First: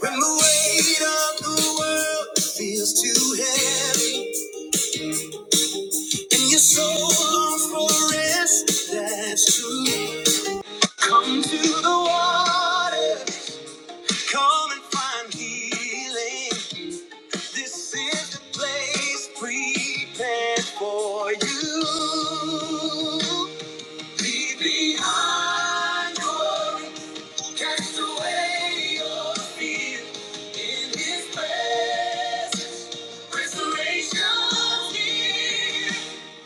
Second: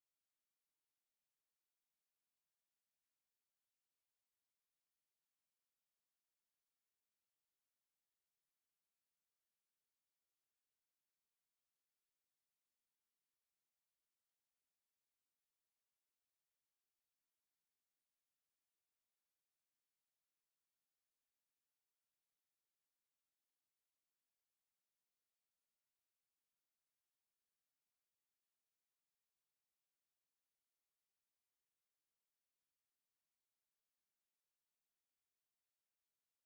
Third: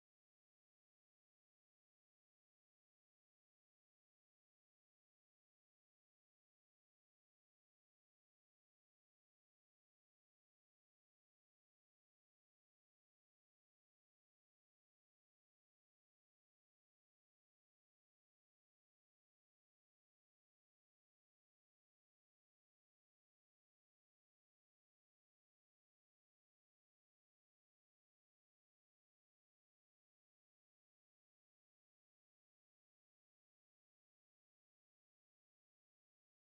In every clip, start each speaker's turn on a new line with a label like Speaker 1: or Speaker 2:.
Speaker 1: When the weight of the world feels too heavy, and your soul longs for rest, that's true. Come to the water, come and find healing. This is the place prepared for you. Leave behind your. Cast away your fear in His presence. Restoration here.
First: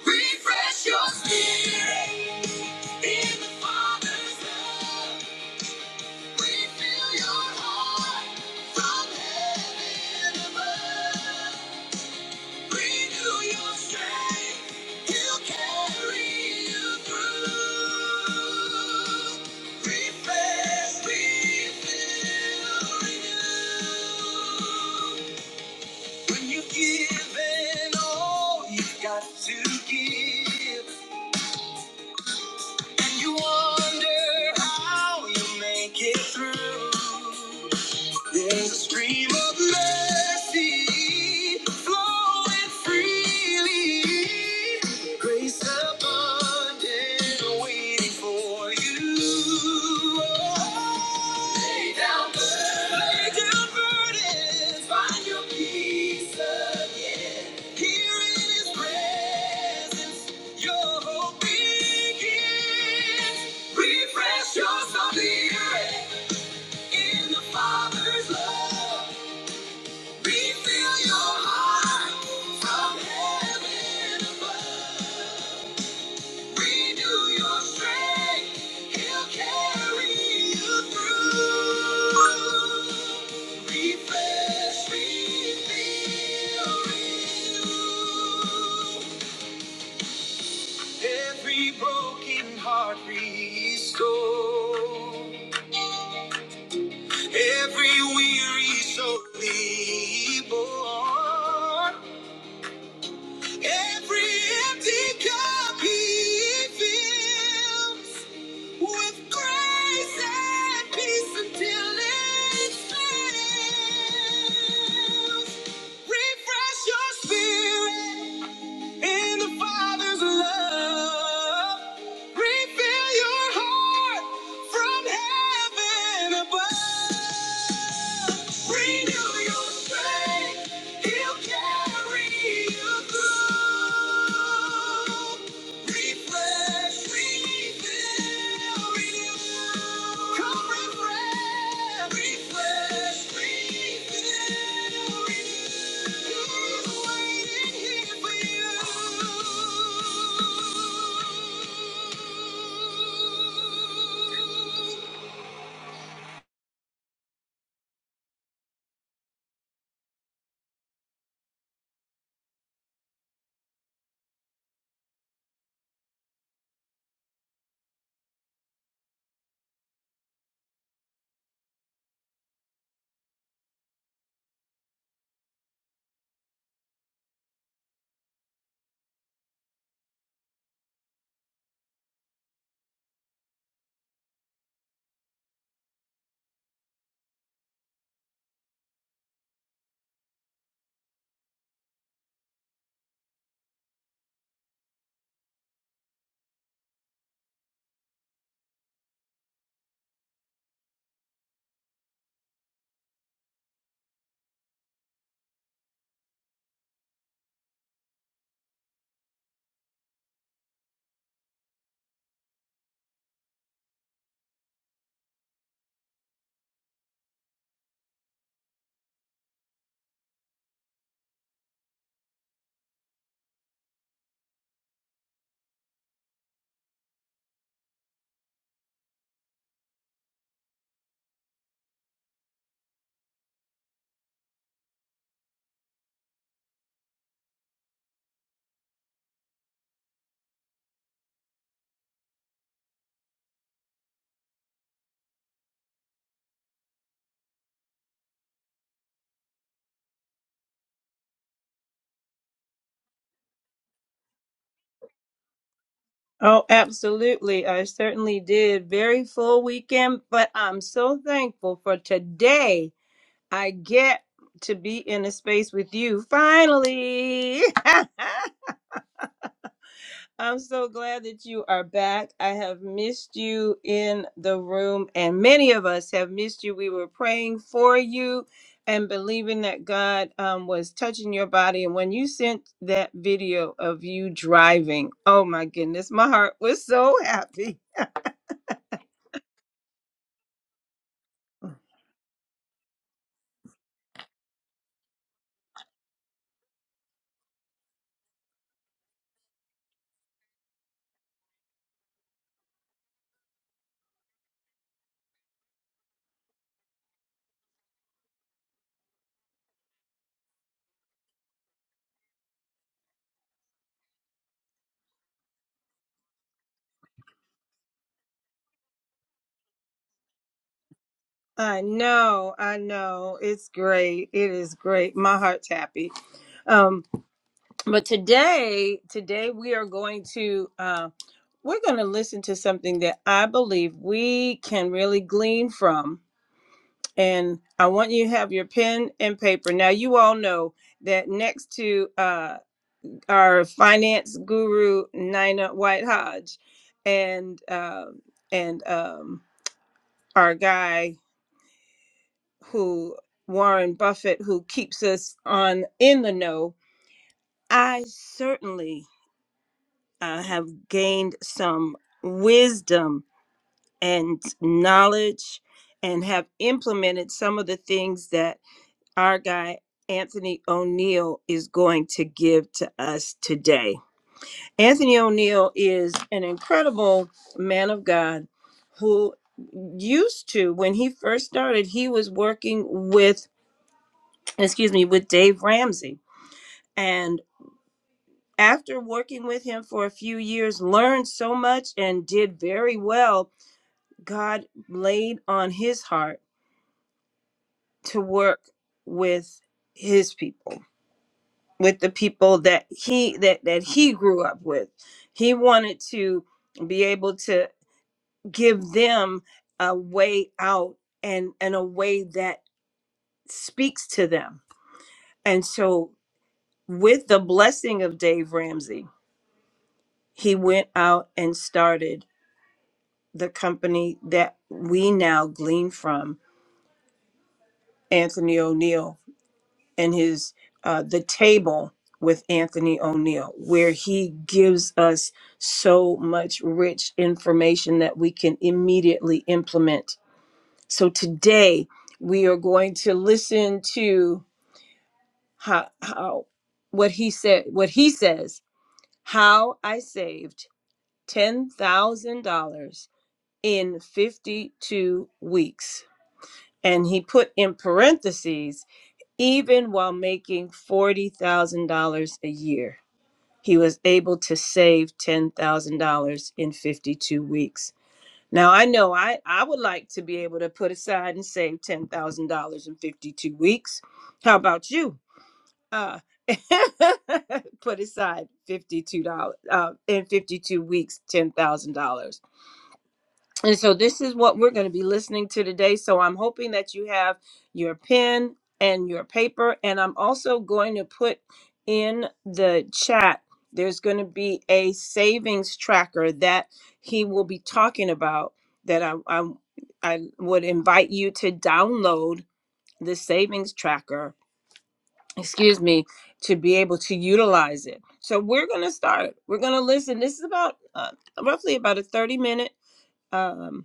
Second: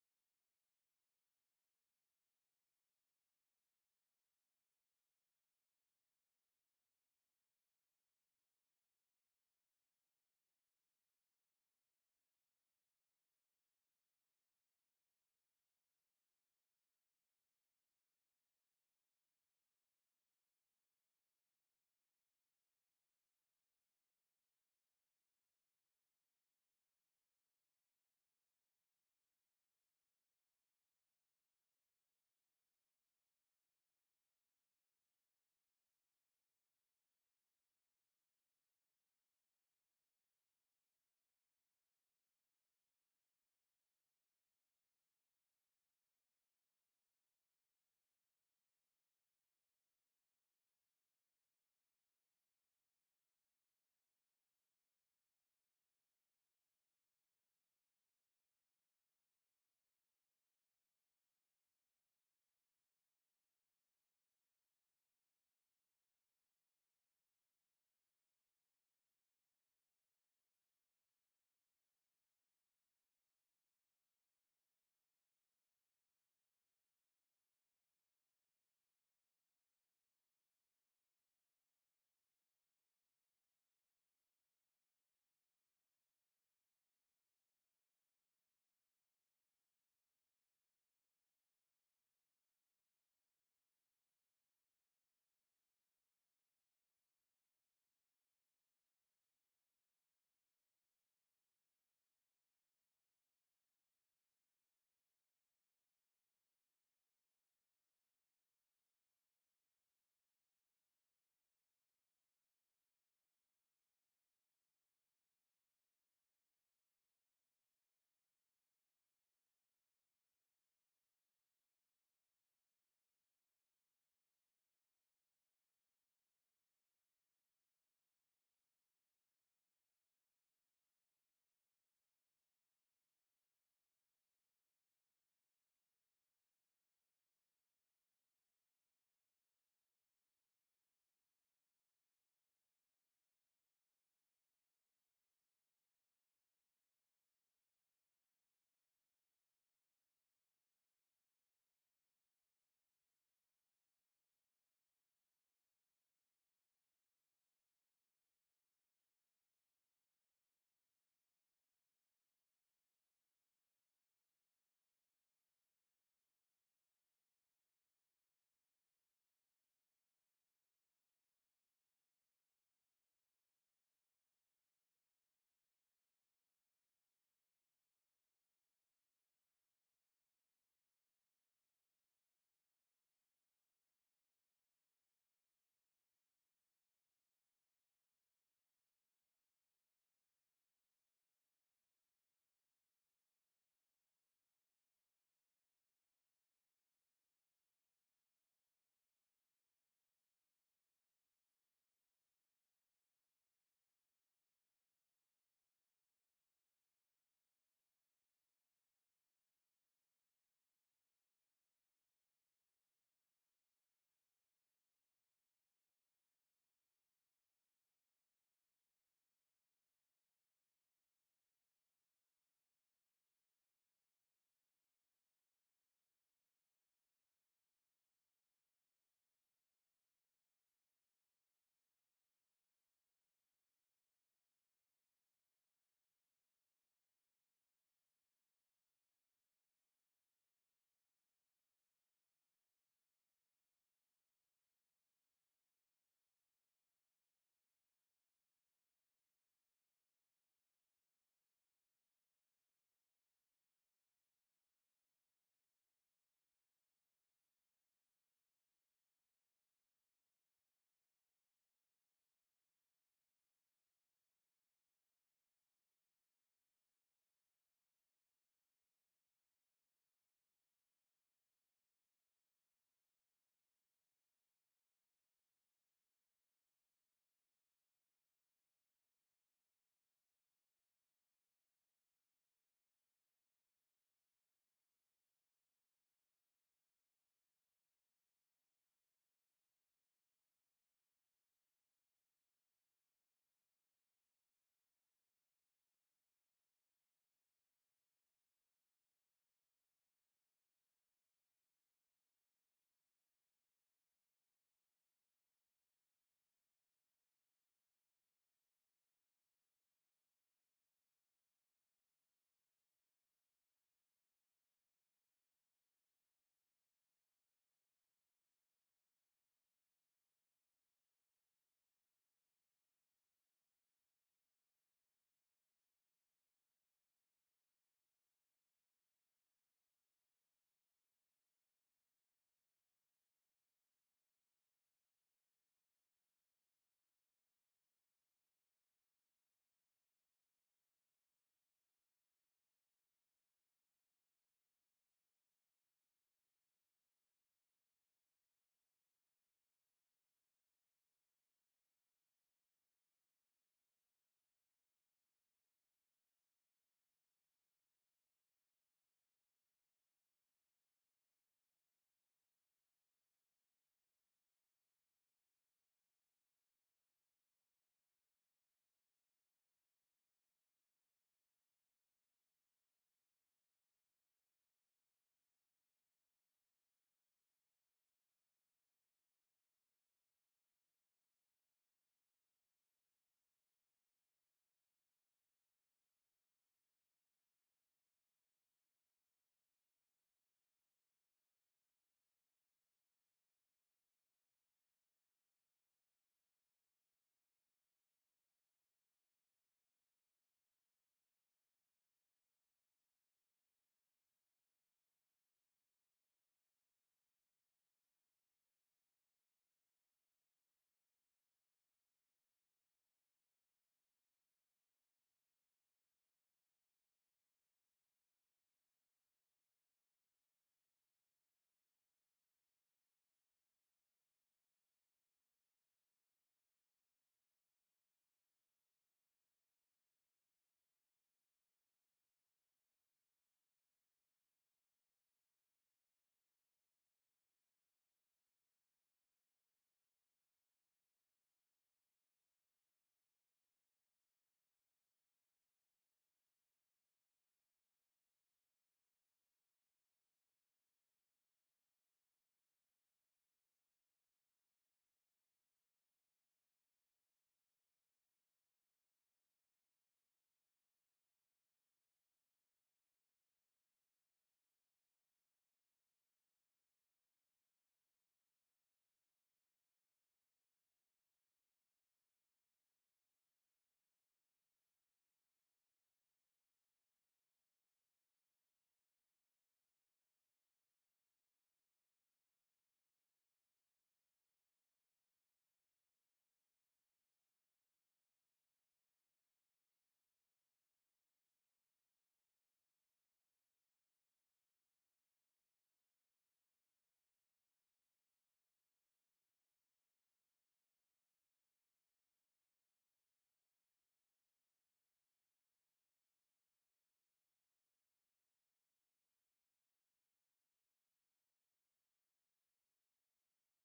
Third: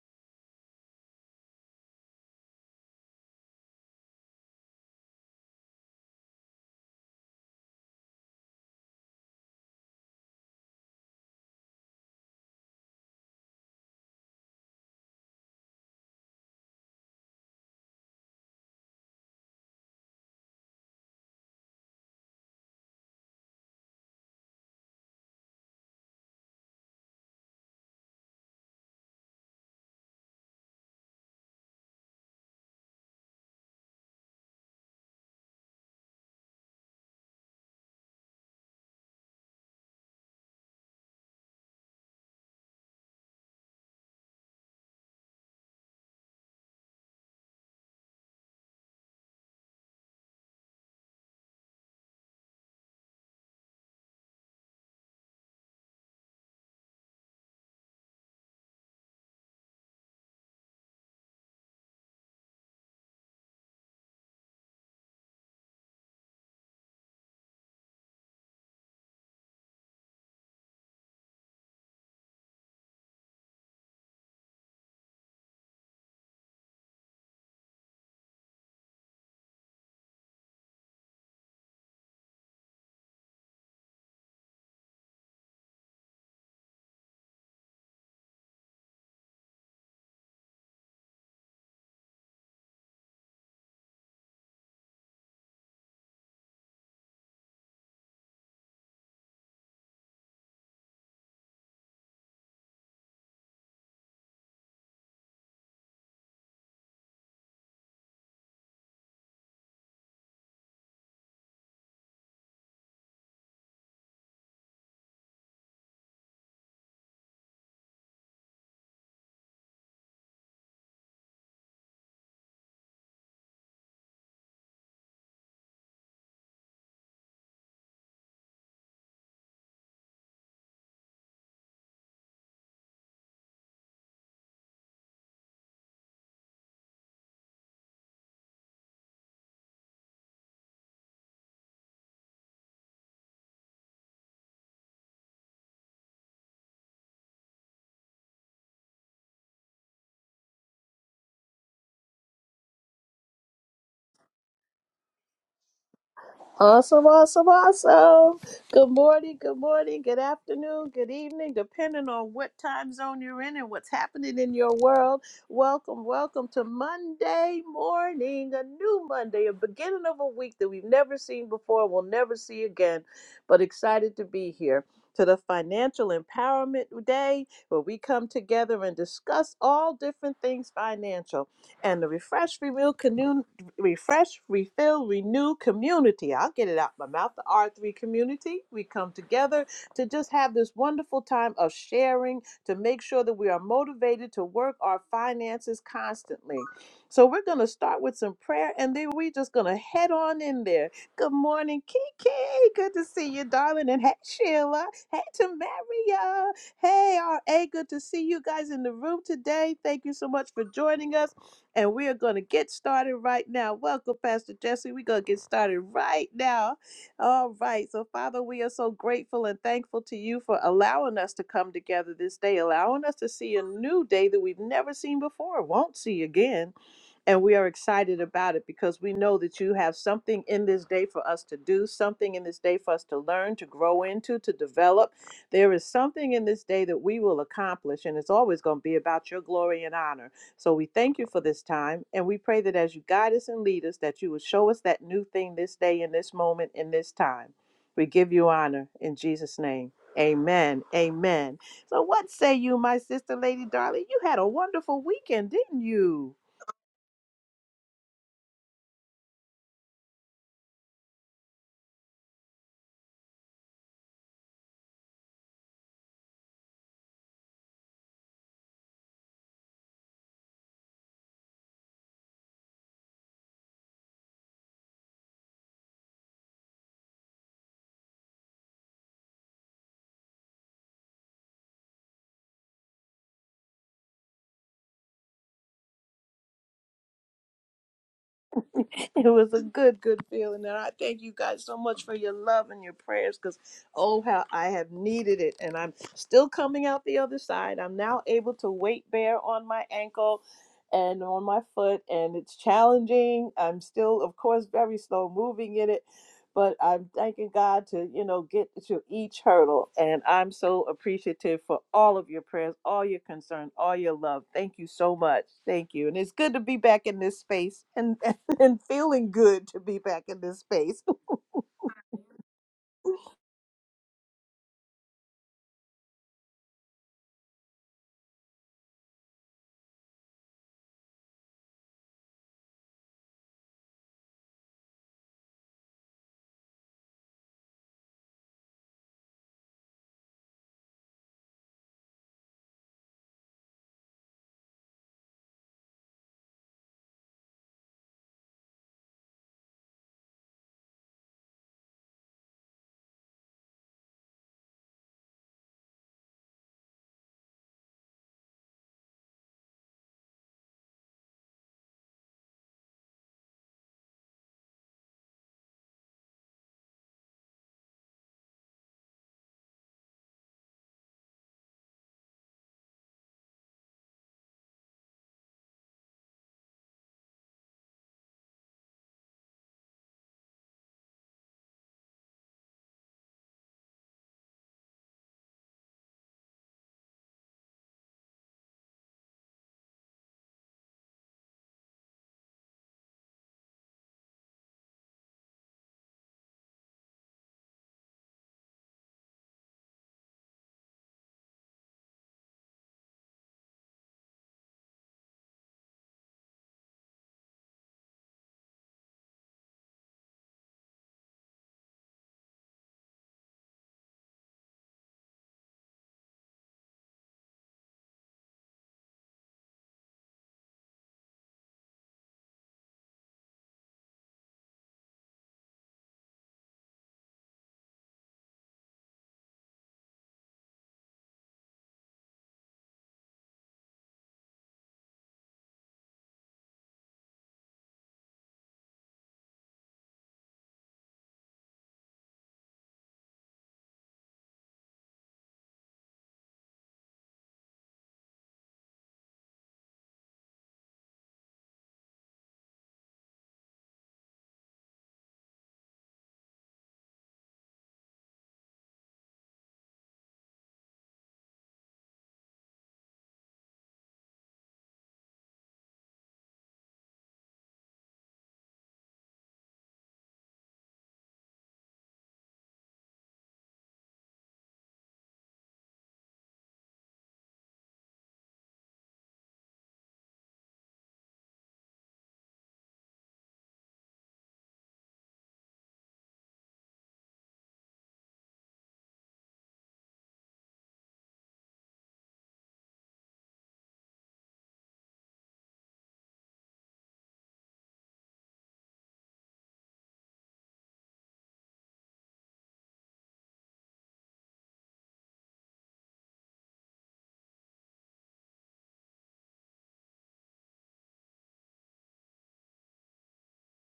Speaker 1: Refresh your spirit in the Father's love. Refill your heart from heaven above. Renew your strength. he carry you through. Refresh, refill, renew. When you've given all you've got to give, and you wonder how you make it through. There's a stream of mercy flowing freely. Grace abundant waiting for you. Lay down burdens. Lay down burdens. Find your peace again. Here in his presence, your hope begins. Refresh your spirit. In the Father's love, refill your heart from heaven above. Renew your strength, He'll carry you through. Refresh, refill, renew. Every broken heart restore. Every weary soul reborn. Every empty cup he fills with grace and peace until it spills. Refresh your spirit. In the Father's love, refill your heart from heaven above. Renew your strength, He'll carry you through.
Speaker 2: Awesome, awesome, awesome. Good morning, good morning, good afternoon, good evening, depending on what time zone you're in and what's happening in your world. Welcome, welcome to Monday morning, a new Monday, a beginning of a week that we've never seen before, we'll never see again, but excited to be here. To the Financial Empowerment Day, where we come together and discuss all different things financial. And the Refresh Reveal refresh, refill, renew community. I'll get it out my mouth. The R3 community. We come together to just have this wonderful time of sharing to make sure that we are motivated to work our finances constantly. So we're going to start with some prayer and then we're just going to head on in there. Good morning, Kiki. Good to see you, darling. And hey, Sheila. Hey, Tamaria. Hey, RA. Good to see you guys in the room today. Thank you so much for joining us. And we are going to get started right now. Welcome, Pastor Jesse. We're going to get started right now. All right. So, Father, we are so grateful and thankful to you for allowing us to come together this day, allowing us to see a new day that we've never seen before, won't see again. And we are excited about it because we know that you have something in this day for us to do, something in this day for us to learn, to grow into, to develop. There is something in this day that we will accomplish, and it's always going to be about your glory and honor. So we thank you for this time, and we pray that as you guide us and lead us, that you will show us that new thing this day, in this moment, in this time. We give you honor in Jesus' name. Amen. Amen. So, what say you, my sister, Lady Darling? You had a wonderful weekend, didn't you?
Speaker 1: Oh, absolutely. I certainly did. Very full weekend, but I'm so thankful for today I get to be in a space with you finally. I'm so glad that you are back. I have missed you in the room, and many of us have missed you. We were praying for you and believing that God um, was touching your body. And when you sent that video of you driving, oh my goodness, my heart was so happy.
Speaker 2: It was a good, good feeling. And I thank you guys so much for your love and your prayers because, oh, how I have needed it. And I'm still coming out the other side. I'm now able to weight bear on my ankle and on my foot, and it's challenging. I'm still, of course, very slow moving in it but I'm thanking God to, you know, get to each hurdle. And I'm so appreciative for all of your prayers, all your concern, all your love. Thank you so much. Thank you. And it's good to be back in this space and, and feeling good to be back in this space.
Speaker 1: I know, I know. It's great. It is great. My heart's happy. Um. but today today we are going to uh we're going to listen to something that i believe we can really glean from and i want you to have your pen and paper now you all know that next to uh our finance guru nina white hodge and um and um our guy who warren buffett who keeps us on in the know i certainly I have gained some wisdom and knowledge and have implemented some of the things that our guy Anthony O'Neill is going to give to us today. Anthony O'Neill is an incredible man of God who used to when he first started he was working with excuse me with Dave Ramsey and after working with him for a few years learned so much and did very well God laid on his heart to work with his people, with the people that he that that he grew up with. He wanted to be able to give them a way out and and a way that speaks to them. And so with the blessing of Dave Ramsey, he went out and started the company that we now glean from Anthony O'Neill and his uh, the table with Anthony O'Neill, where he gives us so much rich information that we can immediately implement. So today we are going to listen to how, how what he said, what he says, how I saved ten thousand dollars in fifty-two weeks, and he put in parentheses Even while making $40,000 a year, he was able to save $10,000 in 52 weeks. Now, I know I, I would like to be able to put aside and save $10,000 in 52 weeks. How about you? Uh, put aside $52 uh, in 52 weeks, $10,000. And so this is what we're going to be listening to today. So I'm hoping that you have your pen and your paper. And I'm also going to put in the chat, there's going to be a savings tracker that he will be talking about that I, I, I would invite you to download the savings tracker, excuse me, to be able to utilize it. So we're going to start. We're going to listen. This is about uh, roughly about a 30 minute. um,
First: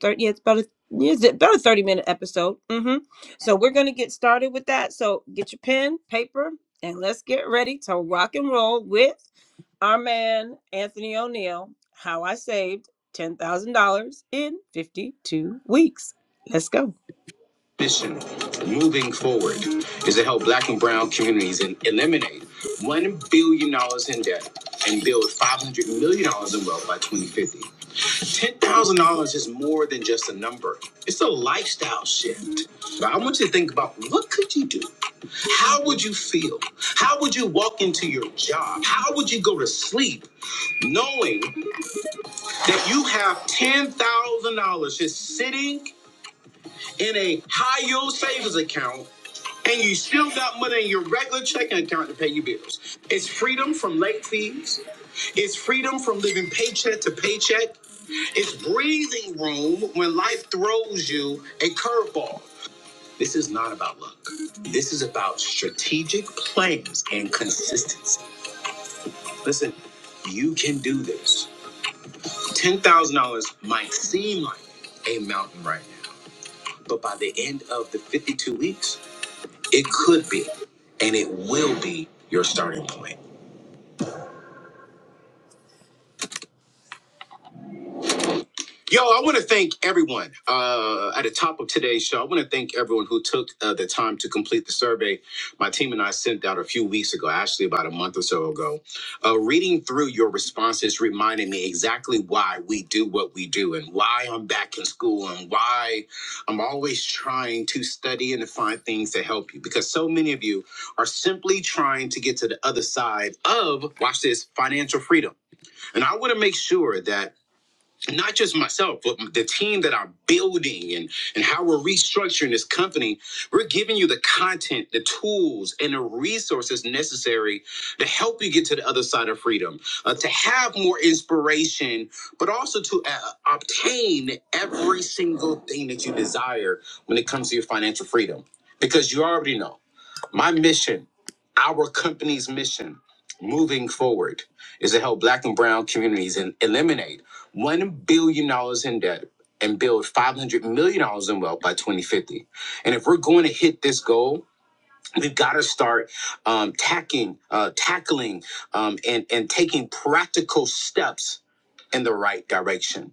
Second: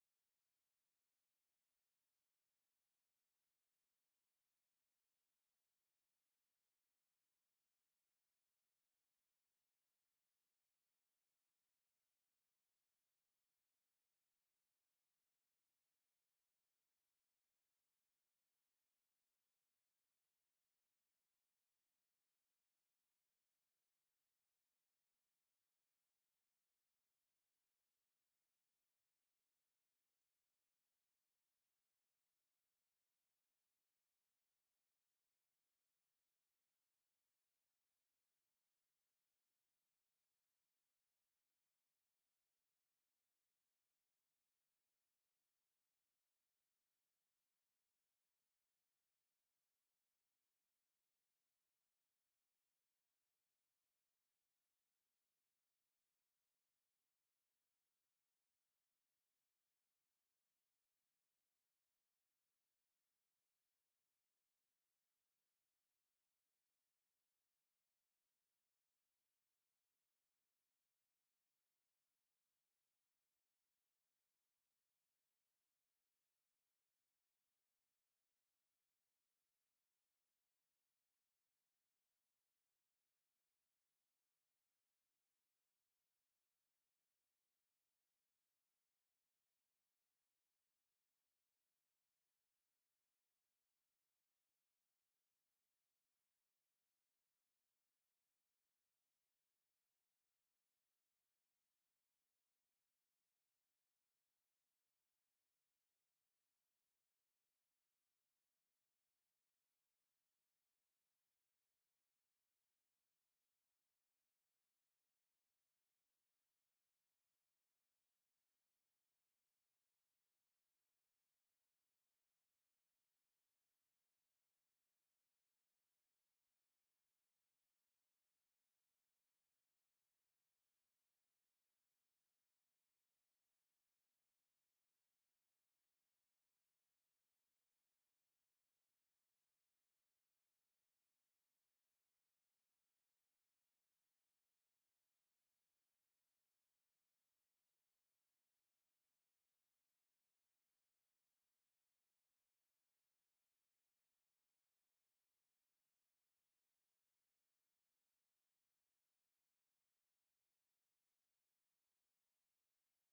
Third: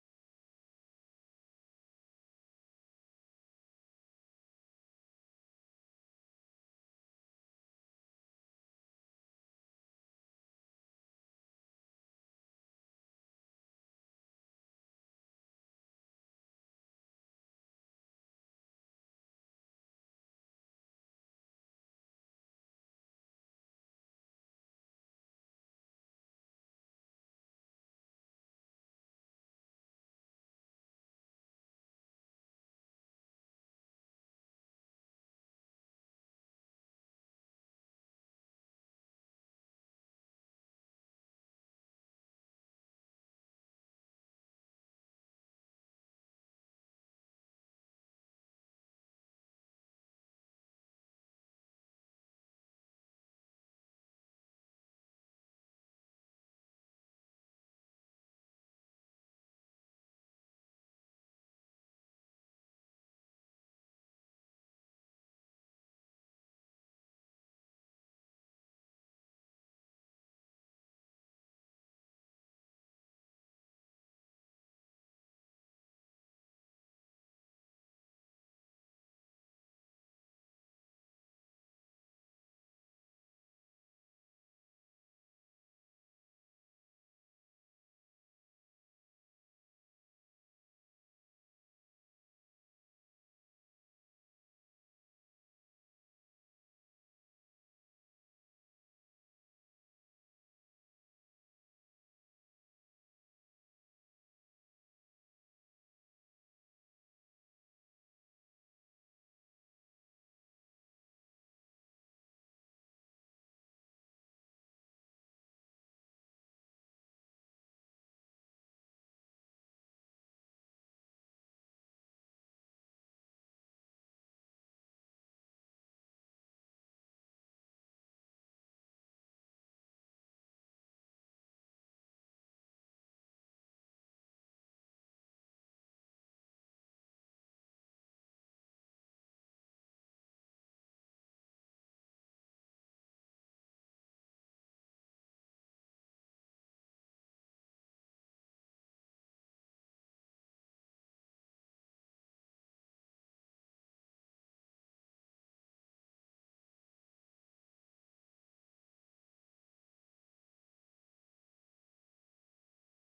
Speaker 1: 30, yeah, it's about a yeah, it's about a 30 minute episode. hmm So we're gonna get started with that. So get your pen, paper, and let's get ready to rock and roll with our man Anthony O'Neill, how I saved ten thousand dollars in 52 weeks. Let's go. Mission moving forward is to help black and brown communities and eliminate one billion dollars in debt and build five hundred million dollars in wealth by 2050. $10,000 is more than just a number. It's a lifestyle shift. But I want you to think about what could you do? How would you feel? How would you walk into your job? How would you go to sleep knowing that you have $10,000 just sitting in a high yield savings account and you still got money in your regular checking account to pay your bills. It's freedom from late fees. It's freedom from living paycheck to paycheck. It's breathing room when life throws you a curveball. This is not about luck. This is about strategic plans and consistency. Listen, you can do this. $10,000 might seem like a mountain right now, but by the end of the 52 weeks, It could be, and it will be your starting point. Yo, I want to thank everyone uh, at the top of today's show. I want to thank everyone who took uh, the time to complete the survey my team and I sent out a few weeks ago, actually about a month or so ago. Uh, reading through your responses reminded me exactly why we do what we do and why I'm back in school and why I'm always trying to study and to find things to help you because so many of you are simply trying to get to the other side of, watch this, financial freedom. And I want to make sure that not just myself, but the team that I'm building and, and how we're restructuring this company, we're giving you the content, the tools, and the resources necessary to help you get to the other side of freedom, uh, to have more inspiration, but also to uh, obtain every single thing that you desire when it comes to your financial freedom. Because you already know. My mission, our company's mission moving forward is to help black and brown communities and eliminate $1 billion dollars in debt and build $500 million dollars in wealth by 2050. And if we're going to hit this goal, we've got to start um, tacking, uh, tackling um, and, and taking practical steps in the right direction.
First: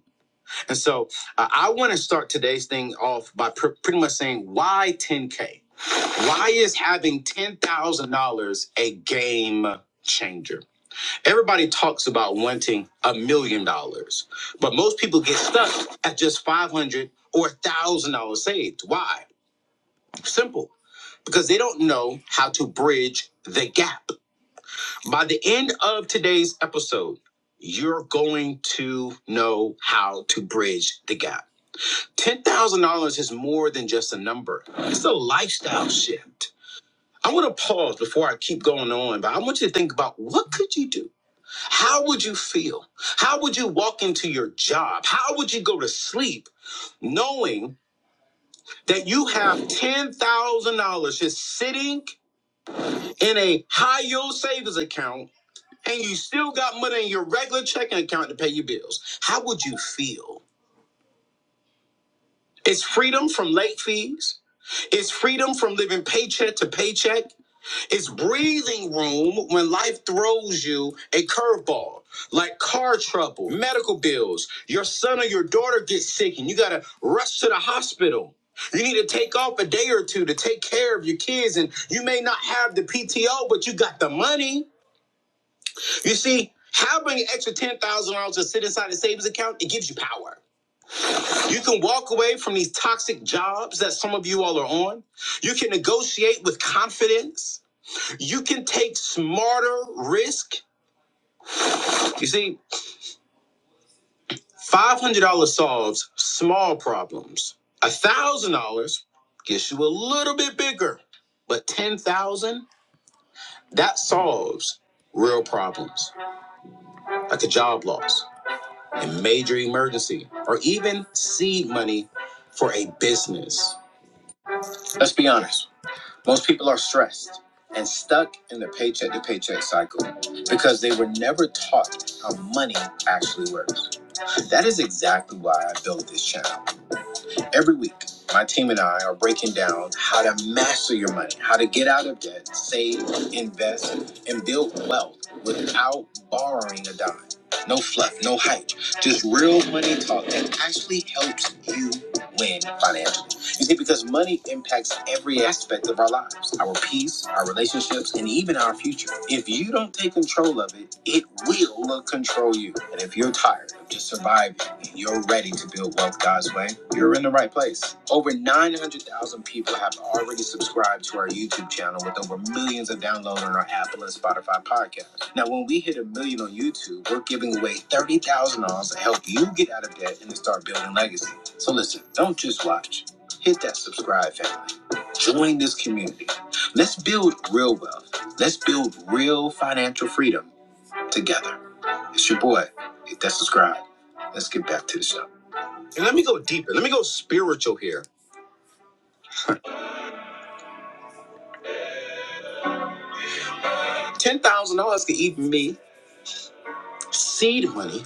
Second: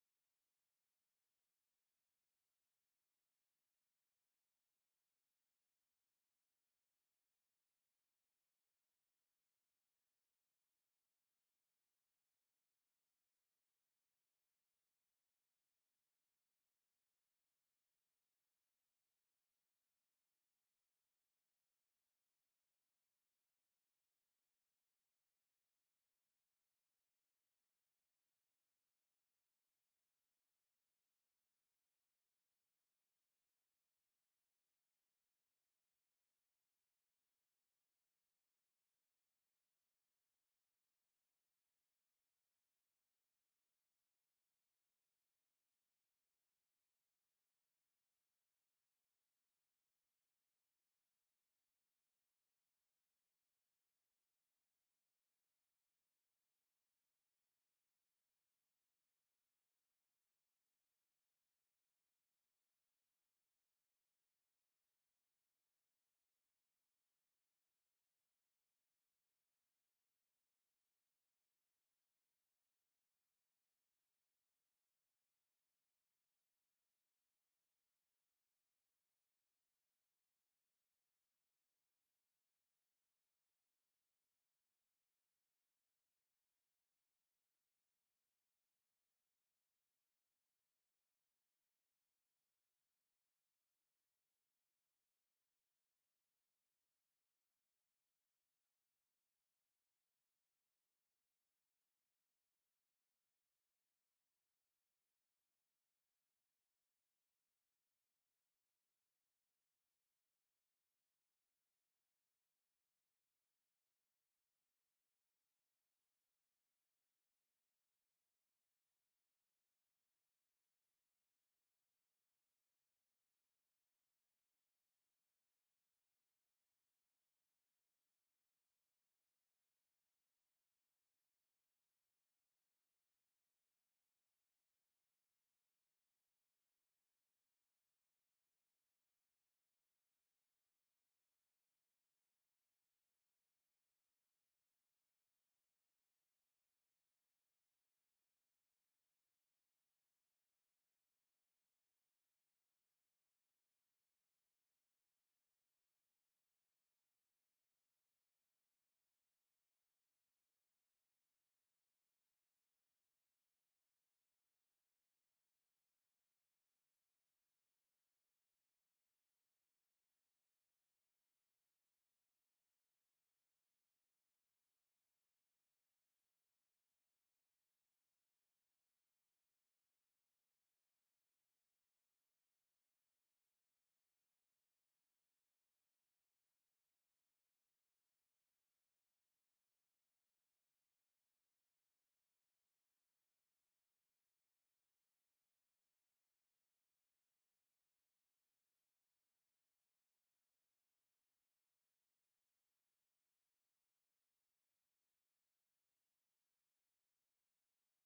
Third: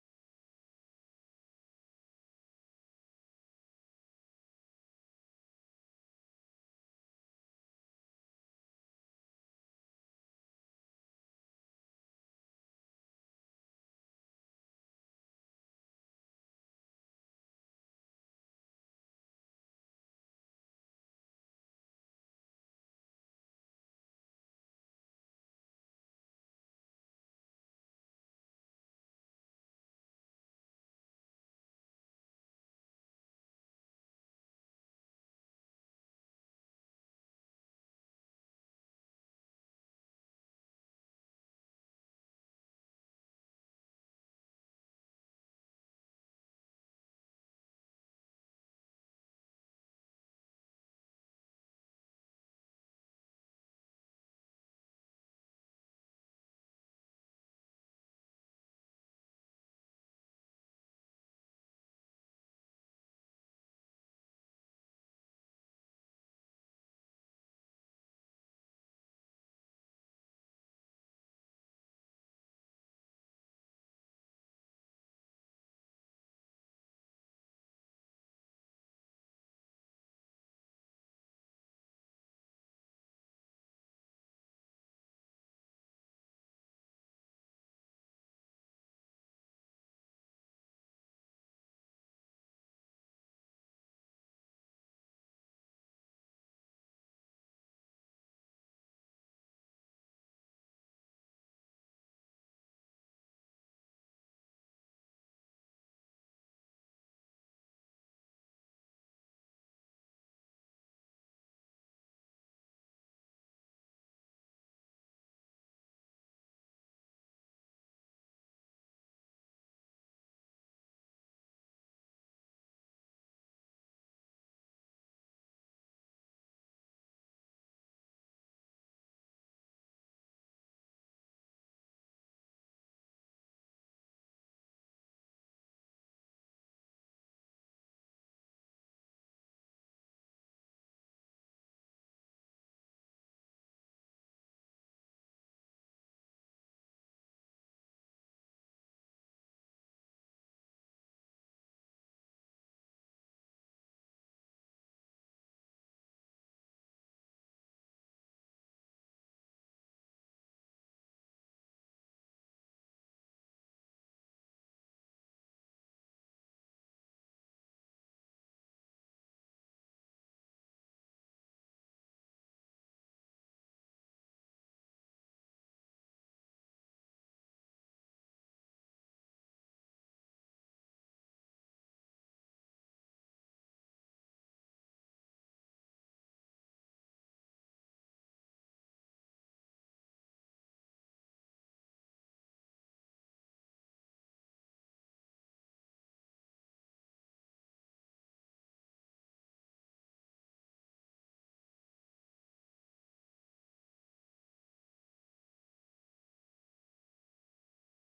Speaker 1: And so uh, I want to start today's thing off by pr- pretty much saying why 10K? Why is having $10,000 a game changer? Everybody talks about wanting a million dollars, but most people get stuck at just 500 or $1,000 saved. Why? Simple. Because they don't know how to bridge the gap. By the end of today's episode, you're going to know how to bridge the gap. $10,000 is more than just a number, it's a lifestyle shift. I want to pause before I keep going on, but I want you to think about what could you do? How would you feel? How would you walk into your job? How would you go to sleep knowing that you have $10,000 just sitting in a high yield savings account and you still got money in your regular checking account to pay your bills? How would you feel? It's freedom from late fees. It's freedom from living paycheck to paycheck. It's breathing room when life throws you a curveball, like car trouble, medical bills. Your son or your daughter gets sick and you gotta rush to the hospital. You need to take off a day or two to take care of your kids, and you may not have the PTO, but you got the money. You see, having an extra ten thousand dollars to sit inside a savings account, it gives you power. You can walk away from these toxic jobs that some of you all are on. You can negotiate with confidence. You can take smarter risk. You see, $500 solves small problems. $1,000 gets you a little bit bigger, but 10,000, that solves real problems like a job loss, a major emergency, or even seed money for a business. Let's be honest. Most people are stressed and stuck in the paycheck to paycheck cycle because they were never taught how money actually works. That is exactly why I built this channel. Every week, my team and I are breaking down how to master your money, how to get out of debt, save, invest, and build wealth without borrowing a dime. No fluff, no hype, just real money talk that actually helps you win financially. You see, because money impacts every aspect of our lives our peace, our relationships, and even our future. If you don't take control of it, it will control you. And if you're tired of just surviving, you're ready to build wealth God's way. You're in the right place. Over 900,000 people have already subscribed to our YouTube channel with over millions of downloads on our Apple and Spotify podcast. Now, when we hit a million on YouTube, we're giving away $30,000 to help you get out of debt and to start building legacy. So listen, don't just watch. Hit that subscribe, family. Join this community. Let's build real wealth. Let's build real financial freedom together. It's your boy. Hit that subscribe. Let's get back to the show. And let me go deeper. Let me go spiritual here. Ten thousand dollars could even be seed money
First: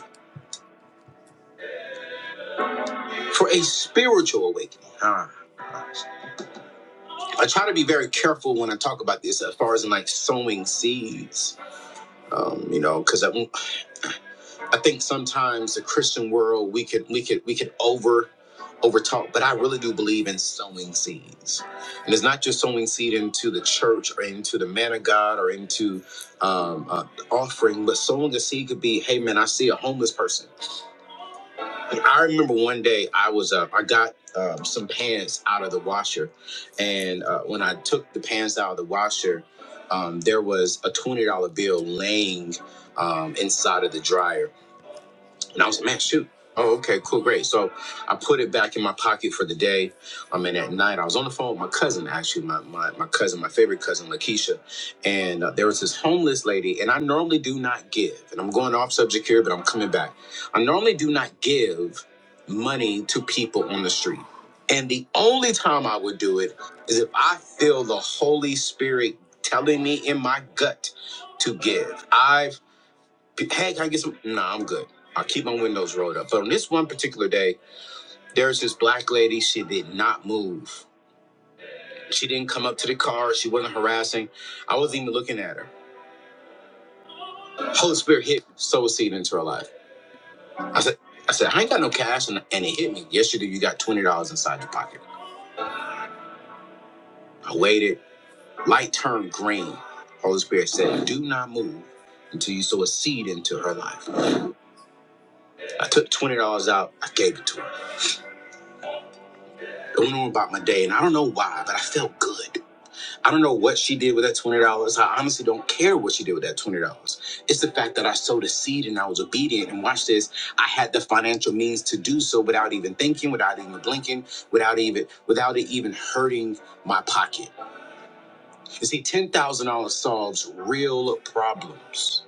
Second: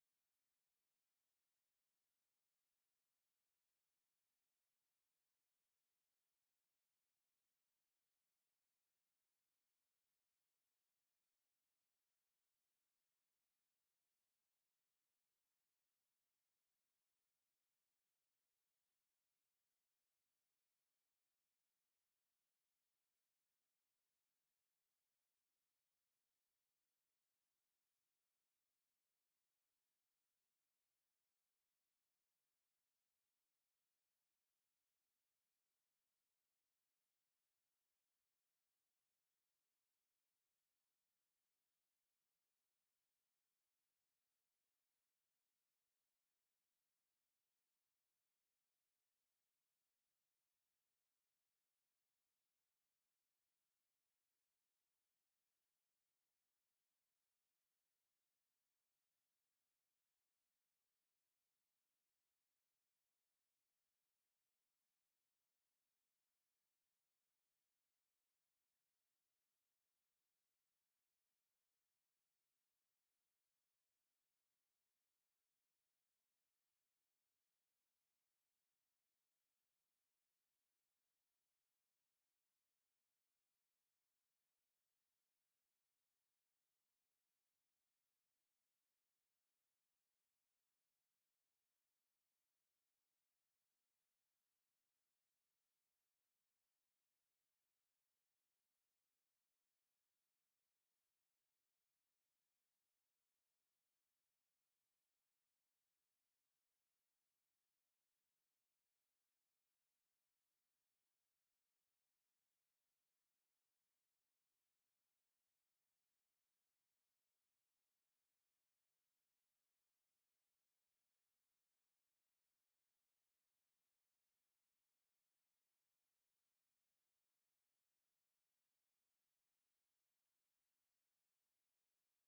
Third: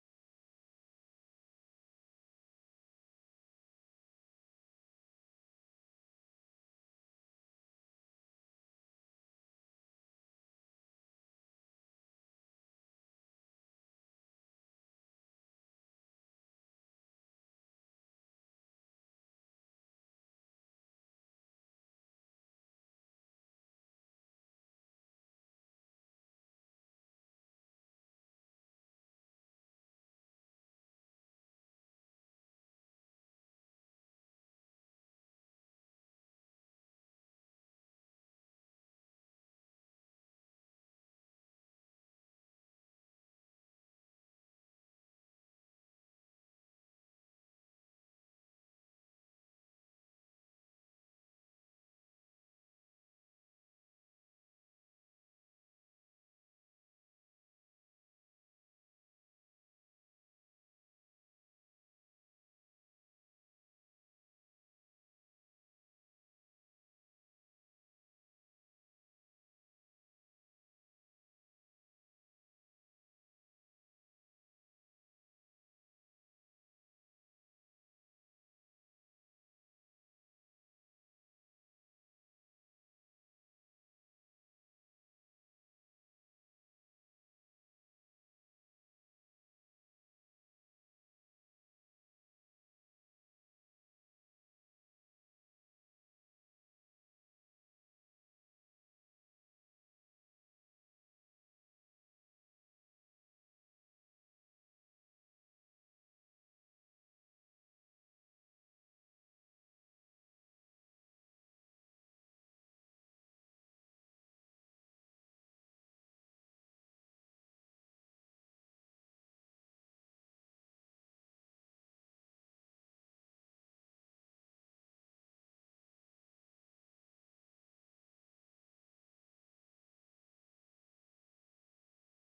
Speaker 1: for a spiritual awakening. Ah. I try to be very careful when I talk about this, as far as in like sowing seeds. Um, you know, because I, I think sometimes the Christian world we could we could we could over over talk, but I really do believe in sowing seeds, and it's not just sowing seed into the church or into the man of God or into um, uh, offering, but sowing a seed could be, hey man, I see a homeless person. I remember one day I was uh, I got um, some pants out of the washer, and uh, when I took the pants out of the washer, um, there was a twenty dollar bill laying um, inside of the dryer. And I was like, man, shoot. Oh, okay, cool, great. So I put it back in my pocket for the day. I mean, at night, I was on the phone with my cousin, actually, my, my, my cousin, my favorite cousin, Lakeisha. And uh, there was this homeless lady, and I normally do not give. And I'm going off subject here, but I'm coming back. I normally do not give money to people on the street. And the only time I would do it is if I feel the Holy Spirit telling me in my gut to give. I've Hey, can I get some? Nah, I'm good. I keep my windows rolled up. But on this one particular day, there's this black lady. She did not move. She didn't come up to the car. She wasn't harassing. I wasn't even looking at her. Holy Spirit hit sow a seed into her life. I said, I said, I ain't got no cash, and, and it hit me. Yes, you do. You got twenty dollars inside your pocket. I waited. Light turned green. Holy Spirit said, Do not move until you sow a seed into her life. I took twenty dollars out. I gave it to her. I went on about my day, and I don't know why, but I felt good. I don't know what she did with that twenty dollars. I honestly don't care what she did with that twenty dollars. It's the fact that I sowed a seed and I was obedient. And watch this, I had the financial means to do so without even thinking, without even blinking, without even without it even hurting my pocket. You see, ten thousand dollars solves real problems.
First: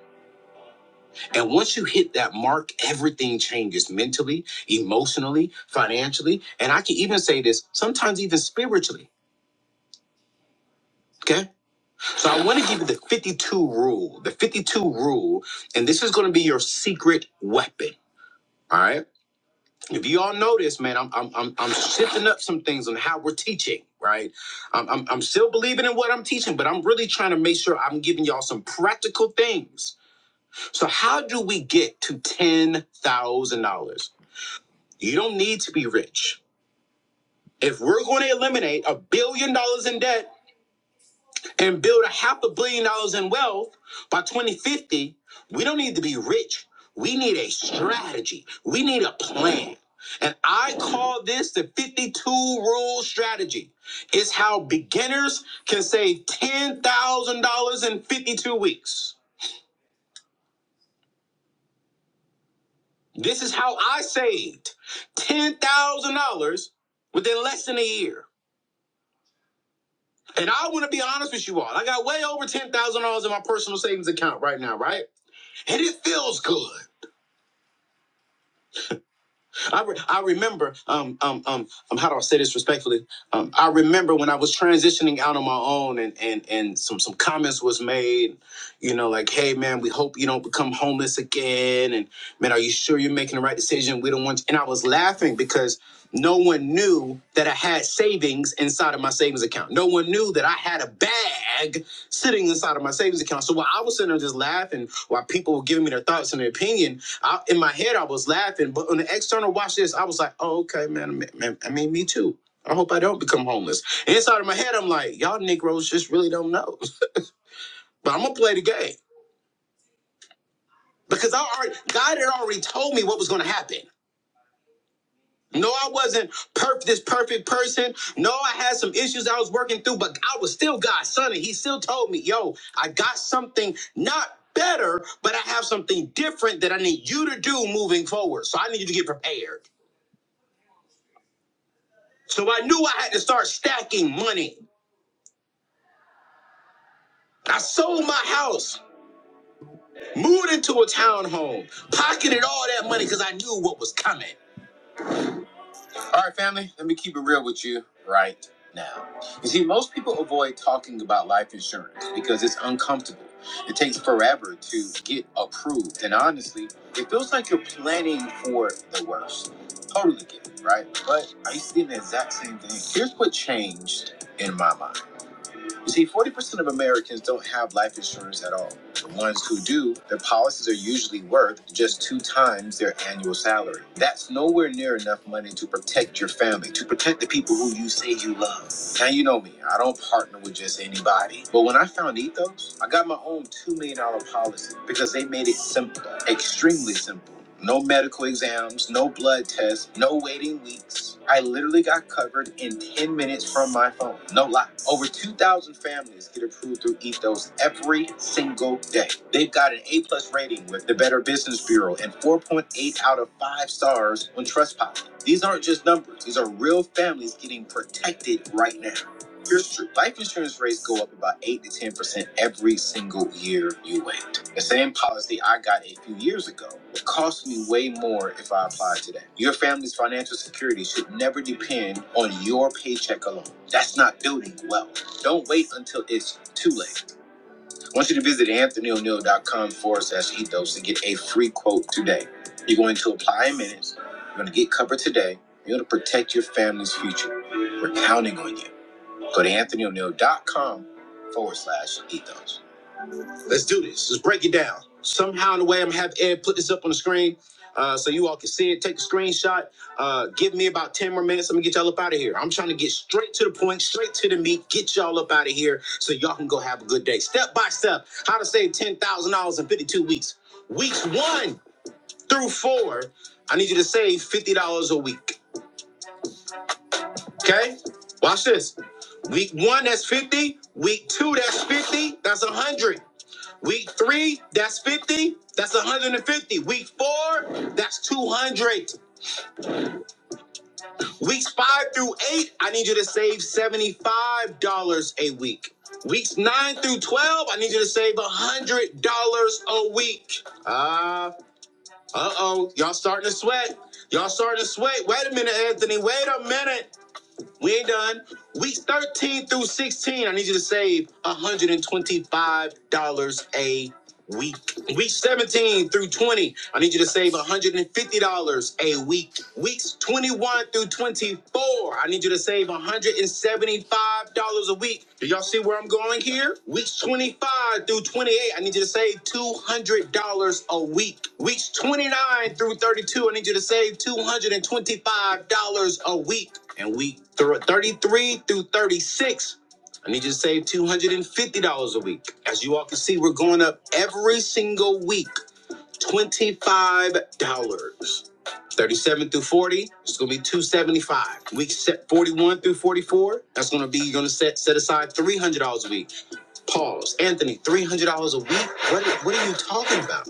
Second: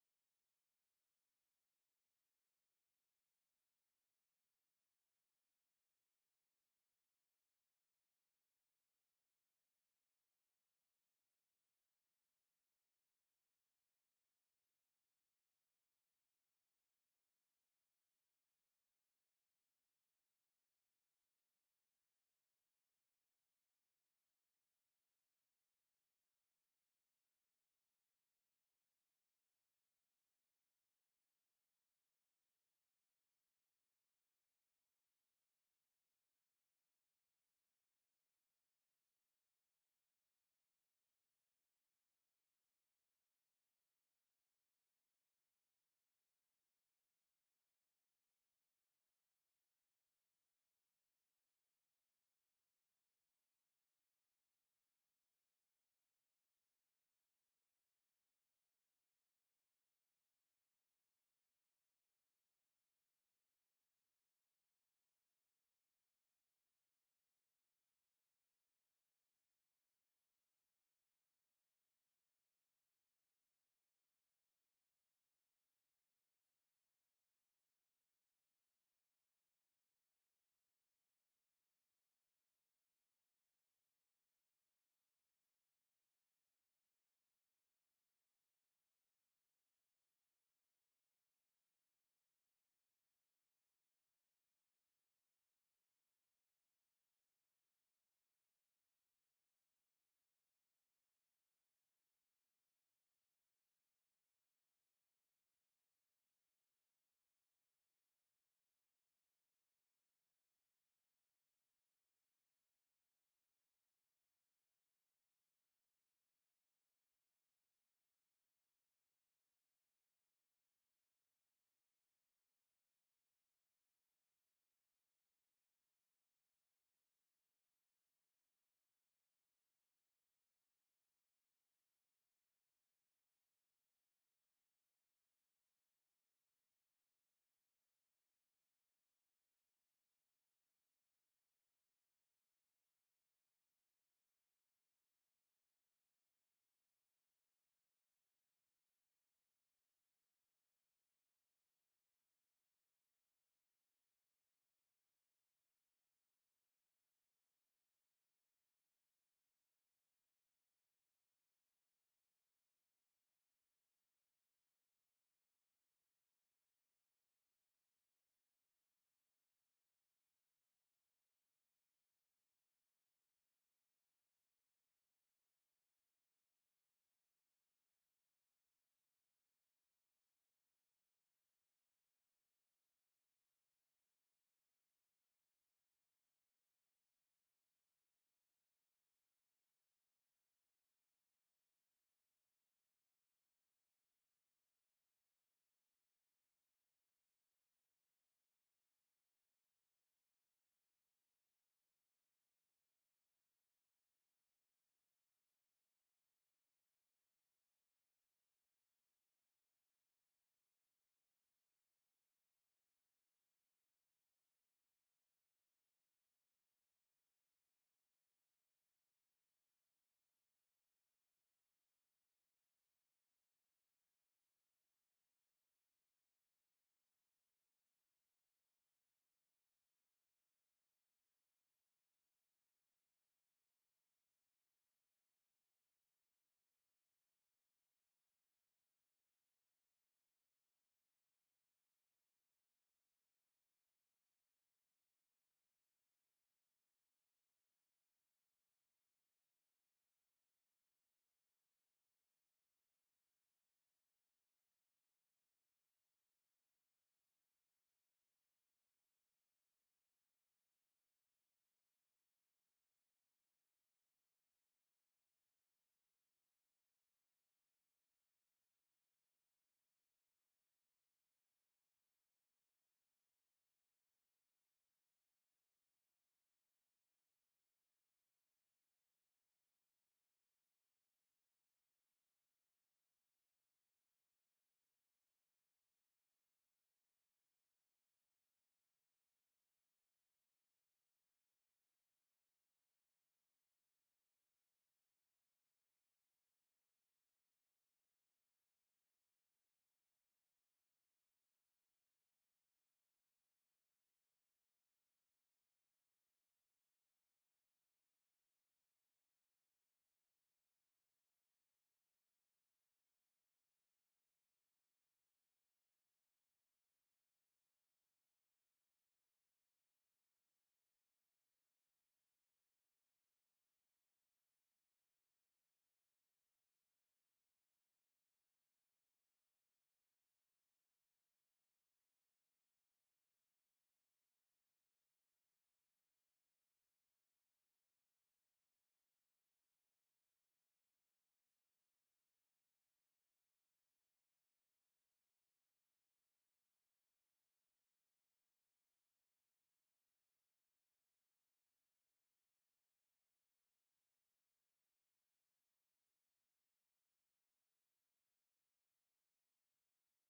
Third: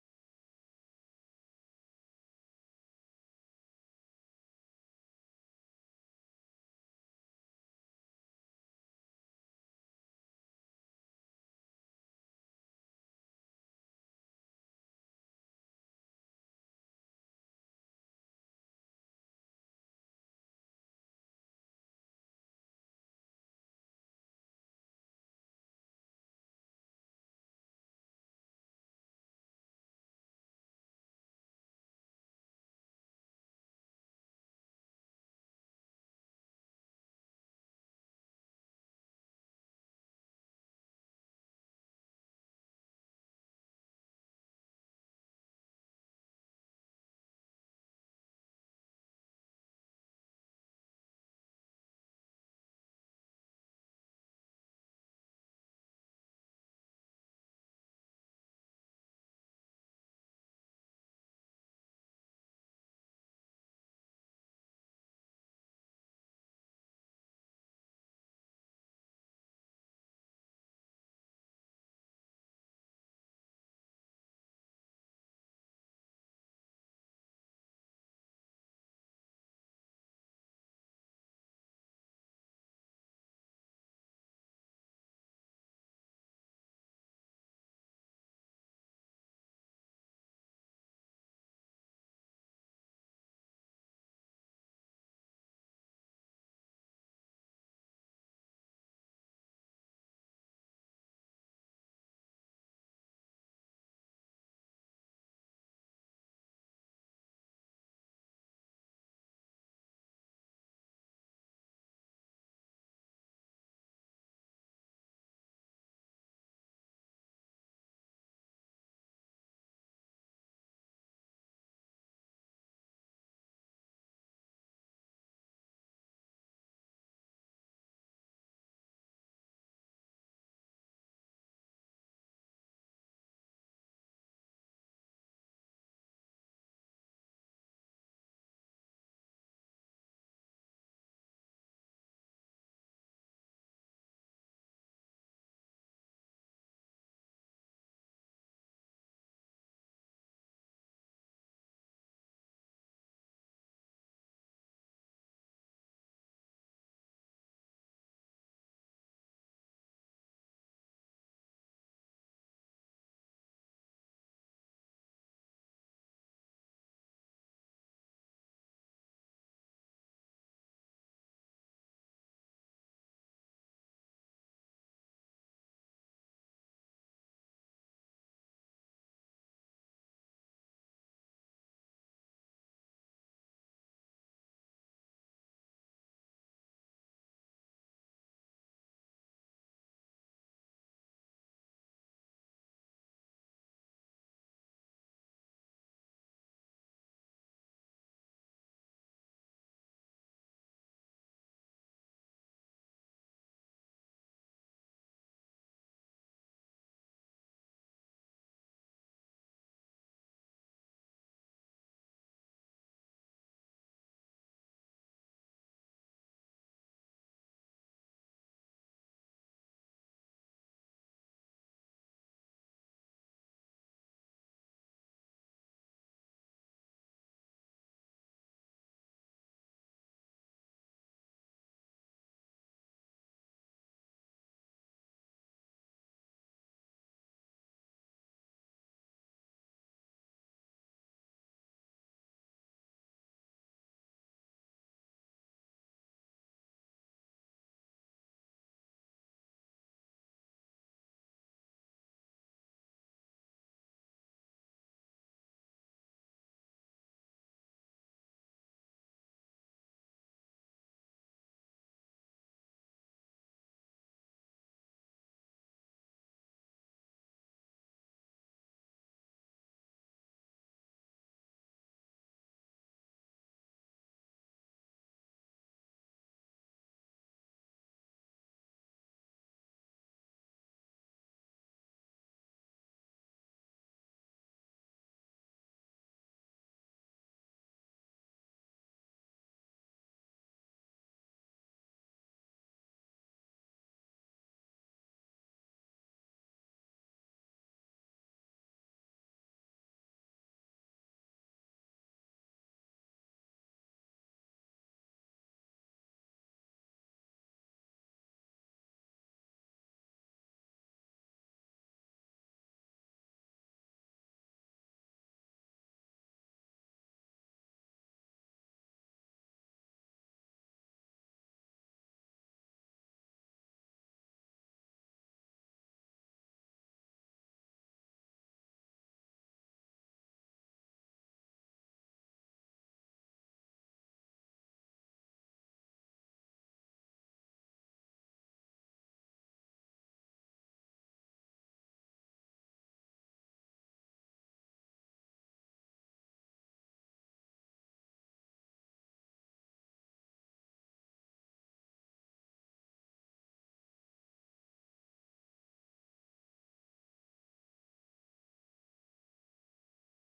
Speaker 1: And once you hit that mark, everything changes mentally, emotionally, financially, and I can even say this sometimes even spiritually. Okay So I want to give you the 52 rule. The 52 rule, and this is going to be your secret weapon. All right. If you all notice, man, I'm I'm I'm, I'm shifting up some things on how we're teaching. Right. I'm, I'm I'm still believing in what I'm teaching, but I'm really trying to make sure I'm giving y'all some practical things. So how do we get to ten thousand dollars? You don't need to be rich. If we're going to eliminate a billion dollars in debt and build a half a billion dollars in wealth by 2050, we don't need to be rich. We need a strategy. We need a plan. And I call this the 52 rule strategy. It's how beginners can save $10,000 in 52 weeks. This is how I saved $10,000 within less than a year. And I want to be honest with you all. I got way over $10,000 in my personal savings account right now, right? And it feels good. I, re- I remember um, um um um how do I say this respectfully? Um, I remember when I was transitioning out on my own and and and some some comments was made, you know, like, hey man, we hope you don't become homeless again, and man, are you sure you're making the right decision? We don't want. you. And I was laughing because no one knew that I had savings inside of my savings account. No one knew that I had a bag sitting inside of my savings account. So while I was sitting there just laughing, while people were giving me their thoughts and their opinion I, in my head, I was laughing, but on the external watch this, I was like, oh, okay, man, man, I mean, me too. I hope I don't become homeless. And Inside of my head, I'm like, y'all Negroes just really don't know. But I'm gonna play the game because I already, God had already told me what was gonna happen. No, I wasn't perfect, this perfect person. No, I had some issues I was working through, but I was still God's son, and He still told me, yo, I got something not better, but I have something different that I need you to do moving forward. So I need you to get prepared. So I knew I had to start stacking money. I sold my house, moved into a townhome, pocketed all that money because I knew what was coming. All right, family, let me keep it real with you right now. You see, most people avoid talking about life insurance because it's uncomfortable. It takes forever to get approved. And honestly, it feels like you're planning for the worst. Totally get it, right? But I used to do the exact same thing. Here's what changed in my mind. You see, 40% of Americans don't have life insurance at all. The ones who do, their policies are usually worth just two times their annual salary. That's nowhere near enough money to protect your family, to protect the people who you say you love. Now, you know me, I don't partner with just anybody. But when I found Ethos, I got my own $2 million dollar policy because they made it simple, extremely simple. No medical exams, no blood tests, no waiting weeks. I literally got covered in 10 minutes from my phone. No lie. Over 2,000 families get approved through Ethos every single day. They've got an A plus rating with the Better Business Bureau and 4.8 out of 5 stars on Trustpilot. These aren't just numbers, these are real families getting protected right now. Here's the truth. Life insurance rates go up about 8 to 10% every single year you wait. The same policy I got a few years ago would cost me way more if I applied today. Your family's financial security should never depend on your paycheck alone. That's not building wealth. Don't wait until it's too late. I want you to visit anthonyo'neill.com forward slash ethos to get a free quote today. You're going to apply in minutes. You're going to get covered today. You're going to protect your family's future. We're counting on you. Go to anthonyo'neill.com forward slash ethos. Let's do this. Let's break it down. Somehow, in a way, I'm gonna have Ed put this up on the screen uh, so you all can see it. Take a screenshot. Uh, give me about 10 more minutes. Let me get y'all up out of here. I'm trying to get straight to the point, straight to the meat, get y'all up out of here so y'all can go have a good day. Step by step, how to save $10,000 in 52 weeks. Weeks one through four, I need you to save $50 a week. Okay? Watch this. Week one, that's 50. Week two, that's 50. That's 100. Week three, that's 50. That's 150. Week four, that's 200. Weeks five through eight, I need you to save $75 a week. Weeks nine through 12, I need you to save $100 a week. Uh, uh oh, y'all starting to sweat. Y'all starting to sweat. Wait a minute, Anthony. Wait a minute. We ain't done. Weeks 13 through 16, I need you to save $125 a week. Week 17 through 20, I need you to save $150 a week. Weeks 21 through 24, I need you to save $170 $75 a week. Do y'all see where I'm going here? Weeks 25 through 28, I need you to save $200 a week. Weeks 29 through 32, I need you to save $225 a week. And week thr- 33 through 36, I need you to save $250 a week. As you all can see, we're going up every single week. $25. dollars. 37 through 40, it's gonna be 275. Week set 41 through 44, that's gonna be you're gonna set set aside $300 a week. Pause. Anthony, $300 a week? What, what are you talking about?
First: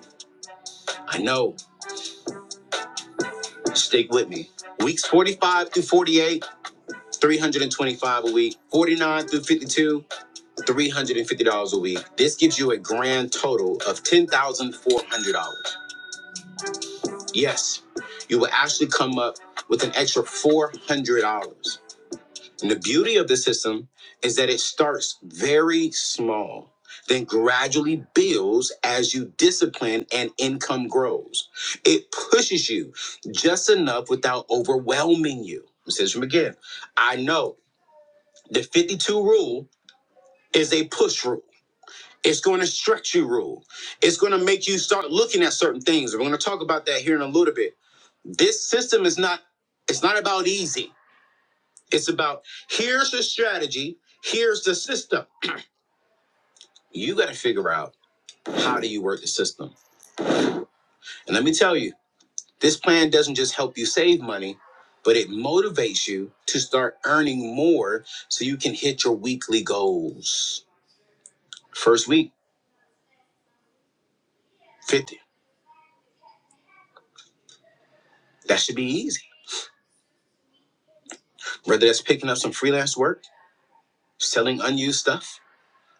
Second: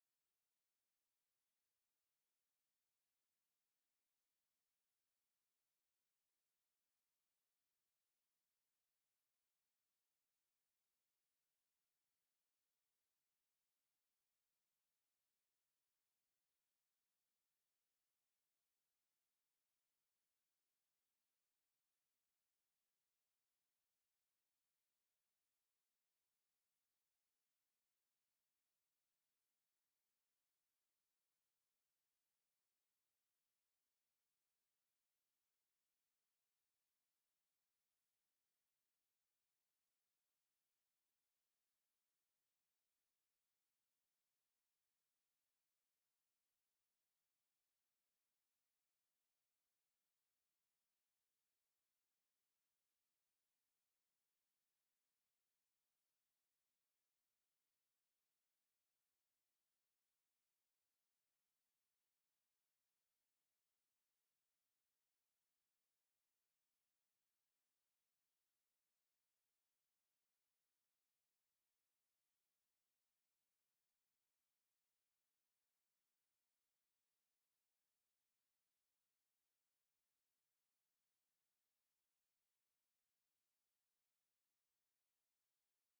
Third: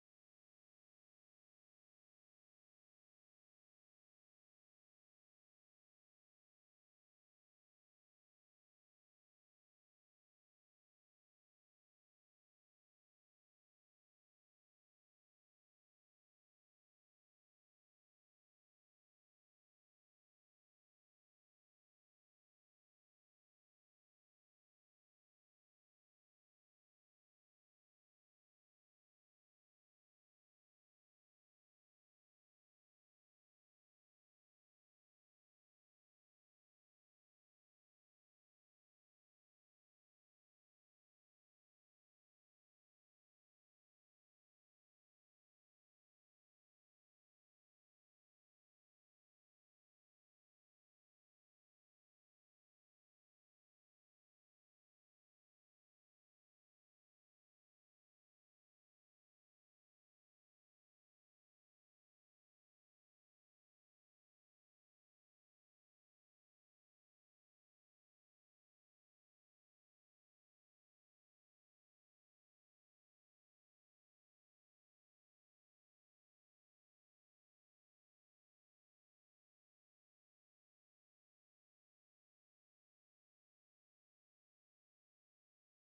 Speaker 1: I know. Stick with me. Weeks 45 through 48, 325 a week. 49 through 52, $350 a week. This gives you a grand total of $10,400. Yes, you will actually come up with an extra $400. And the beauty of the system is that it starts very small, then gradually builds as you discipline and income grows. It pushes you just enough without overwhelming you. It says from again, I know the 52 rule is a push rule. It's going to stretch you, rule. It's going to make you start looking at certain things. We're going to talk about that here in a little bit. This system is not. It's not about easy. It's about here's the strategy. Here's the system. You got to figure out how do you work the system. And let me tell you, this plan doesn't just help you save money, but it motivates you to start earning more so you can hit your weekly goals. First week, 50. That should be easy. Whether that's picking up some freelance work selling unused stuff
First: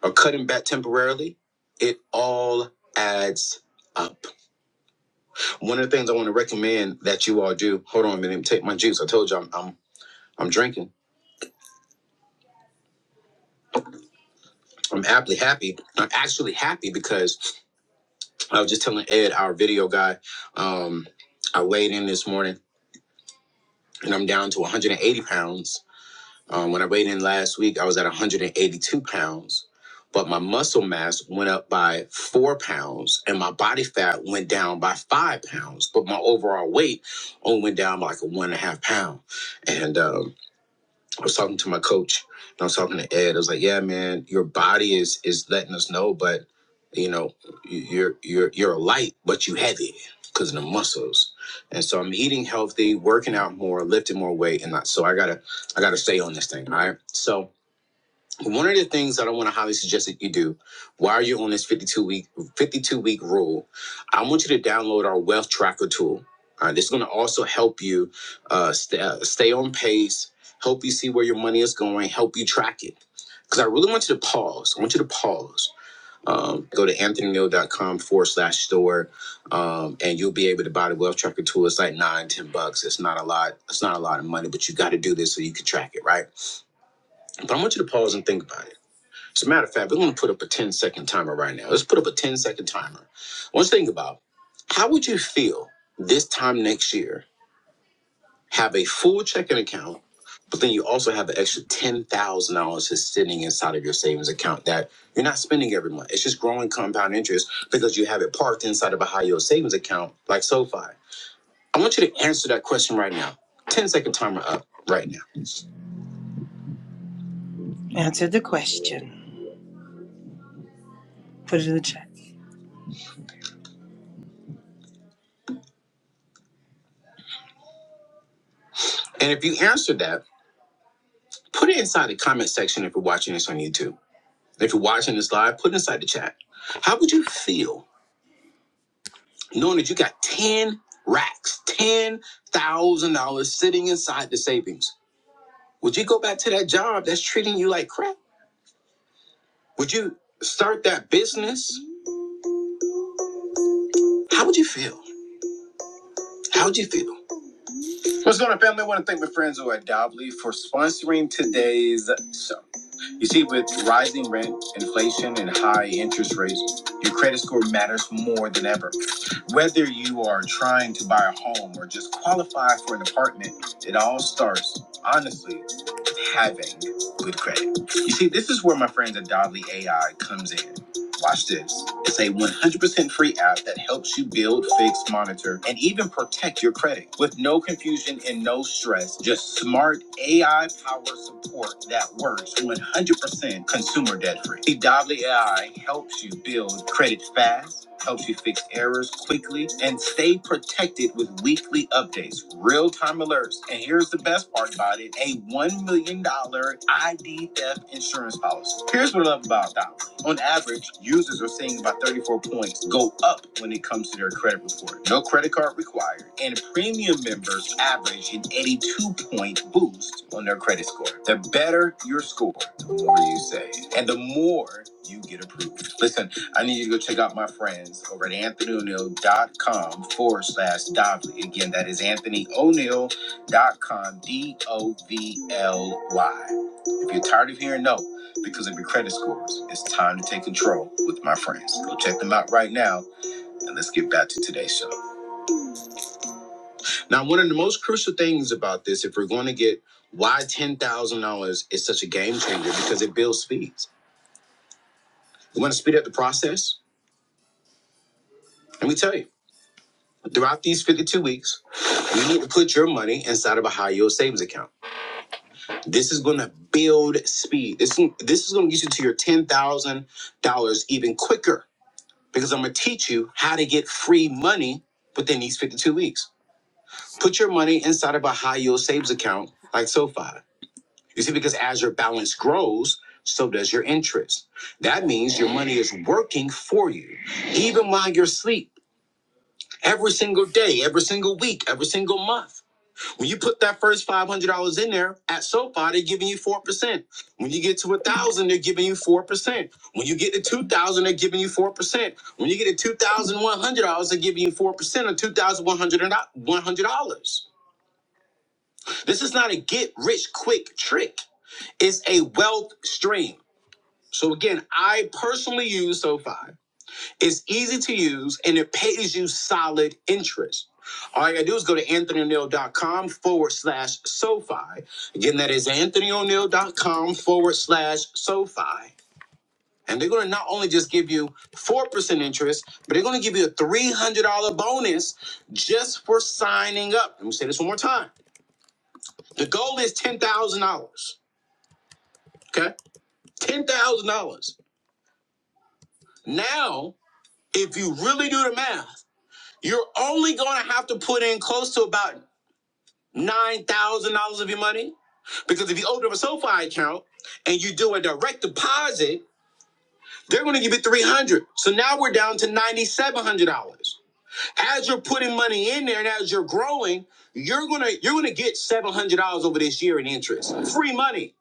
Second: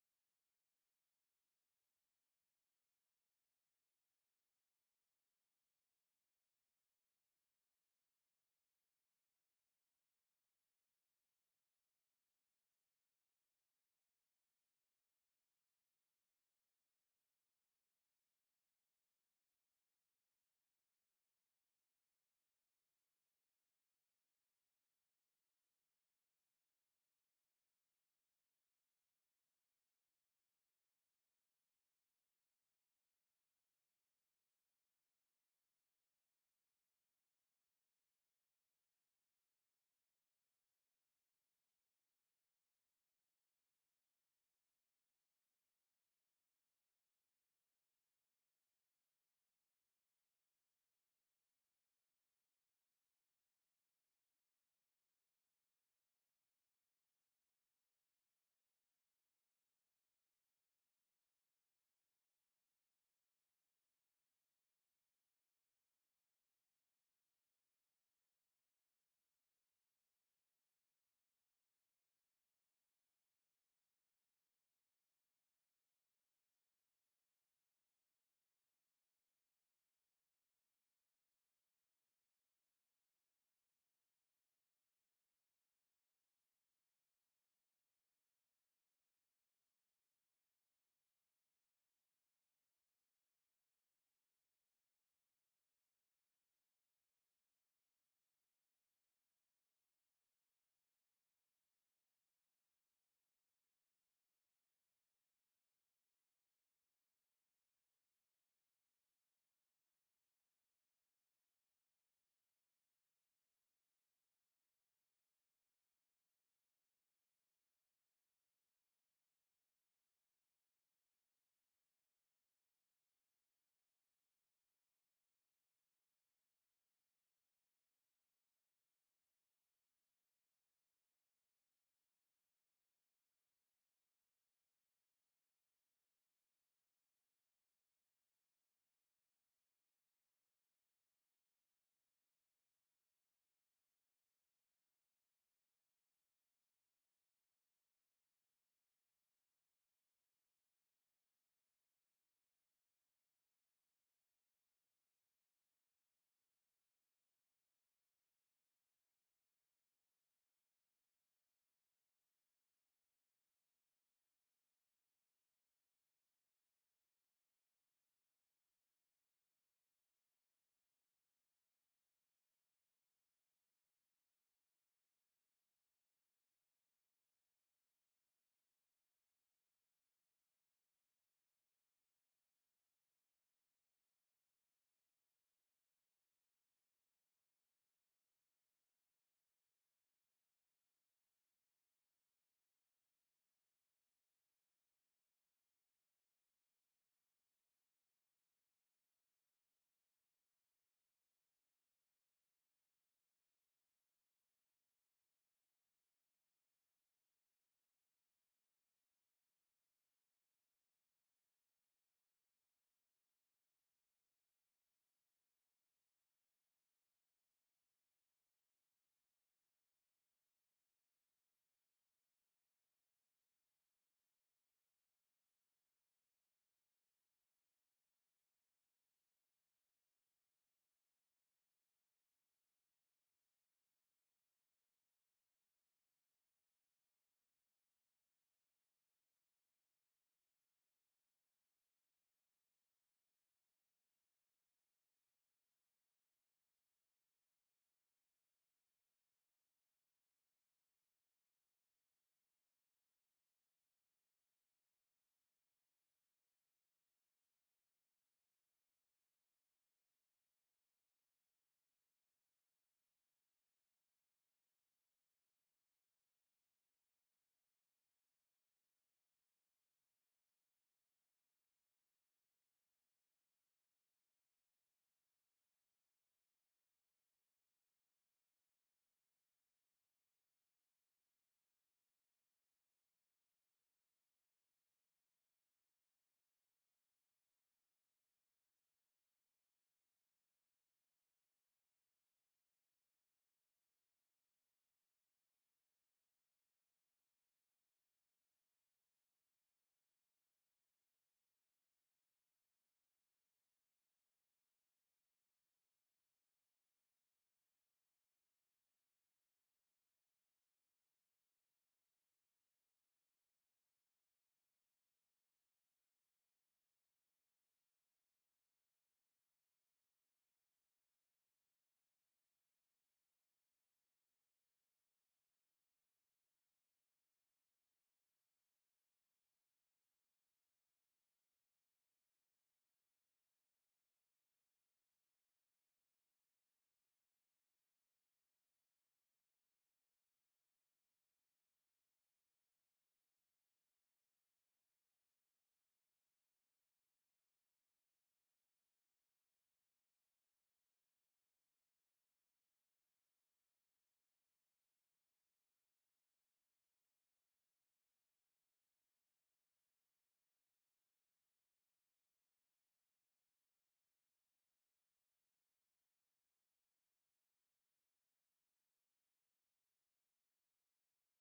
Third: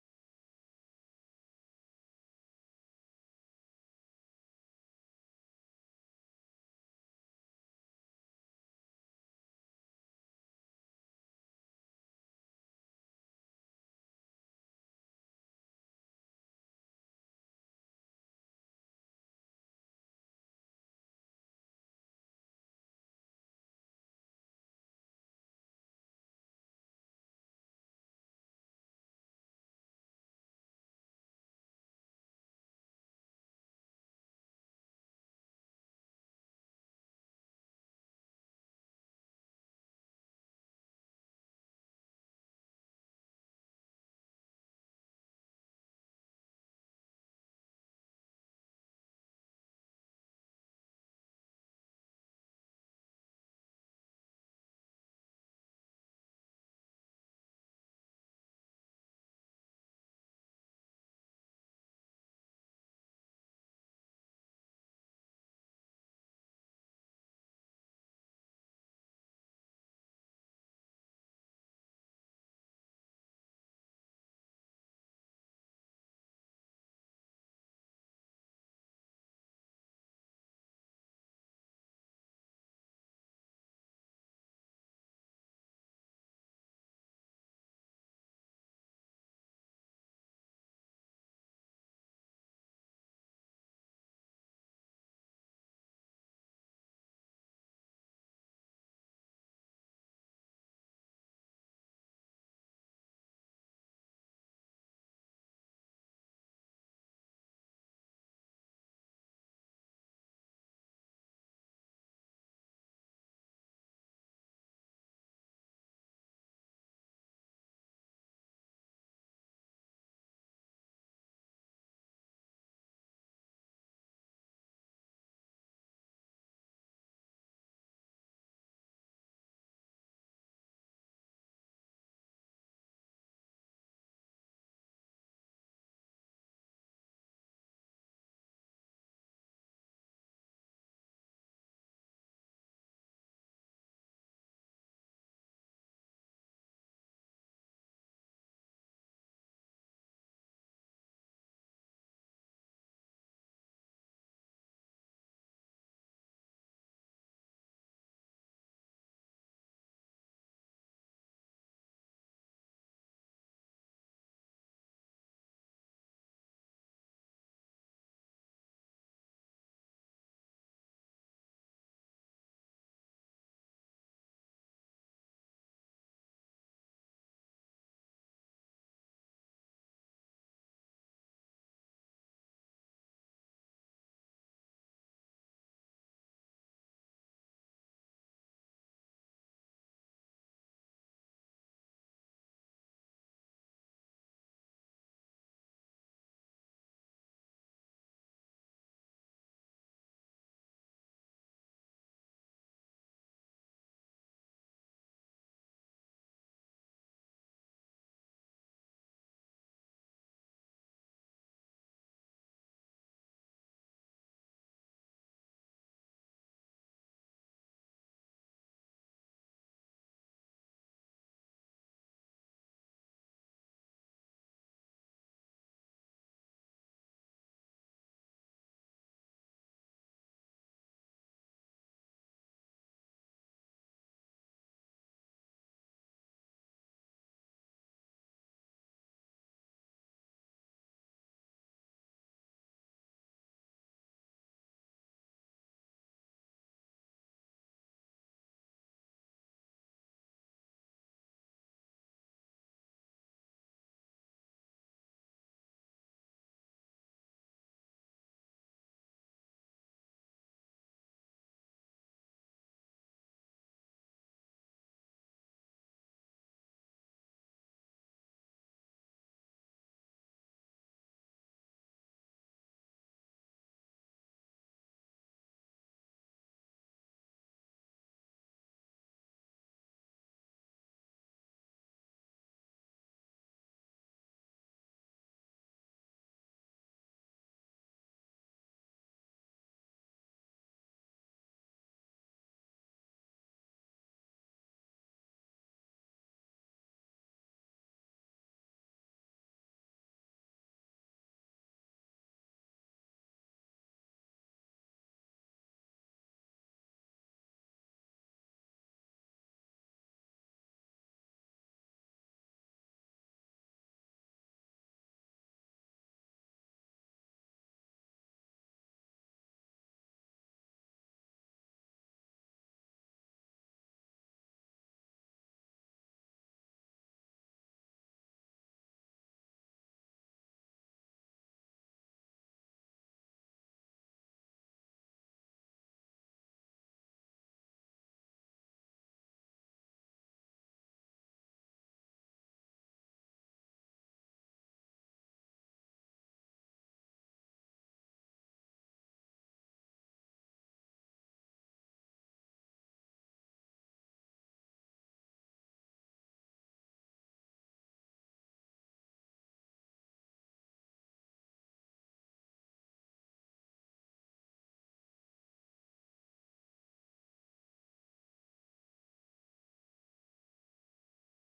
Speaker 1: or cutting back temporarily, it all adds up. One of the things I want to recommend that you all do. Hold on a minute, let me take my juice. I told you I'm I'm, I'm drinking. I'm aptly happy. I'm actually happy because I was just telling Ed, our video guy, um, I weighed in this morning and I'm down to 180 pounds Um, when I weighed in last week, I was at 182 pounds, but my muscle mass went up by four pounds and my body fat went down by five pounds, but my overall weight only went down by like a one and a half pound. And um, I was talking to my coach and I was talking to Ed. I was like, "Yeah, man, your body is is letting us know, but you know, you- are you're you're light, but you heavy because of the muscles." And so I'm eating healthy, working out more, lifting more weight, and not, so I gotta I gotta stay on this thing. All right, so one of the things that I want to highly suggest that you do while you're on this 52 week 52 week rule, I want you to download our wealth tracker tool. All right, this is going to also help you uh, st- uh, stay on pace, help you see where your money is going, help you track it. Because I really want you to pause. I want you to pause. Um, go to anthonyneal.com forward slash store, um, and you'll be able to buy the wealth tracker tool. It's like nine, ten bucks. It's not a lot. It's not a lot of money, but you got to do this so you can track it, right? But I want you to pause and think about it. As a matter of fact, we're going to put up a ten-second timer right now. Let's put up a ten-second timer. Let's think about how would you feel this time next year, have a full checking account, but then you also have an extra $10,000 just sitting inside of your savings account that you're not spending every month. It's just growing compound interest because you have it parked inside of a high yield savings account like SoFi. I want you to answer that question right now. Ten-second timer up right now. Put it in the chat. And if you answered that, put it inside the comment section if you're watching this on YouTube if you're watching this live, put inside the chat. How would you feel knowing that you got 10 racks, $10,000 sitting inside the savings? Would you go back to that job that's treating you like crap? Would you start that business? How would you feel? How would you feel? What's going on, family? I want to thank my friends over at Dobley for sponsoring today's show. You see, with rising rent, inflation, and high interest rates, your credit score matters more than ever. Whether you are trying to buy a home or just qualify for an apartment, it all starts, honestly, with having good credit. You see, this is where my friends at Dodley AI comes in. Watch this. It's a 100% free app that helps you build, fix, monitor, and even protect your credit with no confusion and no stress. Just smart AI powered support that works 100% consumer debt free. See, Dobley AI helps you build credit fast. Helps you fix errors quickly and stay protected with weekly updates, real time alerts. And here's the best part about it a $1 million ID theft insurance policy. Here's what I love about Dobley. On average, users are seeing about 34 points go up when it comes to their credit report. No credit card required, and premium members average an 82 point boost on their credit score. The better your score, the more you save, and the more you get approved. Listen, I need you to go check out my friends over at anthonyo'neill.com forward slash Dovely. Again, that is anthonyo'neill.com, D O V L Y. If you're tired of hearing no, because of your credit scores. It's time to take control with my friends. Go check them out right now, and let's get back to today's show. Now, one of the most crucial things about this, if we're going to get why $10,000 is such a game changer, because it builds speeds. You want to speed up the process? Let me tell you, throughout these 52 weeks, you need to put your money inside of a high yield savings account. This is going to build speed. This, this is going to get you to your $10,000 even quicker because I'm going to teach you how to get free money within these 52 weeks. Put your money inside of a high yield savings account like SoFi. You see, because as your balance grows, so does your interest. That means your money is working for you, even while you're asleep, every single day, every single week, every single month. When you put that first five hundred dollars in there at SoFi, they're giving you four percent. When you get to a thousand, dollars, they're giving you four percent. When you get to two thousand, dollars, they're giving you four percent. When you get to two thousand one hundred dollars, they're giving you four percent on two thousand one hundred one hundred dollars. This is not a get rich quick trick. It's a wealth stream. So again, I personally use SoFi. It's easy to use and it pays you solid interest. All you gotta do is go to anthonyo'neill.com forward slash SoFi. Again, that is anthonyo'neill.com forward slash SoFi. And they're gonna not only just give you 4% interest, but they're gonna give you a $300 bonus just for signing up. Let me say this one more time. The goal is $10,000. Okay? $10,000. Now, if you really do the math, you're only going to have to put in close to about nine thousand dollars of your money? Because if you open up a SoFi account and you do a direct deposit, they're going to give you three hundred. dollars. So now we're down to ninety-seven hundred dollars. As you're putting money in there and as you're growing, you're gonna you're gonna get seven hundred dollars over this year in interest, free money.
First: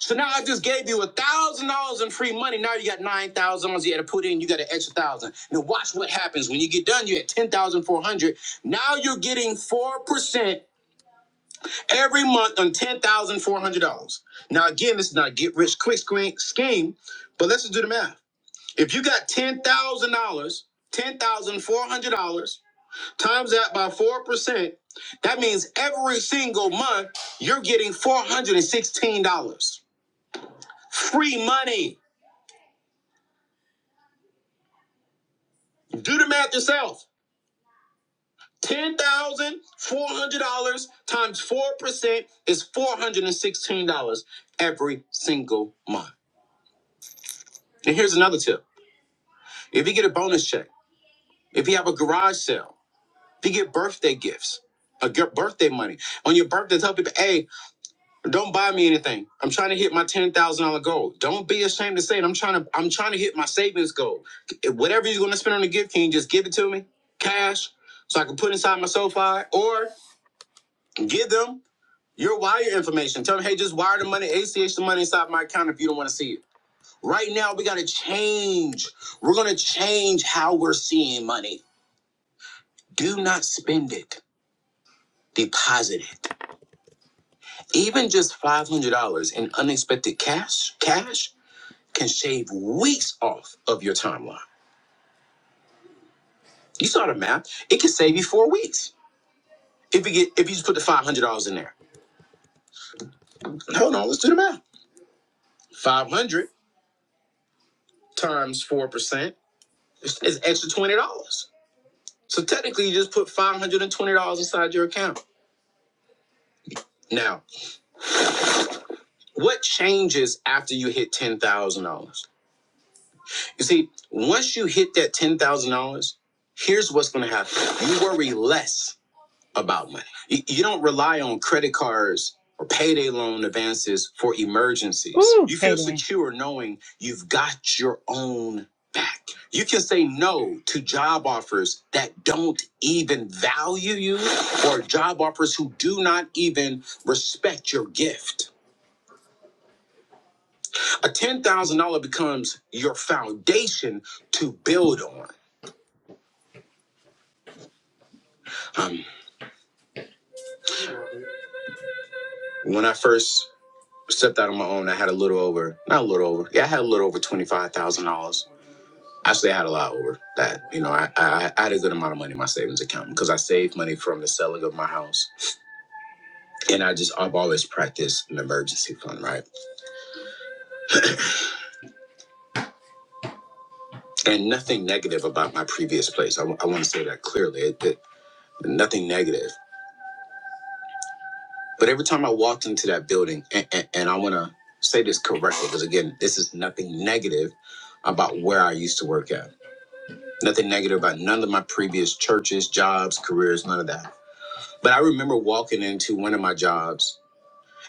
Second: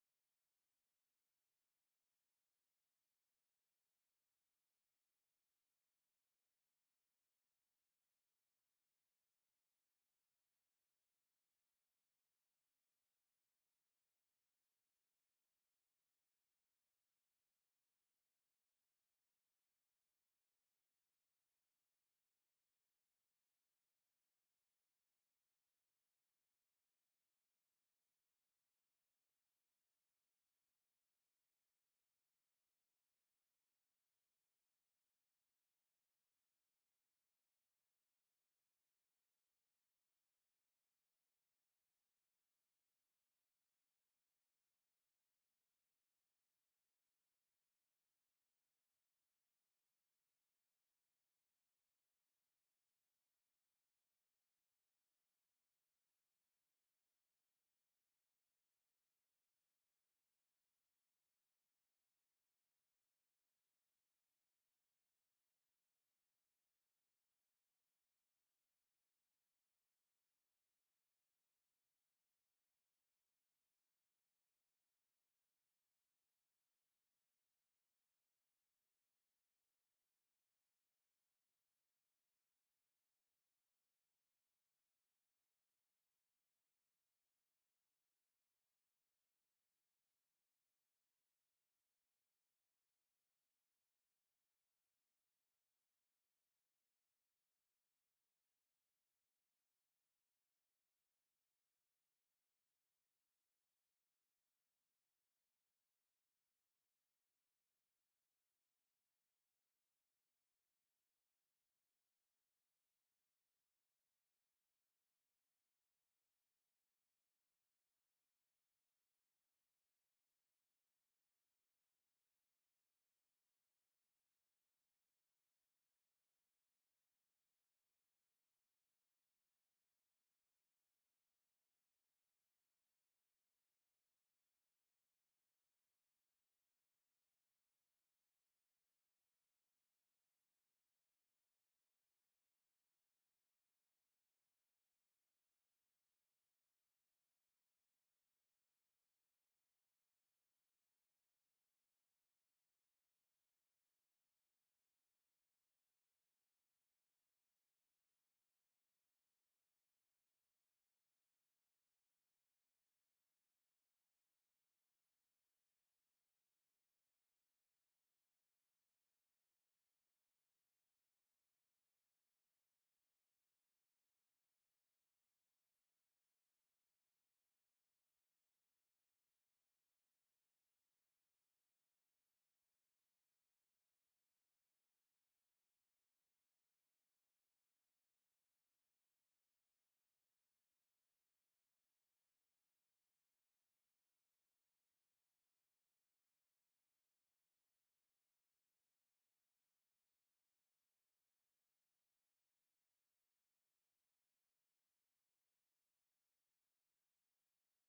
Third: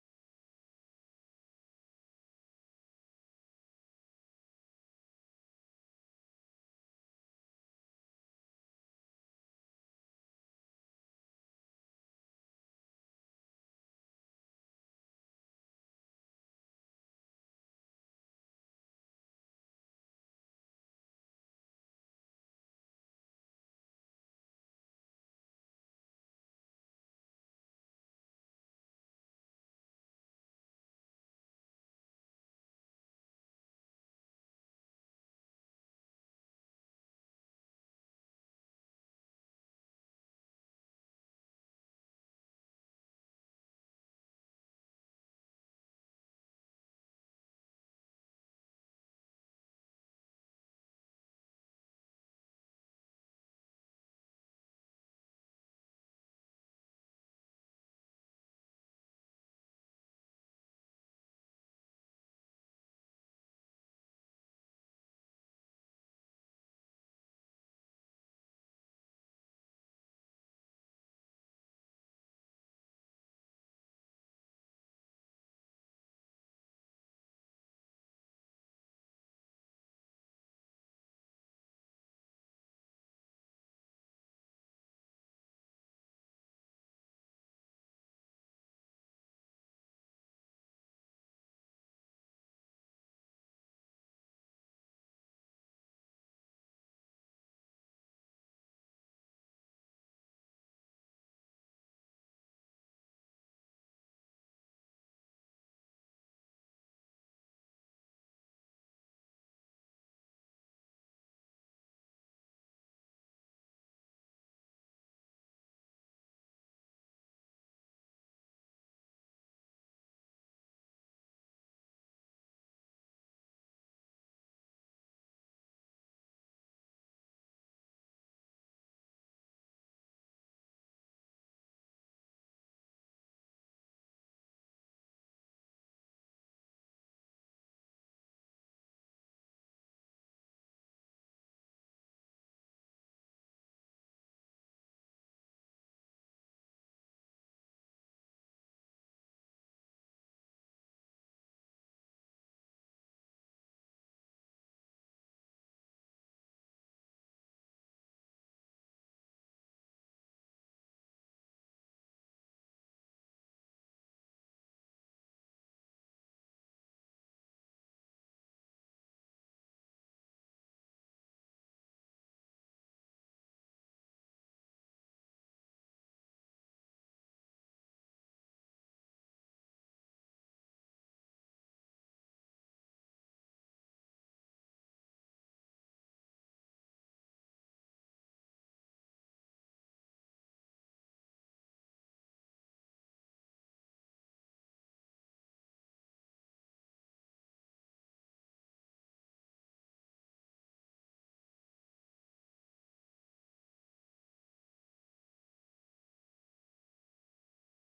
Speaker 1: So now I just gave you a thousand dollars in free money. Now you got nine thousand dollars you had to put in. You got an extra one thousand. dollars. Now watch what happens when you get done. You're at ten thousand four hundred. dollars. Now you're getting four percent every month on ten thousand four hundred dollars. Now again, this is not a get rich quick scheme, but let's just do the math. If you got ten thousand dollars, ten thousand four hundred dollars, times that by four percent, that means every single month you're getting four hundred and sixteen dollars. Free money. Do the math yourself. Ten thousand four hundred dollars times four percent is four hundred and sixteen dollars every single month. And here's another tip. If you get a bonus check, if you have a garage sale, if you get birthday gifts, a gi- birthday money on your birthday, tell people, hey, don't buy me anything. I'm trying to hit my ten thousand dollar goal. Don't be ashamed to say it. I'm trying to I'm trying to hit my savings goal. If whatever you're gonna spend on the gift, can you just give it to me, cash, so I can put inside my SoFi, or give them your wire information. Tell them, hey, just wire the money, ACH the money inside my account if you don't want to see it. Right now, we gotta change. We're gonna change how we're seeing money. Do not spend it. Deposit it. Even just $500 in unexpected cash, cash can shave weeks off of your timeline. You saw the math. It can save you four weeks if you get if you just put the $500 in there. Hold on, let's do the math. 500 times 4% is extra $20. So technically, you just put $520 inside your account. Now, what changes after you hit $10,000? You see, once you hit that $10,000, here's what's going to happen. You worry less about money. You, you don't rely on credit cards or payday loan advances for emergencies. Ooh, you feel payday. secure knowing you've got your own back. You can say no to job offers that don't even value you or job offers who do not even respect your gift. A $10,000 becomes your foundation to build on. Um, When I first stepped out on my own, I had a little over, not a little over, yeah, I had a little over $25,000. Actually, I had a lot over that. You know, I, I, I had a good amount of money in my savings account because I saved money from the selling of my house. And I just, I've always practiced an emergency fund, right? And nothing negative about my previous place. I, I want to say that clearly. It, it, nothing negative. But every time I walked into that building, and, and, and I want to say this correctly because, again, this is nothing negative about where I used to work at Nothing negative about none of my previous churches, jobs, careers, none of that. But I remember walking into one of my jobs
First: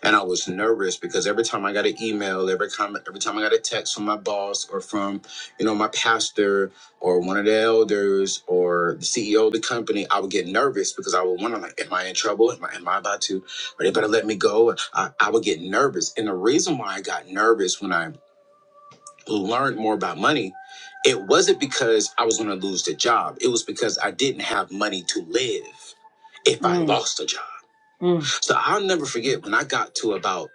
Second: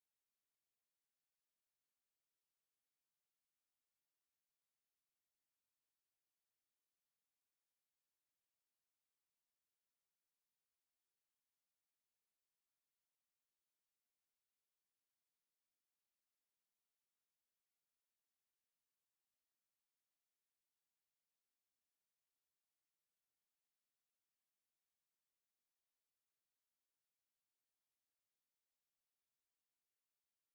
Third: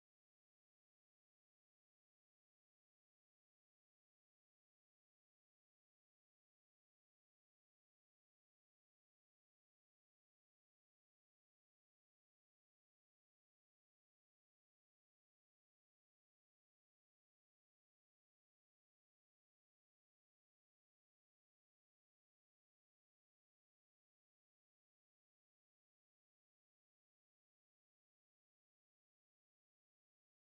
Speaker 1: and I was nervous because every time I got an email, every comment, every time I got a text from my boss or from, you know, my pastor or one of the elders or the CEO of the company, I would get nervous because I would wonder like, am I in trouble? Am I, am I about to, or they better let me go? I, I would get nervous. And the reason why I got nervous when I learned more about money, it wasn't because I was going to lose the job. It was because I didn't have money to live if I Mm. lost a job. Mm. So I'll never forget when I got to about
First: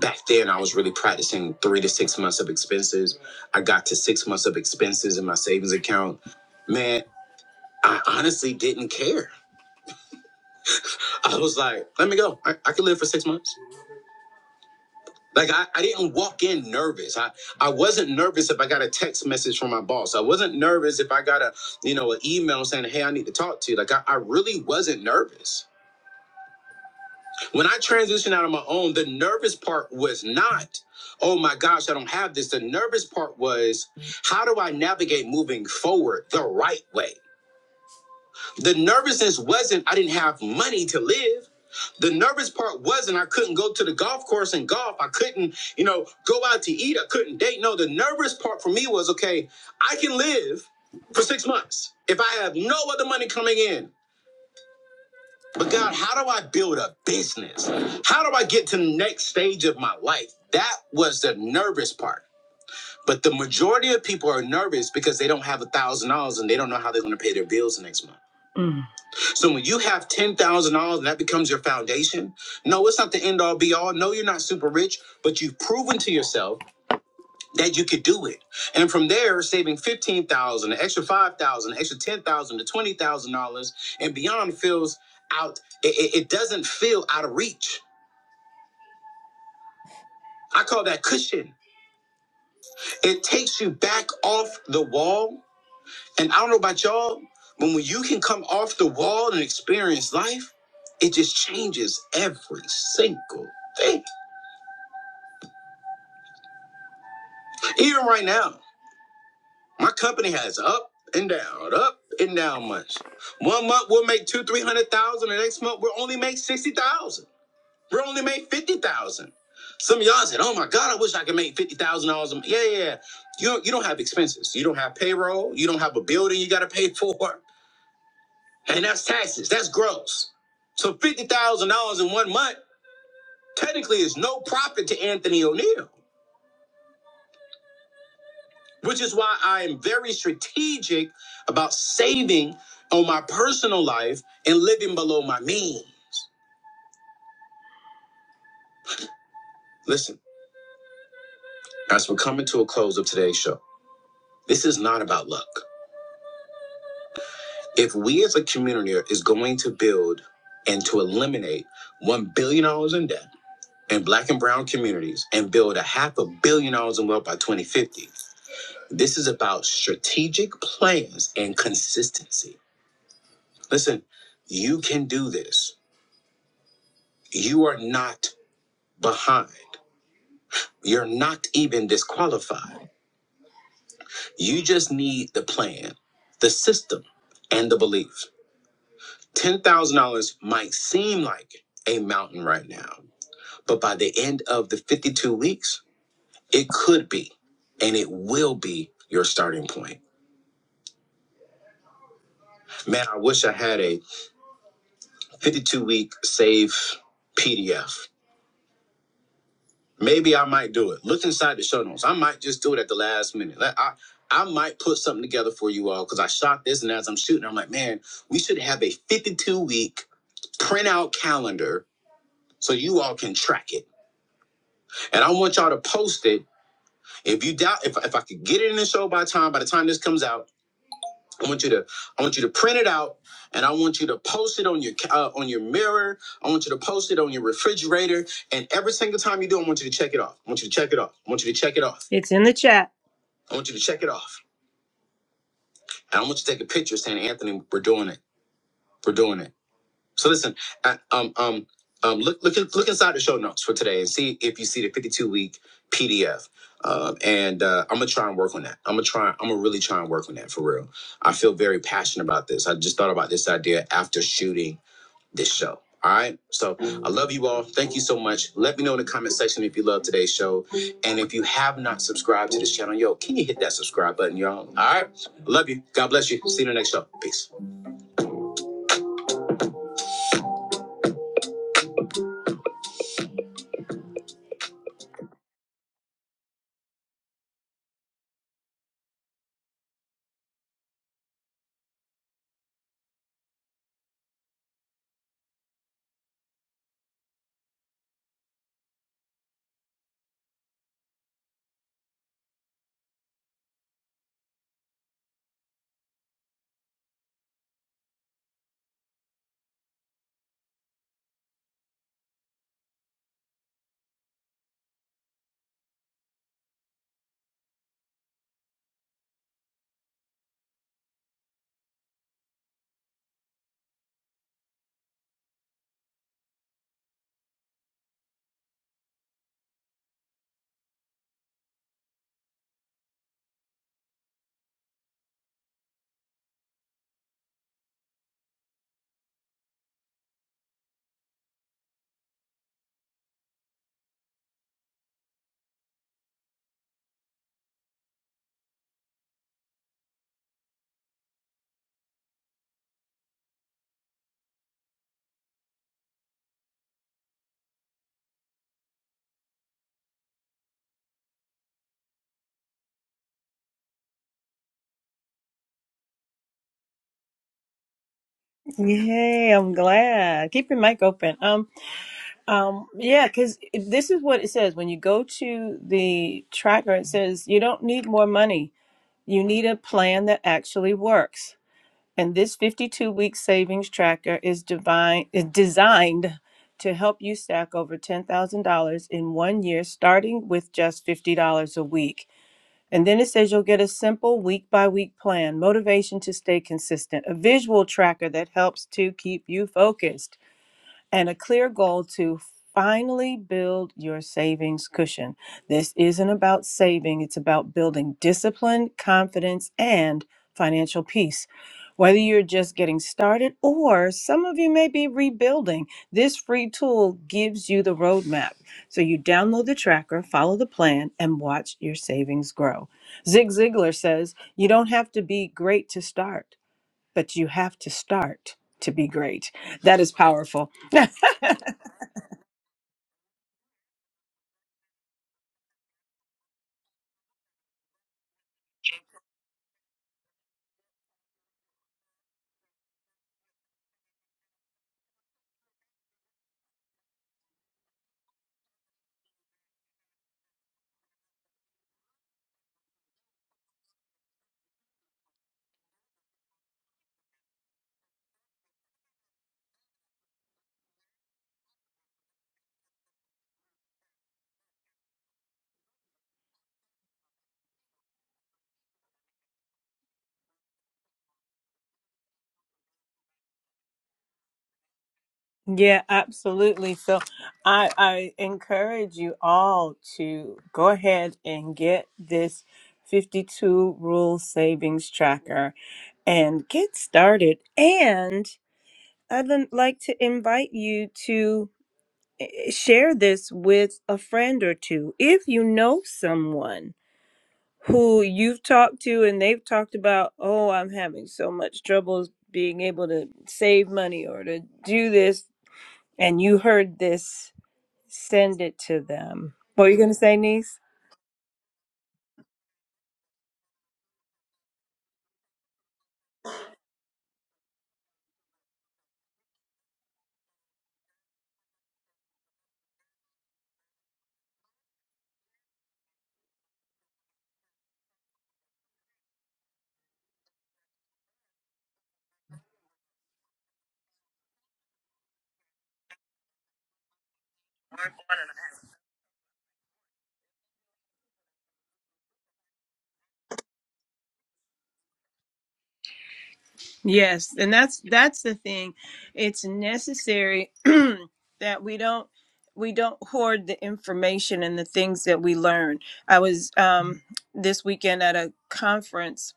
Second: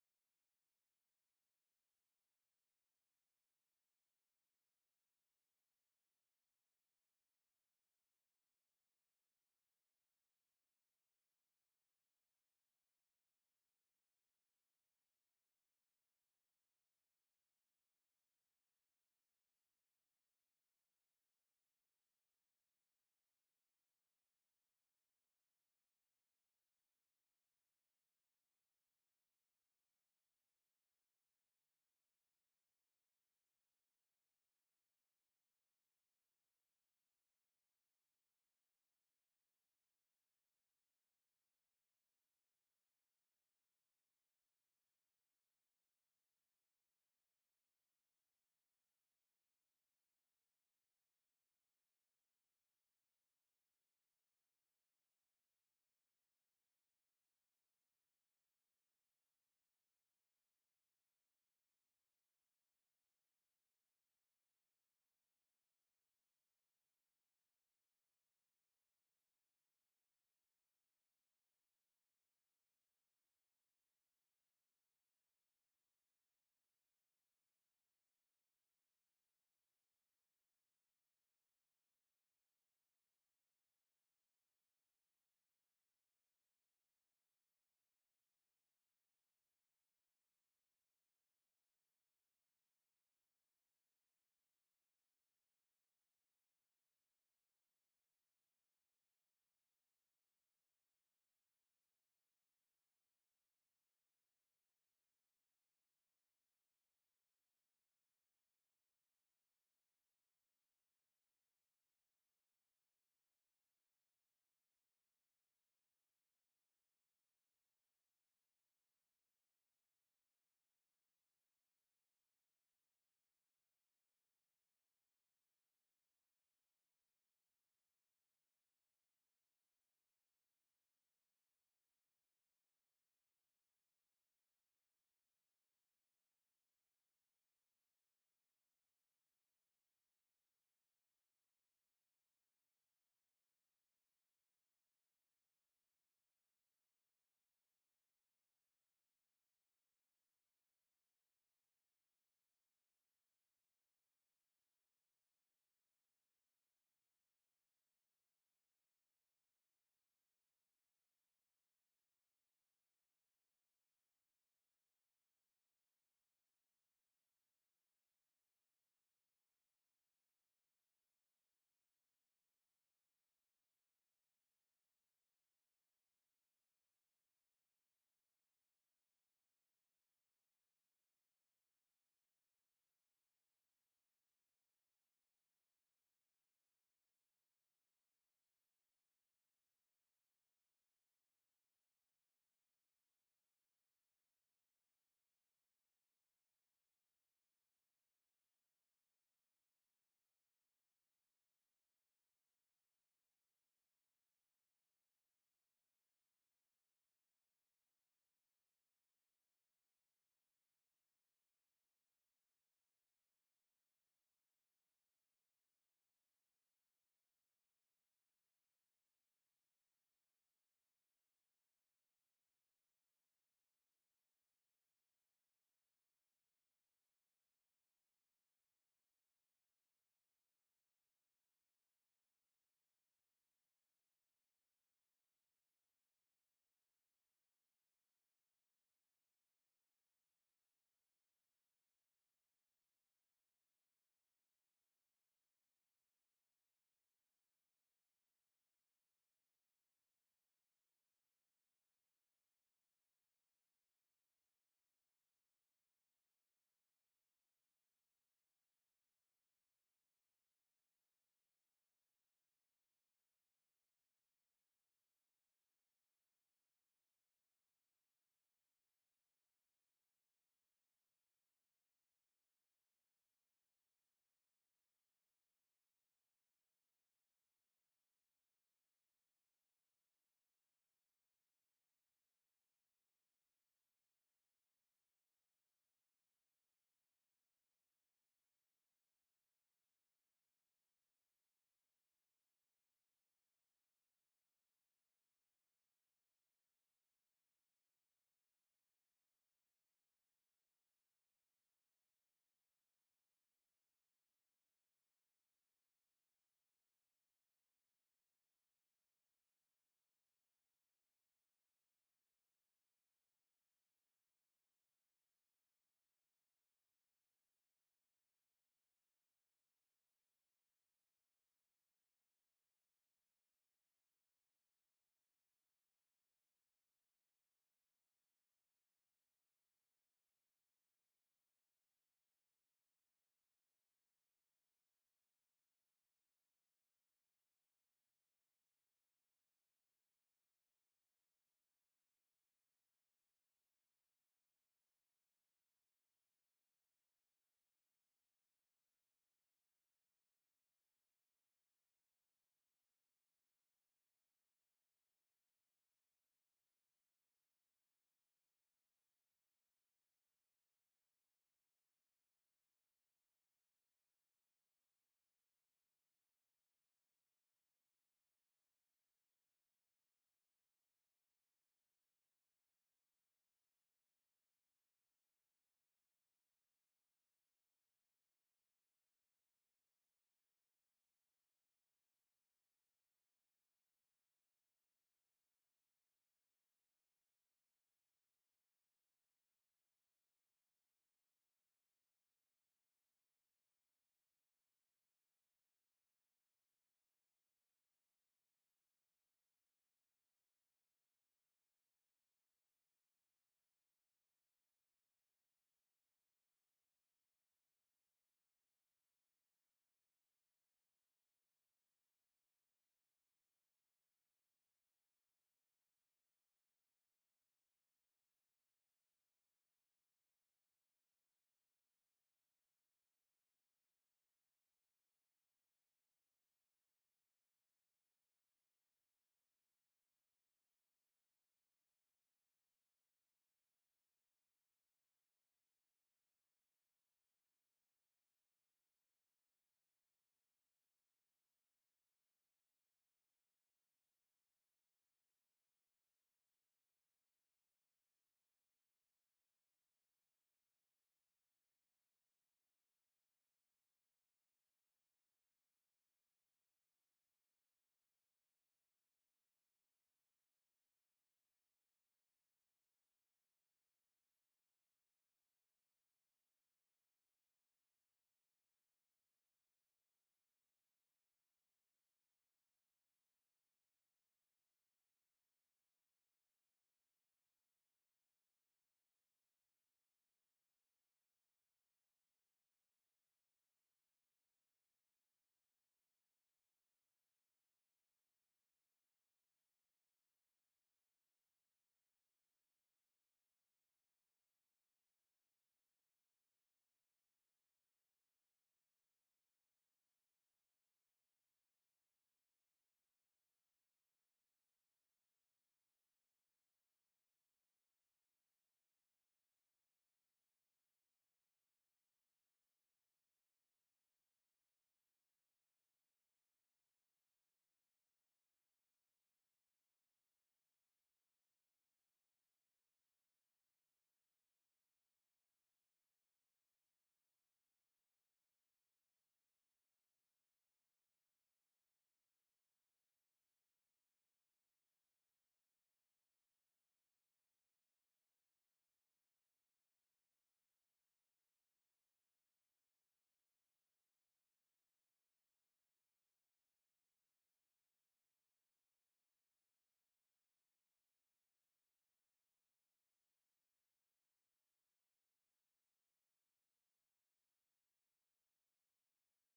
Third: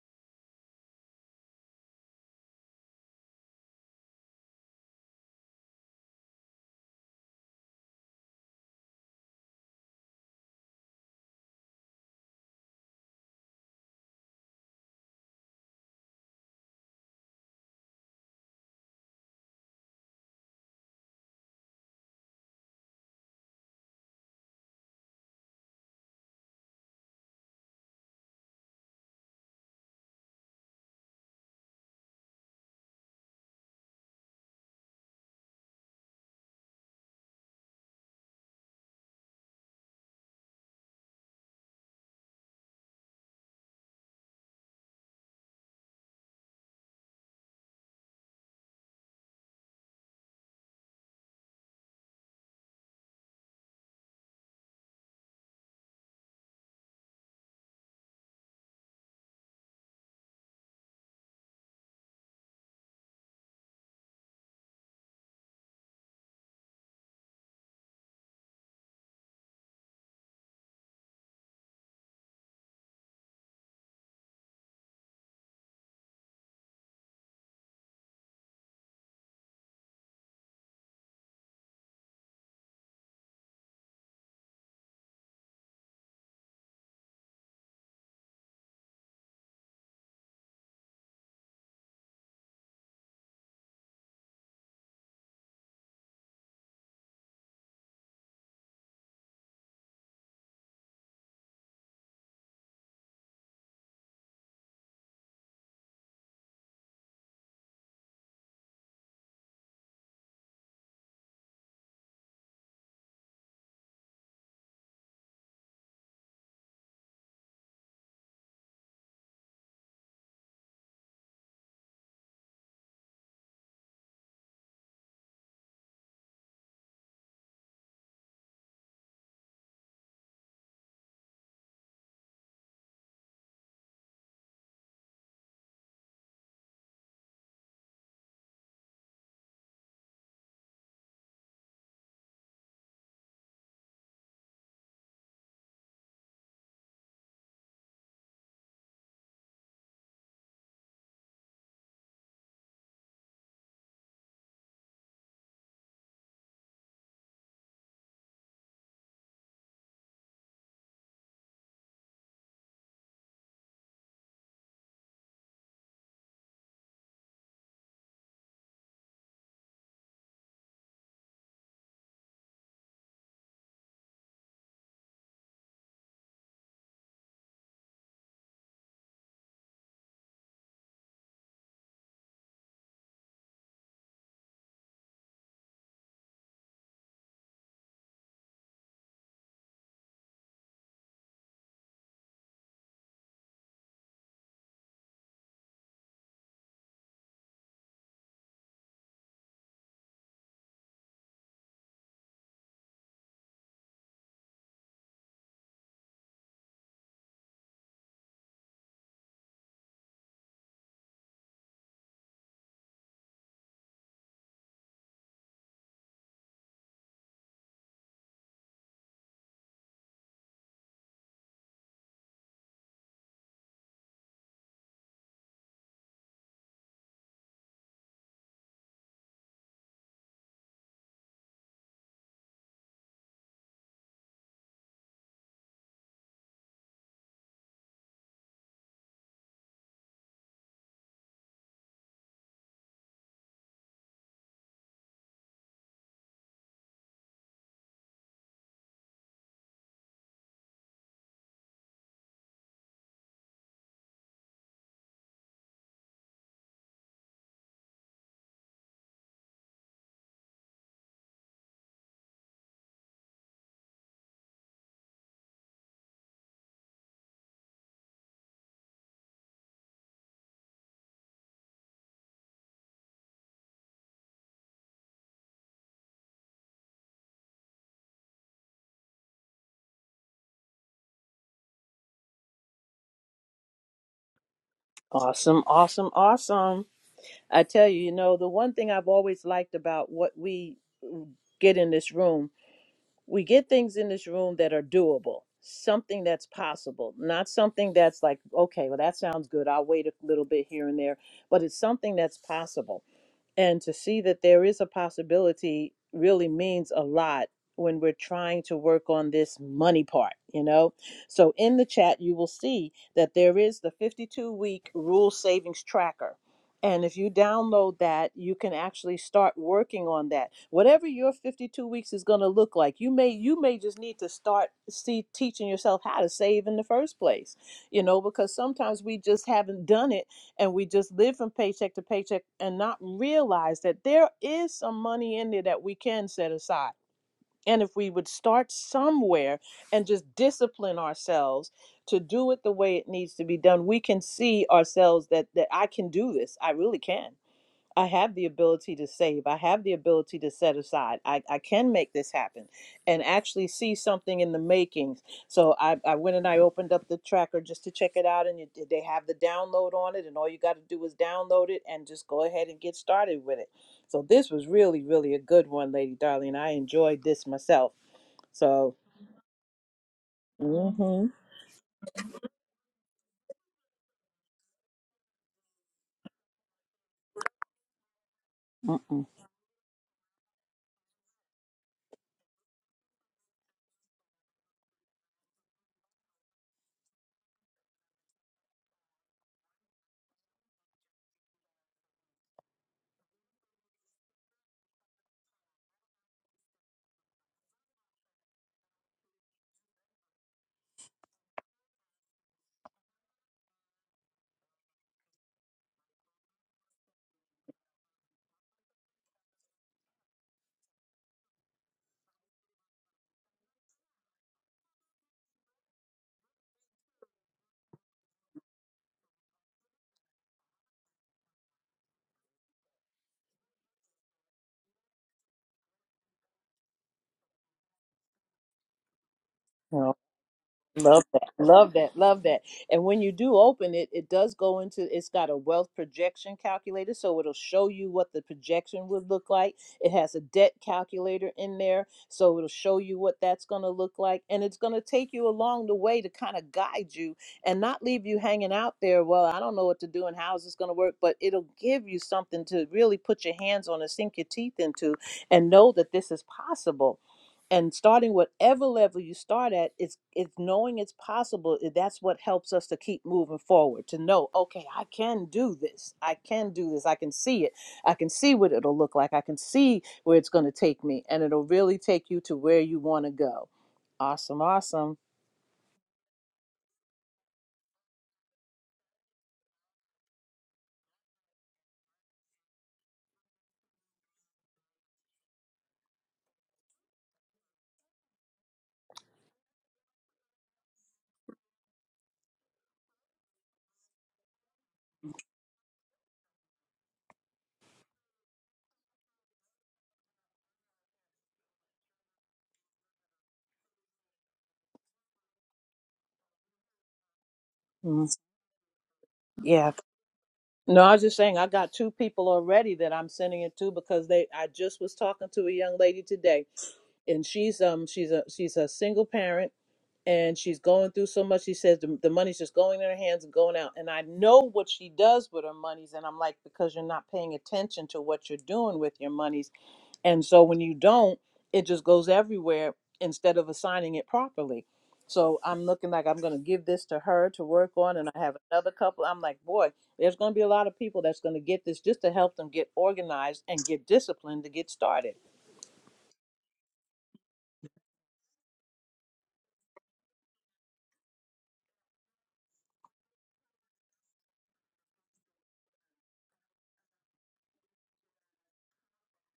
Speaker 1: back then, I was really practicing three to six months of expenses. I got to six months of expenses in my savings account. Man, I honestly didn't care. I was like, let me go. I, I can live for six months. Like I, I didn't walk in nervous. I, I wasn't nervous if I got a text message from my boss. I wasn't nervous if I got a, you know, an email saying, hey, I need to talk to you. Like I, I really wasn't nervous. When I transitioned out on my own, the nervous part was not, oh my gosh, I don't have this. The nervous part was how do I navigate moving forward the right way? The nervousness wasn't I didn't have money to live. The nervous part wasn't I couldn't go to the golf course and golf. I couldn't, you know, go out to eat. I couldn't date. No, the nervous part for me was okay, I can live for six months if I have no other money coming in. But God, how do I build a business? How do I get to the next stage of my life? That was the nervous part. But the majority of people are nervous because they don't have a thousand dollars and they don't know how they're gonna pay their bills the next month. Mm. So when you have ten thousand dollars and that becomes your foundation, no, it's not the end all be all. No, you're not super rich, but you've proven to yourself that you could do it. And from there, saving fifteen thousand, dollars, an extra five thousand, dollars, an extra ten thousand dollars to twenty thousand dollars and beyond feels out. it it doesn't feel out of reach. I call that cushion. It takes you back off the wall And I don't know about y'all, but when you can come off the wall and experience life, it just changes every single thing. Even right now, my company has up and down, up and down months. One month we'll make two, three hundred thousand. The next month we'll only make sixty thousand. We'll only make fifty thousand. Some of y'all said, "Oh my God, I wish I could make fifty thousand dollars." a month." Yeah, yeah, yeah. You don't, you don't have expenses. You don't have payroll. You don't have a building you got to pay for. and that's taxes. That's gross. So fifty thousand dollars in one month technically is no profit to Anthony O'Neill, which is why I am very strategic about saving on my personal life and living below my means. Listen, as we're coming to a close of today's show, this is not about luck. If we as a community are- is going to build and to eliminate one billion dollars in debt in black and brown communities and build a half a billion dollars in wealth by 2050 This is about strategic plans and consistency. Listen, you can do this. You are not behind. You're not even disqualified. You just need the plan, the system, and the belief. $10,000 might seem like a mountain right now, but by the end of the 52 weeks, it could be and it will be your starting point. Man, I wish I had a 52 week save PDF Maybe I might do it. Look inside the show notes. I might just do it at the last minute. Like, I I might put something together for you all because I shot this, and as I'm shooting, I'm like, man, we should have a 52 week printout calendar so you all can track it. And I want y'all to post it. If you doubt, if if I could get it in the show by time, by the time this comes out. I want you to I want you to print it out and I want you to post it on your uh, on your mirror. I want you to post it on your refrigerator and every single time you do I want you to check it off. I want you to check it off. I want you to check it off. It's in the chat. I want you to check it off. And I want you to take a picture saying Anthony we're doing it. We're doing it. So listen, uh, um, um, um, look, look, in- look inside the show notes for today and see if you see the 52 week PDF. Um, and uh, I'm gonna try and work on that. I'm gonna try. I'm gonna really try and work on that for real. I feel very passionate about this. I just thought about this idea after shooting this show. All right. So I love you all. Thank you so much. Let me know in the comment section if you love today's show. And if you have not subscribed to this channel, yo, can you hit that subscribe button, y'all? All right. Love you. God bless you. See you in the next show. Peace.
Speaker 2: Awesome, awesome, awesome. I tell you, you know, the one thing I've always liked about what we get in this room, we get things in this room that are doable, something that's possible, not something that's like, okay, well, that sounds good. I'll wait a little bit here and there, but it's something that's possible. And to see that there is a possibility really means a lot when we're trying to work on this money part, you know? So in the chat, you will see that there is the 52 week rule savings tracker. And if you download that, you can actually start working on that. Whatever your 52 weeks is going to look like, you may you may just need to start see teaching yourself how to save in the first place. You know, because sometimes we just haven't done it and we just live from paycheck to paycheck and not realize that there is some money in there that we can set aside. And if we would start somewhere and just discipline ourselves to do it the way it needs to be done, we can see ourselves that that I can do this. I really can. I have the ability to save. I have the ability to set aside. I, I can make this happen and actually see something in the makings. So I, I went and I opened up the tracker just to check it out, and you, they have the download on it. And all you got to do is download it and just go ahead and get started with it. So this was really, really a good one, Lady Darling. I enjoyed this myself. So,
Speaker 1: Yay, I'm glad. Keep your mic
Speaker 2: mm-hmm.
Speaker 1: open. Um, um, yeah, because this is what it says. When you go to the tracker, it says you don't need more money.
Speaker 2: Mm-mm.
Speaker 1: You need a plan that actually works. And this 52 week savings tracker is divine is designed to help you stack over $10,000 in one year, starting with just $50 a week. And then it says you'll get a simple week by week plan, motivation to stay consistent, a visual tracker that helps to keep you focused and a clear goal to finally build your savings cushion. This isn't about saving, it's about building discipline, confidence, and financial peace. Whether you're just getting started or some of you may be rebuilding, this free tool gives you the roadmap. So you download the tracker, follow the plan, and watch your savings grow. Zig Ziglar says, You don't have to be great to start, but you have to start to be great. That is powerful.
Speaker 2: Love that. Love that. Love that. And when you do open it, it does go into it's got a wealth projection calculator, so it'll show you what the projection would look like. It has a debt calculator in there, so it'll show you what that's going to look like. And it's going to take you along the way to kind of guide you and not leave you hanging out there. Well, I don't know what to do and how is this going to work, but it'll give you something to really put your hands on and sink your teeth into and know that this is possible and starting whatever level you start at it's it's knowing it's possible i- that's what helps us to keep moving forward to know okay i can do this i can do this i can see it i can see what it'll look like i can see where it's going to take me and it'll really take you to where you want to go awesome awesome
Speaker 1: Yeah, absolutely. So I, I encourage you all to go ahead and get this 52 rule savings tracker and get started. And I'd l- like to invite you to eh, share this with a friend or two. If you know someone who you've talked to and they've talked about, oh, I'm having so much trouble being able to save money or to do this and you heard this,
Speaker 2: Mm,
Speaker 1: send it to them. What are
Speaker 2: yeah
Speaker 1: you going to say, niece?
Speaker 2: no i was just saying i got two people already that i'm sending it to because they i just was talking to a young lady today and she's um she's a she's a single parent and she's going through so much. She says the, the money's just going in her hands and going out. And I know what she does with her monies. And I'm like, because you're not paying attention to what you're doing with your monies. And so when you don't, it just goes everywhere instead of assigning it properly. So I'm looking like I'm going to give this to her to work on. And I have another couple. I'm like, boy, there's going to be a lot of people that's going to get this just to help them get organized and get disciplined to get started.
Speaker 1: Yes, and that's that's the thing. It's necessary that we don't we don't hoard the information and the things that we learn. I was um this weekend at a conference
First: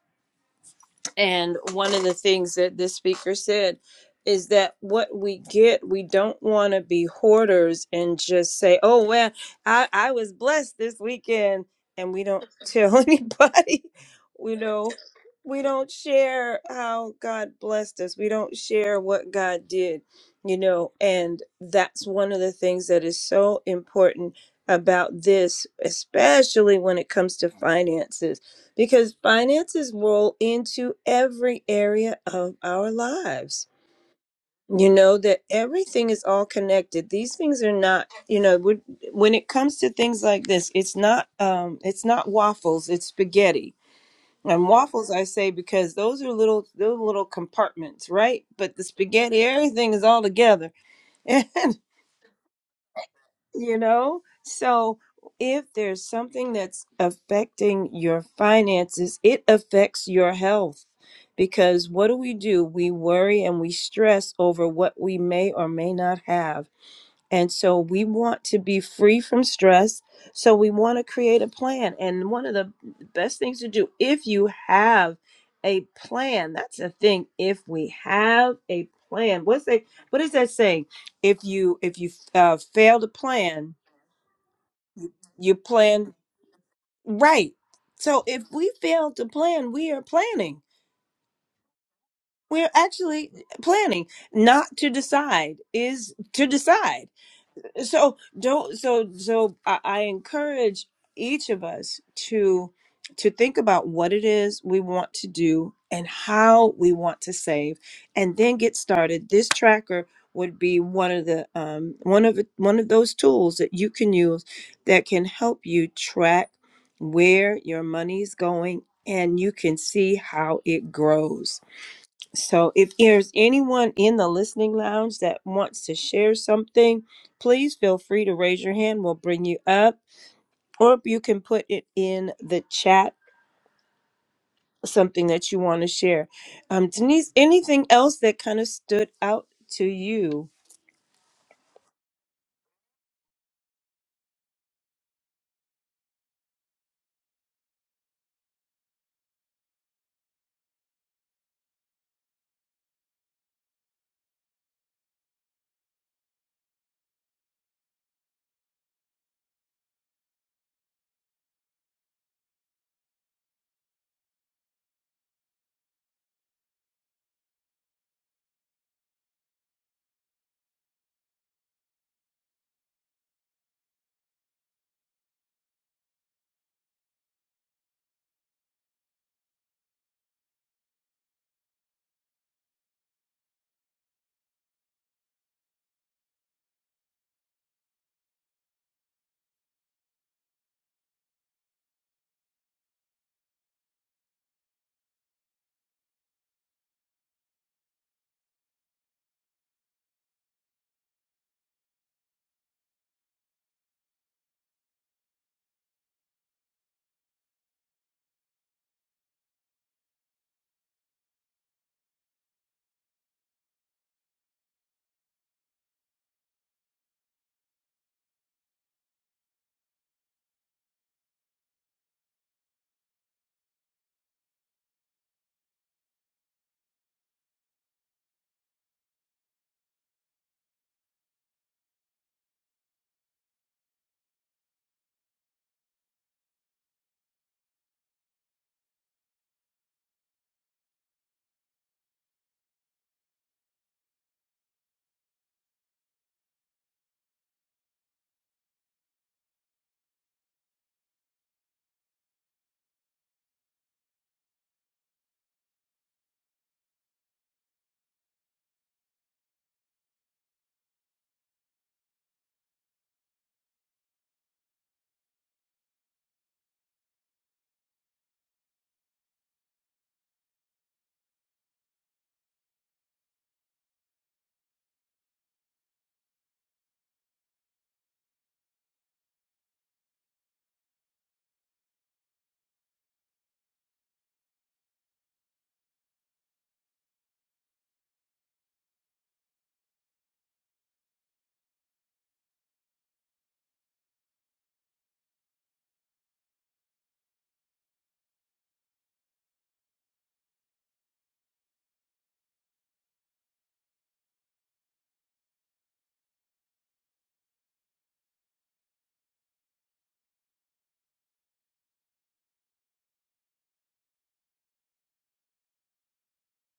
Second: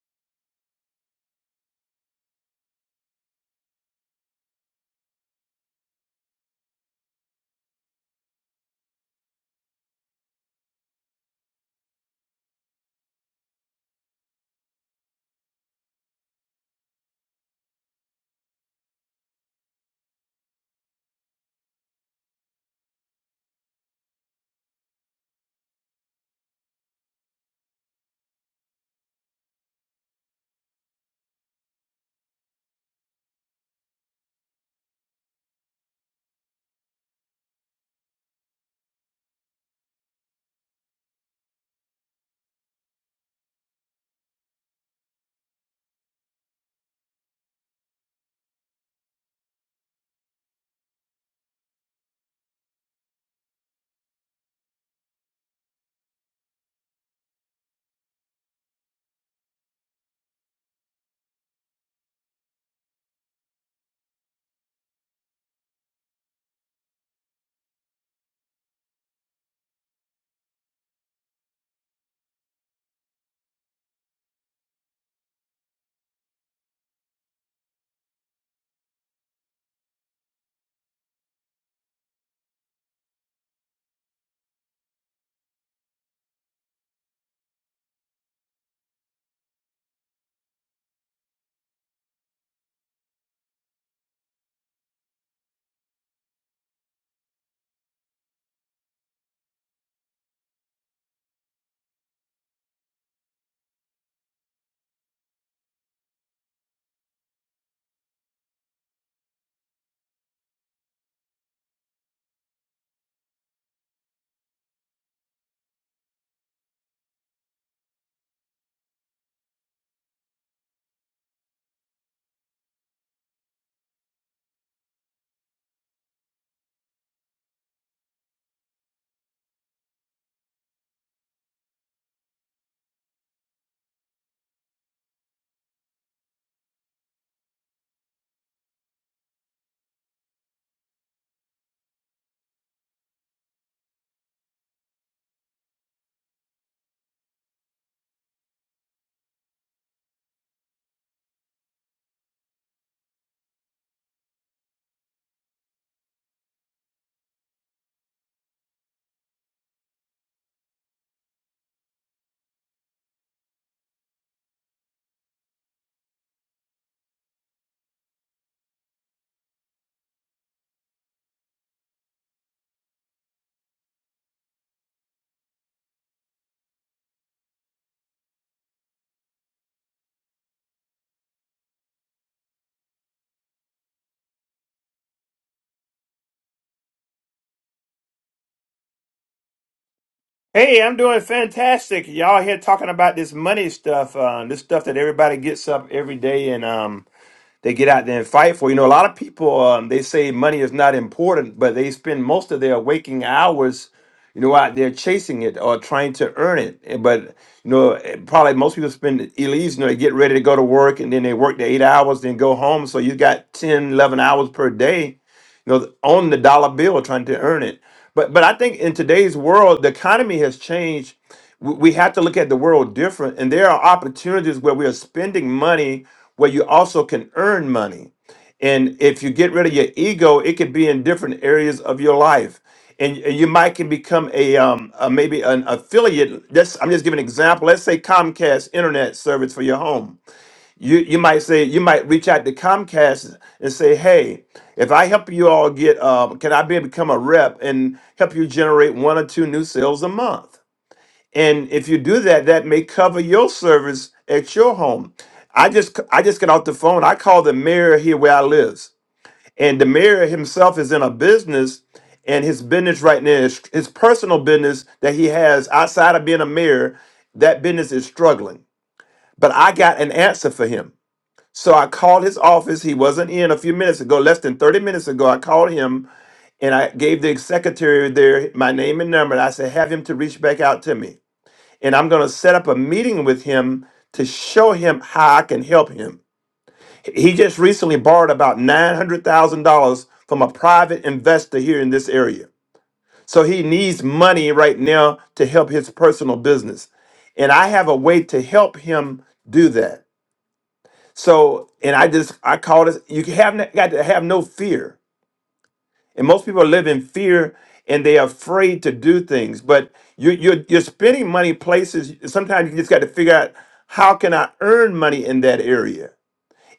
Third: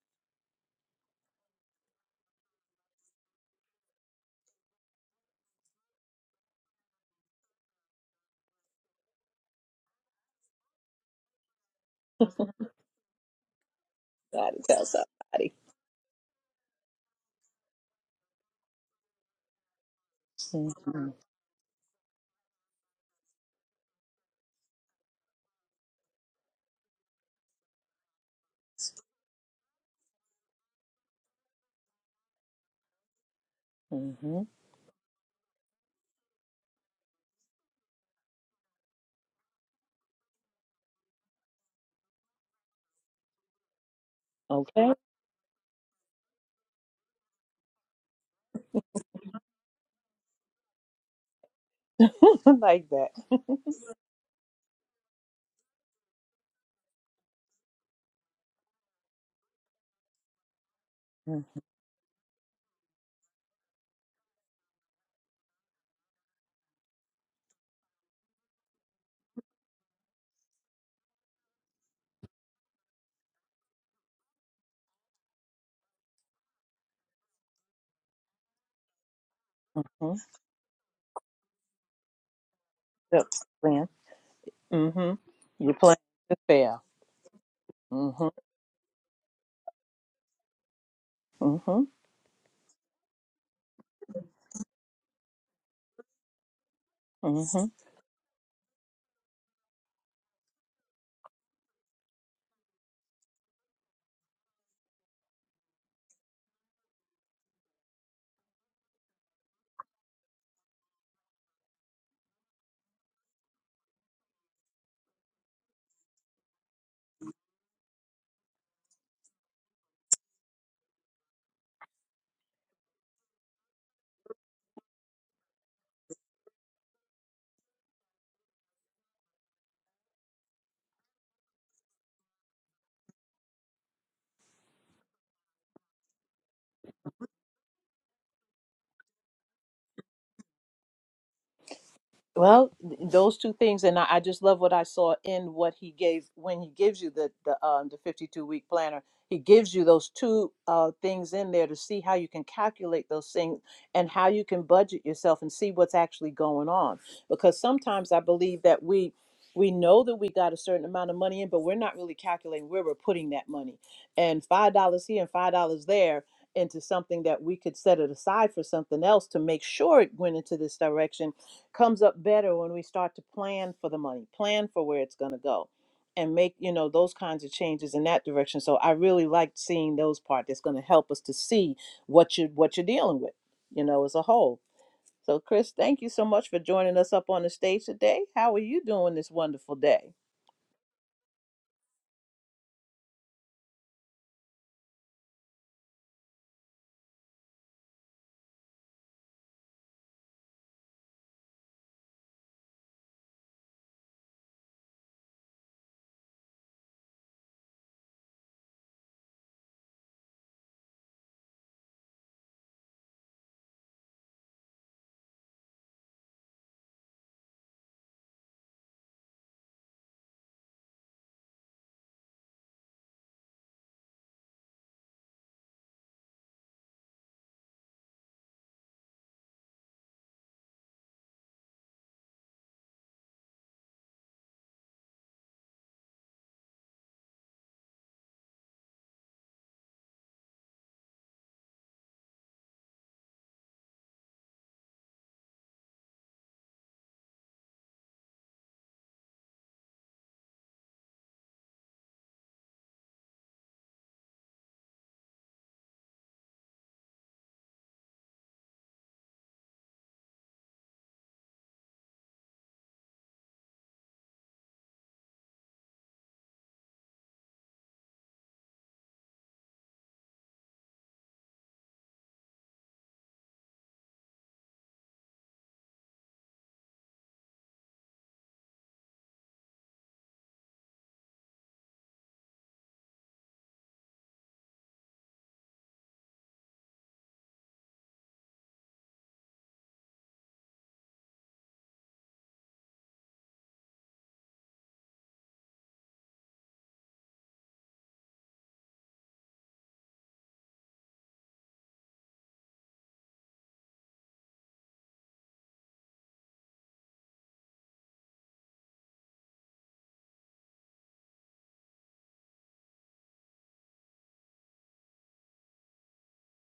Speaker 1: And one of the things that this speaker said is that what we get, we don't want to be hoarders and just say, oh, well, I, I was blessed this weekend. And we don't tell anybody,
Speaker 2: Got
Speaker 1: you
Speaker 2: to tell
Speaker 1: know,
Speaker 2: somebody.
Speaker 1: we don't share how God blessed us. We don't share what God did, you know,
Speaker 2: hmm
Speaker 1: and that's one of the things that is so important about this, especially when it comes to finances because finances roll into every area of our lives. You know that everything is all connected. These things are not, you know, would- when it comes to things like this, it's not, um, it's not waffles, it's spaghetti. And
Speaker 2: Okay.
Speaker 1: waffles, I say, because those are little, those little compartments, right? But the spaghetti, everything is all together.
Speaker 2: like that.
Speaker 1: you know? So if there's something that's affecting your finances, it affects your health.
Speaker 2: Mm-hmm.
Speaker 1: Because what do we do? We worry and we stress over what we may or may not have. And so we want to be free from stress. So we want to create a plan. And one of the best things to do, if you have a plan, that's the thing. If we have a plan, what's that? What is that saying? If you if you uh, fail to
Speaker 2: Yep.
Speaker 1: plan,
Speaker 2: Plan. Mm-hmm.
Speaker 1: you
Speaker 2: You plan
Speaker 1: plan
Speaker 2: to fail.
Speaker 1: right. So
Speaker 2: Mm-hmm.
Speaker 1: if we fail to plan, we are planning.
Speaker 2: Mm-hmm.
Speaker 1: We're actually eh, planning not to decide is to decide
Speaker 2: Mm-hmm.
Speaker 1: so don't so so I, I encourage each of us to to think about what it is we want to do and how we want to save and then get started this tracker would be one of the um, one of the- one of those tools that you can use that can help you track where your money's going and you can see how it grows so, if there's anyone in the listening lounge that wants to share something, please feel free to raise your hand. We'll bring you up, or you can put it in the chat, something that you want to share. Um, Denise, anything else that kind of stood out to you?
Speaker 2: Well, those two things, and I, I just love what I saw in what he gave when he gives you the the um, the fifty two week planner. He gives you those two uh, things in there to see how you can calculate those things and how you can budget yourself and see what's actually going on. Because sometimes I believe that we we know that we got a certain amount of money in, but we're not really calculating where we're putting that money. And five dollars here and five dollars there into something that we could set it aside for something else to make sure it went into this direction comes up better when we start to plan for the money, plan for where it's going to go, and make you know those kinds of changes in that direction. So I really liked seeing those part that's going to help us to see what you what you're dealing with, you know, as a whole. So Chris, thank you so much for joining us up on the stage today. How are you doing this wonderful day?
Speaker 3: Hey, I'm doing fantastic. Y'all here talking about this money stuff, uh, this stuff that everybody gets up every day and um, they get out there and fight for. You know, a lot of people um, they say money is not important, but they spend most of their waking hours, you know, out there chasing it or trying to earn it. And- But you know, eh, probably most people spend illegal. You know, they get ready to go to work and then they work the eight hours, then go home. So you got 10, 11 hours per day, you know, on the dollar bill trying to earn it. But but I think in today's world, the economy has changed we we have to look at the world different and there are opportunities where we are spending money where you also can earn money and if you get rid of your ego it could be in different areas of your life and, and you might can become a, um, a maybe an affiliate that's i'm just giving an example let's say comcast internet service for your home you, you might say you might reach out to comcast and say hey if i help you all get uh, can i be become a rep and help you generate one or two new sales a month and if you do that, that may cover your service at your home. I just I just got off the phone. I called the mayor here where I live. And the mayor himself is in a business, and his business right now is his personal business that he has outside of being a mayor, that business is struggling. But I got an answer for him. So I called his office. He wasn't in a few minutes ago, less than 30 minutes ago. I called him and I gave the secretary there my name and number. And I said, have him to reach back out to me and I'm going to set up a meeting with him to show him how I can help him. He just recently borrowed about $900,000 from a private investor here in this area. So he needs money right now to help his personal business. And I have a way to help him do that. So, and I just, I call this, you can have, got to have no fear. And most people live in fear and they're afraid to do things. But you're, you're, you're spending money places. Sometimes you just got to figure out how can I earn money in that area?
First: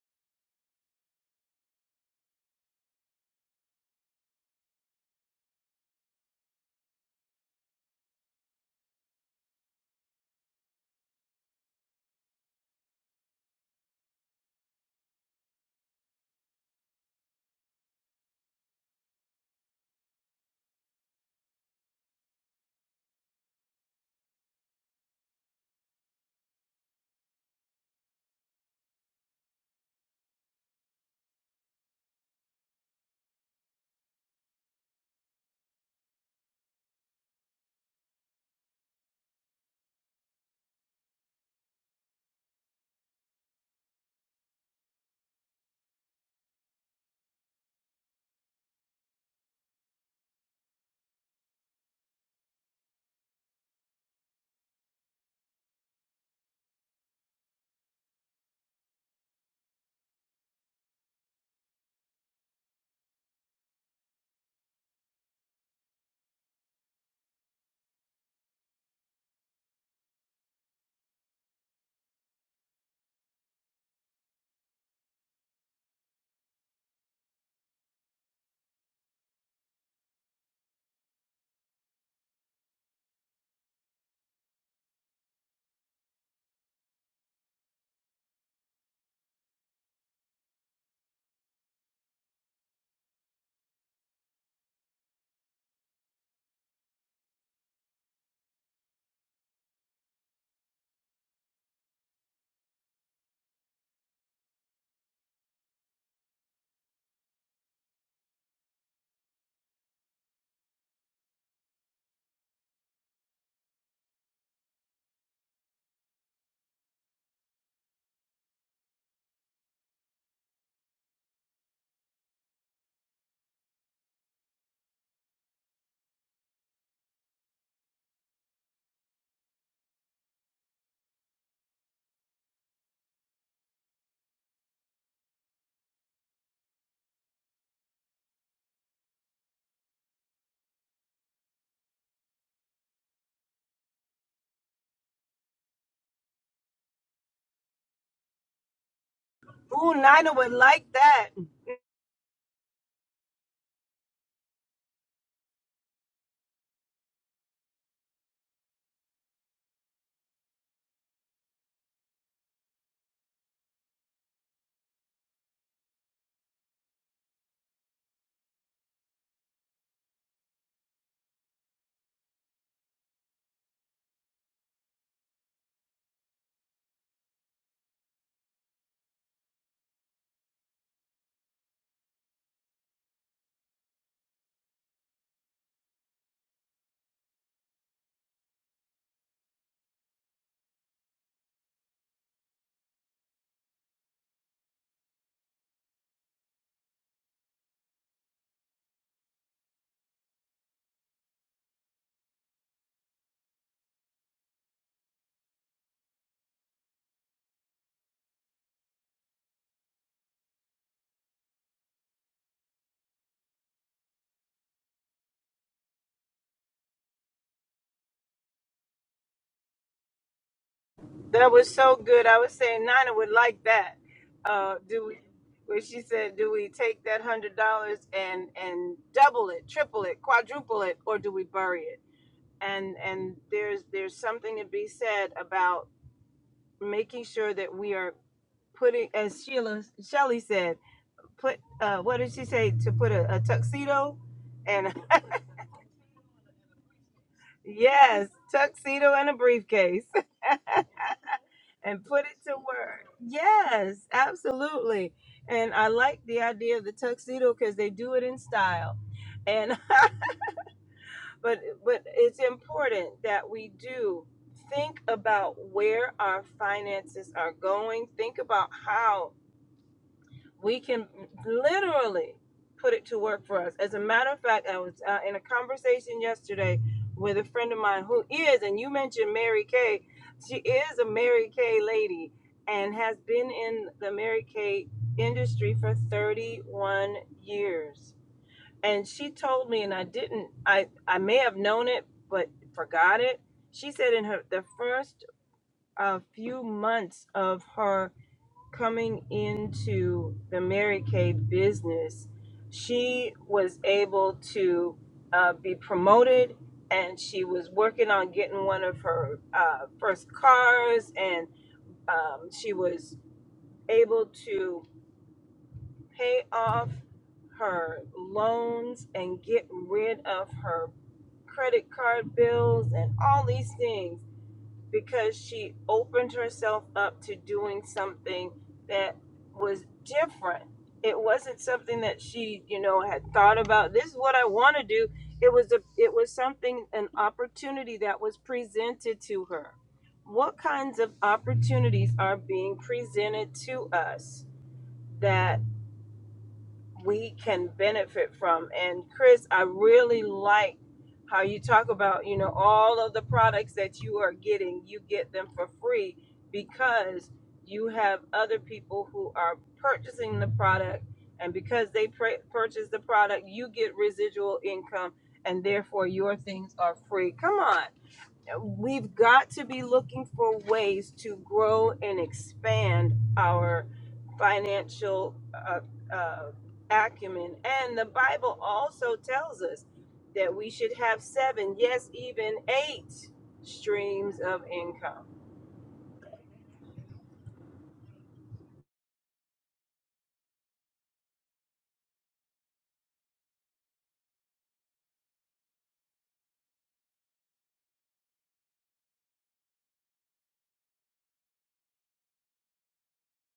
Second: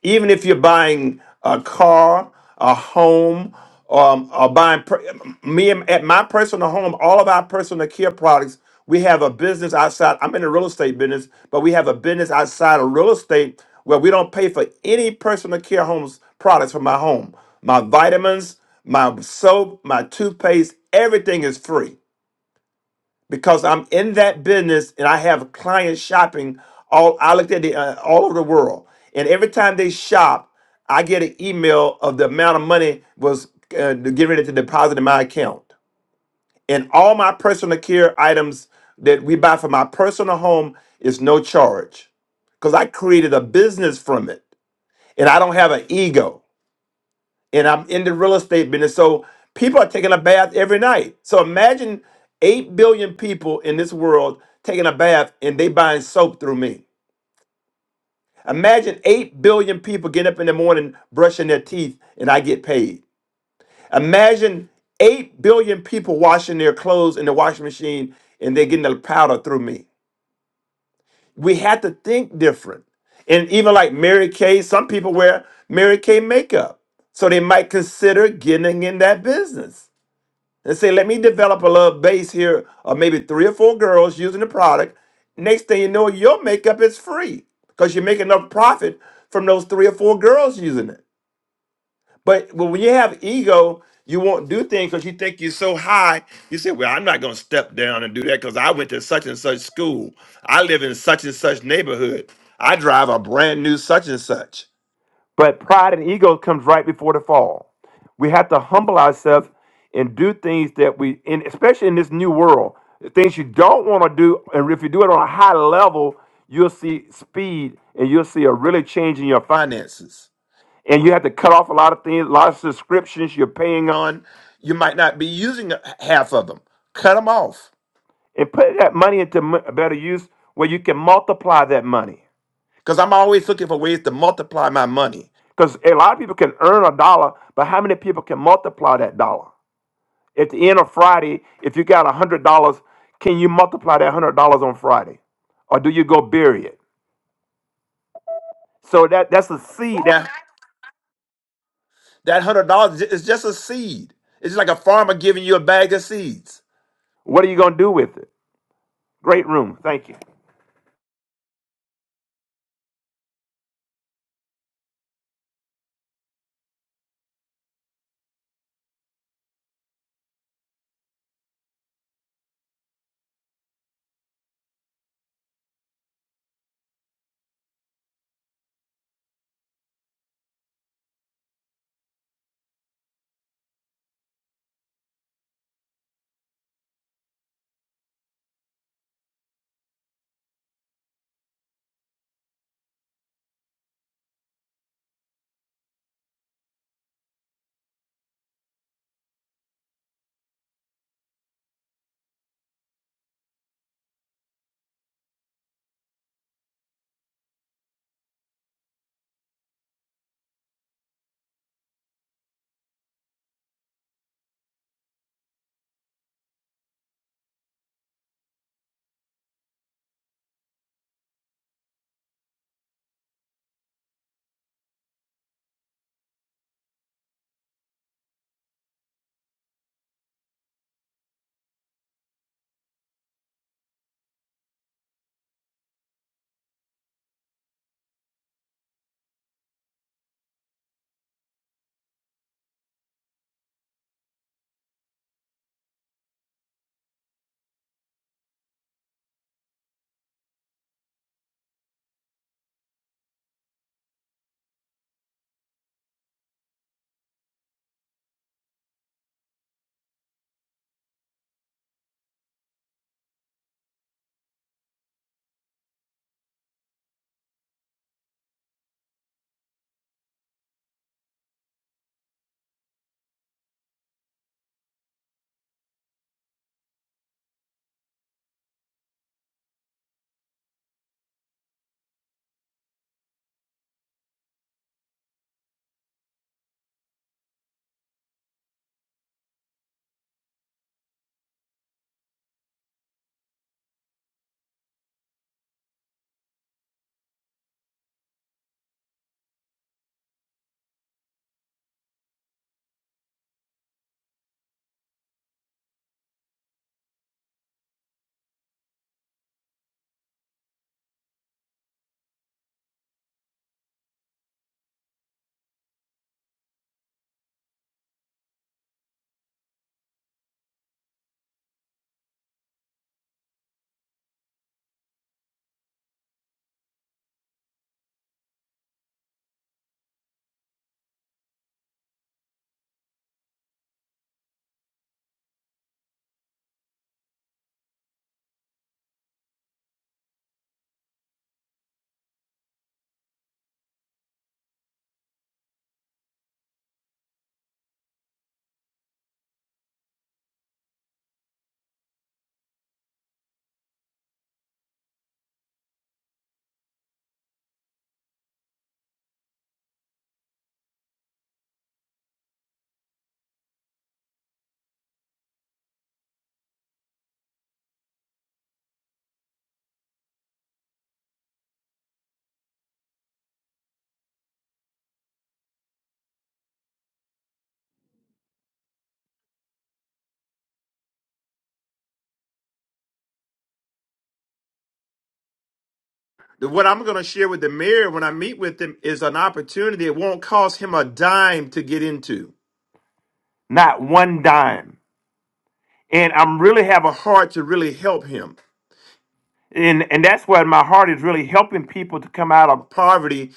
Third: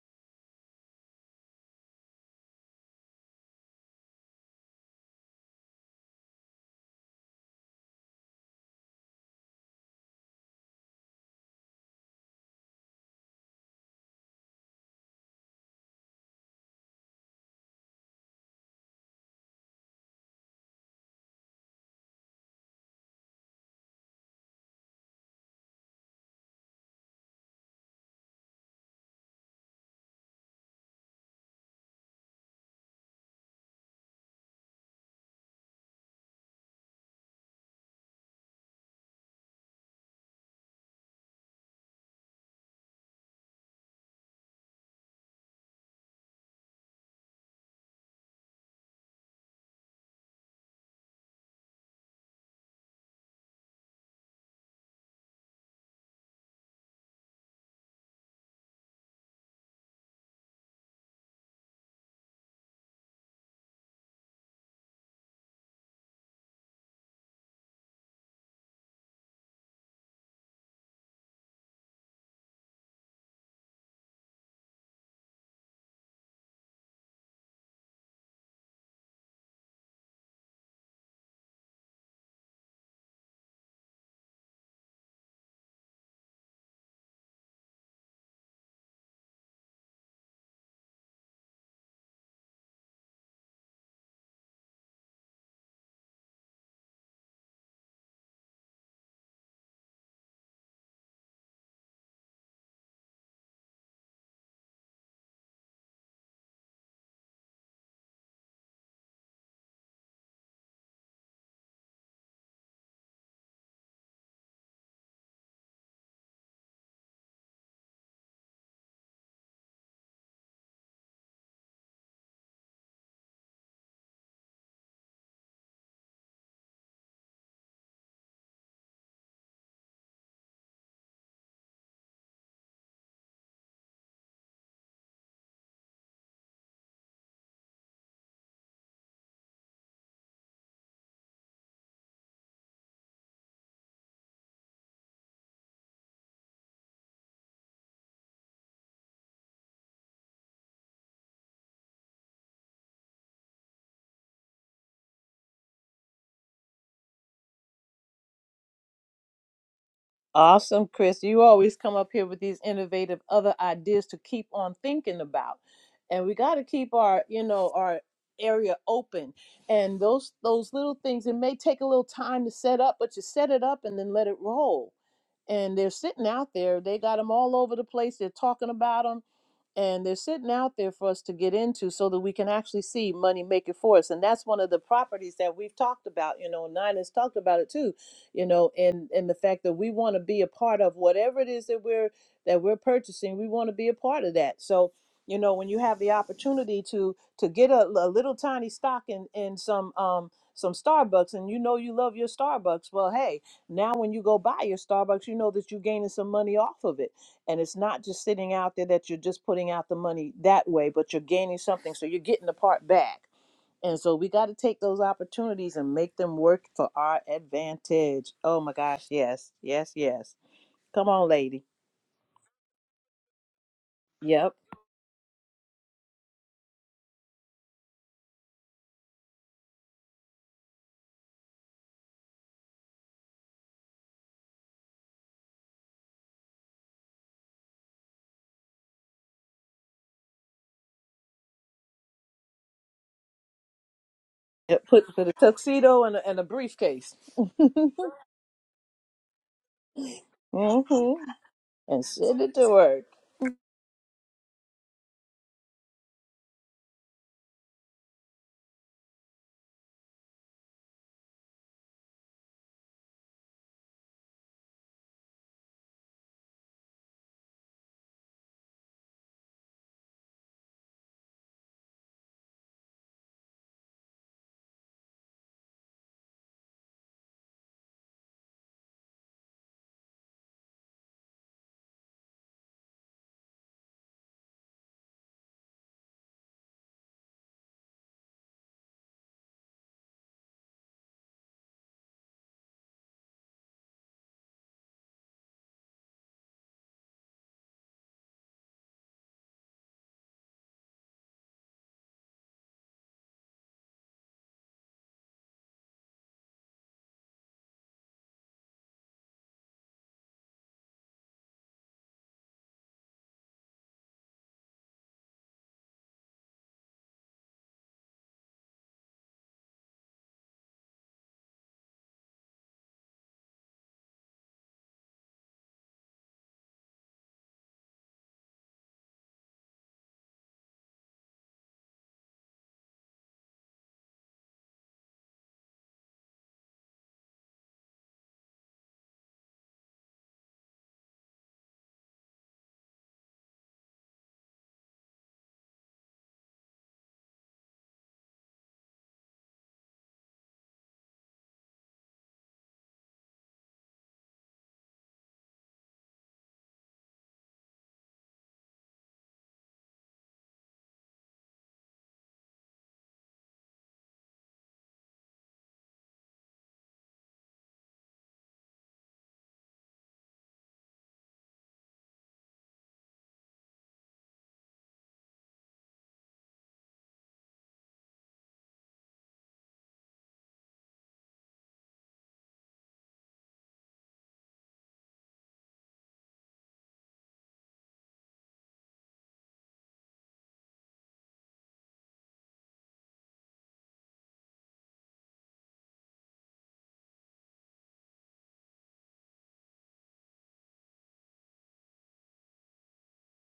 Speaker 3: Even if you're buying a car, a home, um, or buying per- me and- at my personal home, all of our personal care products, we have a business outside. I'm in the real estate business, but we have a business outside of real estate where we don't pay for any personal care homes products for my home. My vitamins, my soap, my toothpaste, everything is free because I'm in that business and I have clients shopping all I looked at the, uh, all over the world. And every time they shop, I get an email of the amount of money was uh, getting ready to deposit in my account. And all my personal care items that we buy for my personal home is no charge because I created a business from it and I don't have an ego and I'm in the real estate business. So people are taking a bath every night. So imagine 8 billion people in this world taking a bath and they buying soap through me. Imagine 8 billion people getting up in the morning brushing their teeth and I get paid. Imagine 8 billion people washing their clothes in the washing machine and they're getting the powder through me. We have to think different. And even like Mary Kay, some people wear Mary Kay makeup. So they might consider getting in that business. and say, let me develop a little base here of maybe three or four girls using the product. Next thing you know, your makeup is free because you make enough profit from those three or four girls using it. But, but when you have ego, you won't do things because you think you're so high. You say, well, I'm not going to step down and do that because I went to such and such school. I live in such and such neighborhood. I drive a brand new such and such. But pride and ego comes right before the fall. We have to humble ourselves and do things that we, and especially in this new world, things you don't want to do. And if you do it on a high level, you'll see speed and you'll see a really change in your finances. And you have to cut off a lot of things, a lot of subscriptions you're paying on. You might not be using uh, half of them. Cut them off and put that money into m- better use where you can multiply that money because I'm always looking for ways to multiply my money. Because a lot of people can earn a dollar, but how many people can multiply that dollar? At the end of Friday, if you got $100, can you multiply that $100 on Friday? Or do you go bury it? So that, that's a
Speaker 1: Ooh,
Speaker 3: seed. That,
Speaker 1: Nina would like that.
Speaker 3: that $100 is ju- is just a seed. It's just like a farmer giving you a bag of seeds. What are you going to do with it? Great room. Thank you.
Speaker 2: Awesome, Chris. You always come up here with these innovative other ideas to keep on thinking about. And we got to keep our, you know, our area open. And those those little things it may take a little time to set up, but you set it up and then let it roll. And they're sitting out there. They got them all over the place. They're talking about them and they're sitting out there for us to get into so that we can actually see money make it for us and that's one of the properties that we've talked about you know and nine has talked about it too you know and and the fact that we want to be a part of whatever it is that we're that we're purchasing we want to be a part of that so you know when you have the opportunity to to get a, a little tiny stock in in some um some starbucks and you know you love your starbucks well hey now when you go buy your starbucks you know that you're gaining some money off of it and it's not just sitting out there that you're just putting out the money that way but you're gaining something so you're getting the part back and so we got to take those opportunities and make them work for our advantage oh my gosh yes yes yes come on
Speaker 1: That
Speaker 2: lady
Speaker 1: was so good. I was saying Nina would like that.
Speaker 2: yep
Speaker 1: Uh, do we? When she said, "Do we take that hundred dollars and and double it, triple it, quadruple it, or do we bury it?" and and there's there's something to be said about making sure that we are putting as sheila Shelley said put uh what did she say to put a, a tuxedo
Speaker 2: Yep,
Speaker 1: and
Speaker 2: put, put a tuxedo and a, and a briefcase
Speaker 1: yes tuxedo and a briefcase
Speaker 2: hmm
Speaker 1: and
Speaker 2: and
Speaker 1: put it
Speaker 2: send
Speaker 1: to
Speaker 2: it to work
Speaker 1: work yes absolutely and i like the idea of the tuxedo because they do it in style and but but it's important that we do think about where our finances are going think about how we can literally put it to work for us as a matter of fact i was uh, in a conversation yesterday with a friend of mine who is and you mentioned mary kay she is a mary kay lady and has been in the mary kay industry for 31 years and she told me and i didn't i i may have known it but forgot it she said in her the first uh, few months of her coming into the mary kay business she was able to uh, be promoted and she was working on getting one of her uh, first cars and um, she was able to pay off her loans and get rid of her credit card bills and all these things because she opened herself up to doing something that was different. It wasn't something that she, you know, had thought about. This is what I want to do. It was a it was something an opportunity that was presented to her. What kinds of opportunities are being presented to us that we can benefit from. And Chris, I really like how you talk about, you know, all of the products that you are getting, you get them for free because you have other people who are purchasing the product. And because they pr- purchase the product, you get residual income and therefore your things are free. Come on we've got to be looking for ways to grow and expand our financial uh, uh, acumen. And the Bible also tells us that we should have seven, yes, even eight streams of income.
Speaker 3: The- What I'm going to share with the mayor when I meet with him is an opportunity. It won't cost him a dime to get into. not one dime. And I'm really have a heart to really help him. And and that's where my heart is really helping people to come out of poverty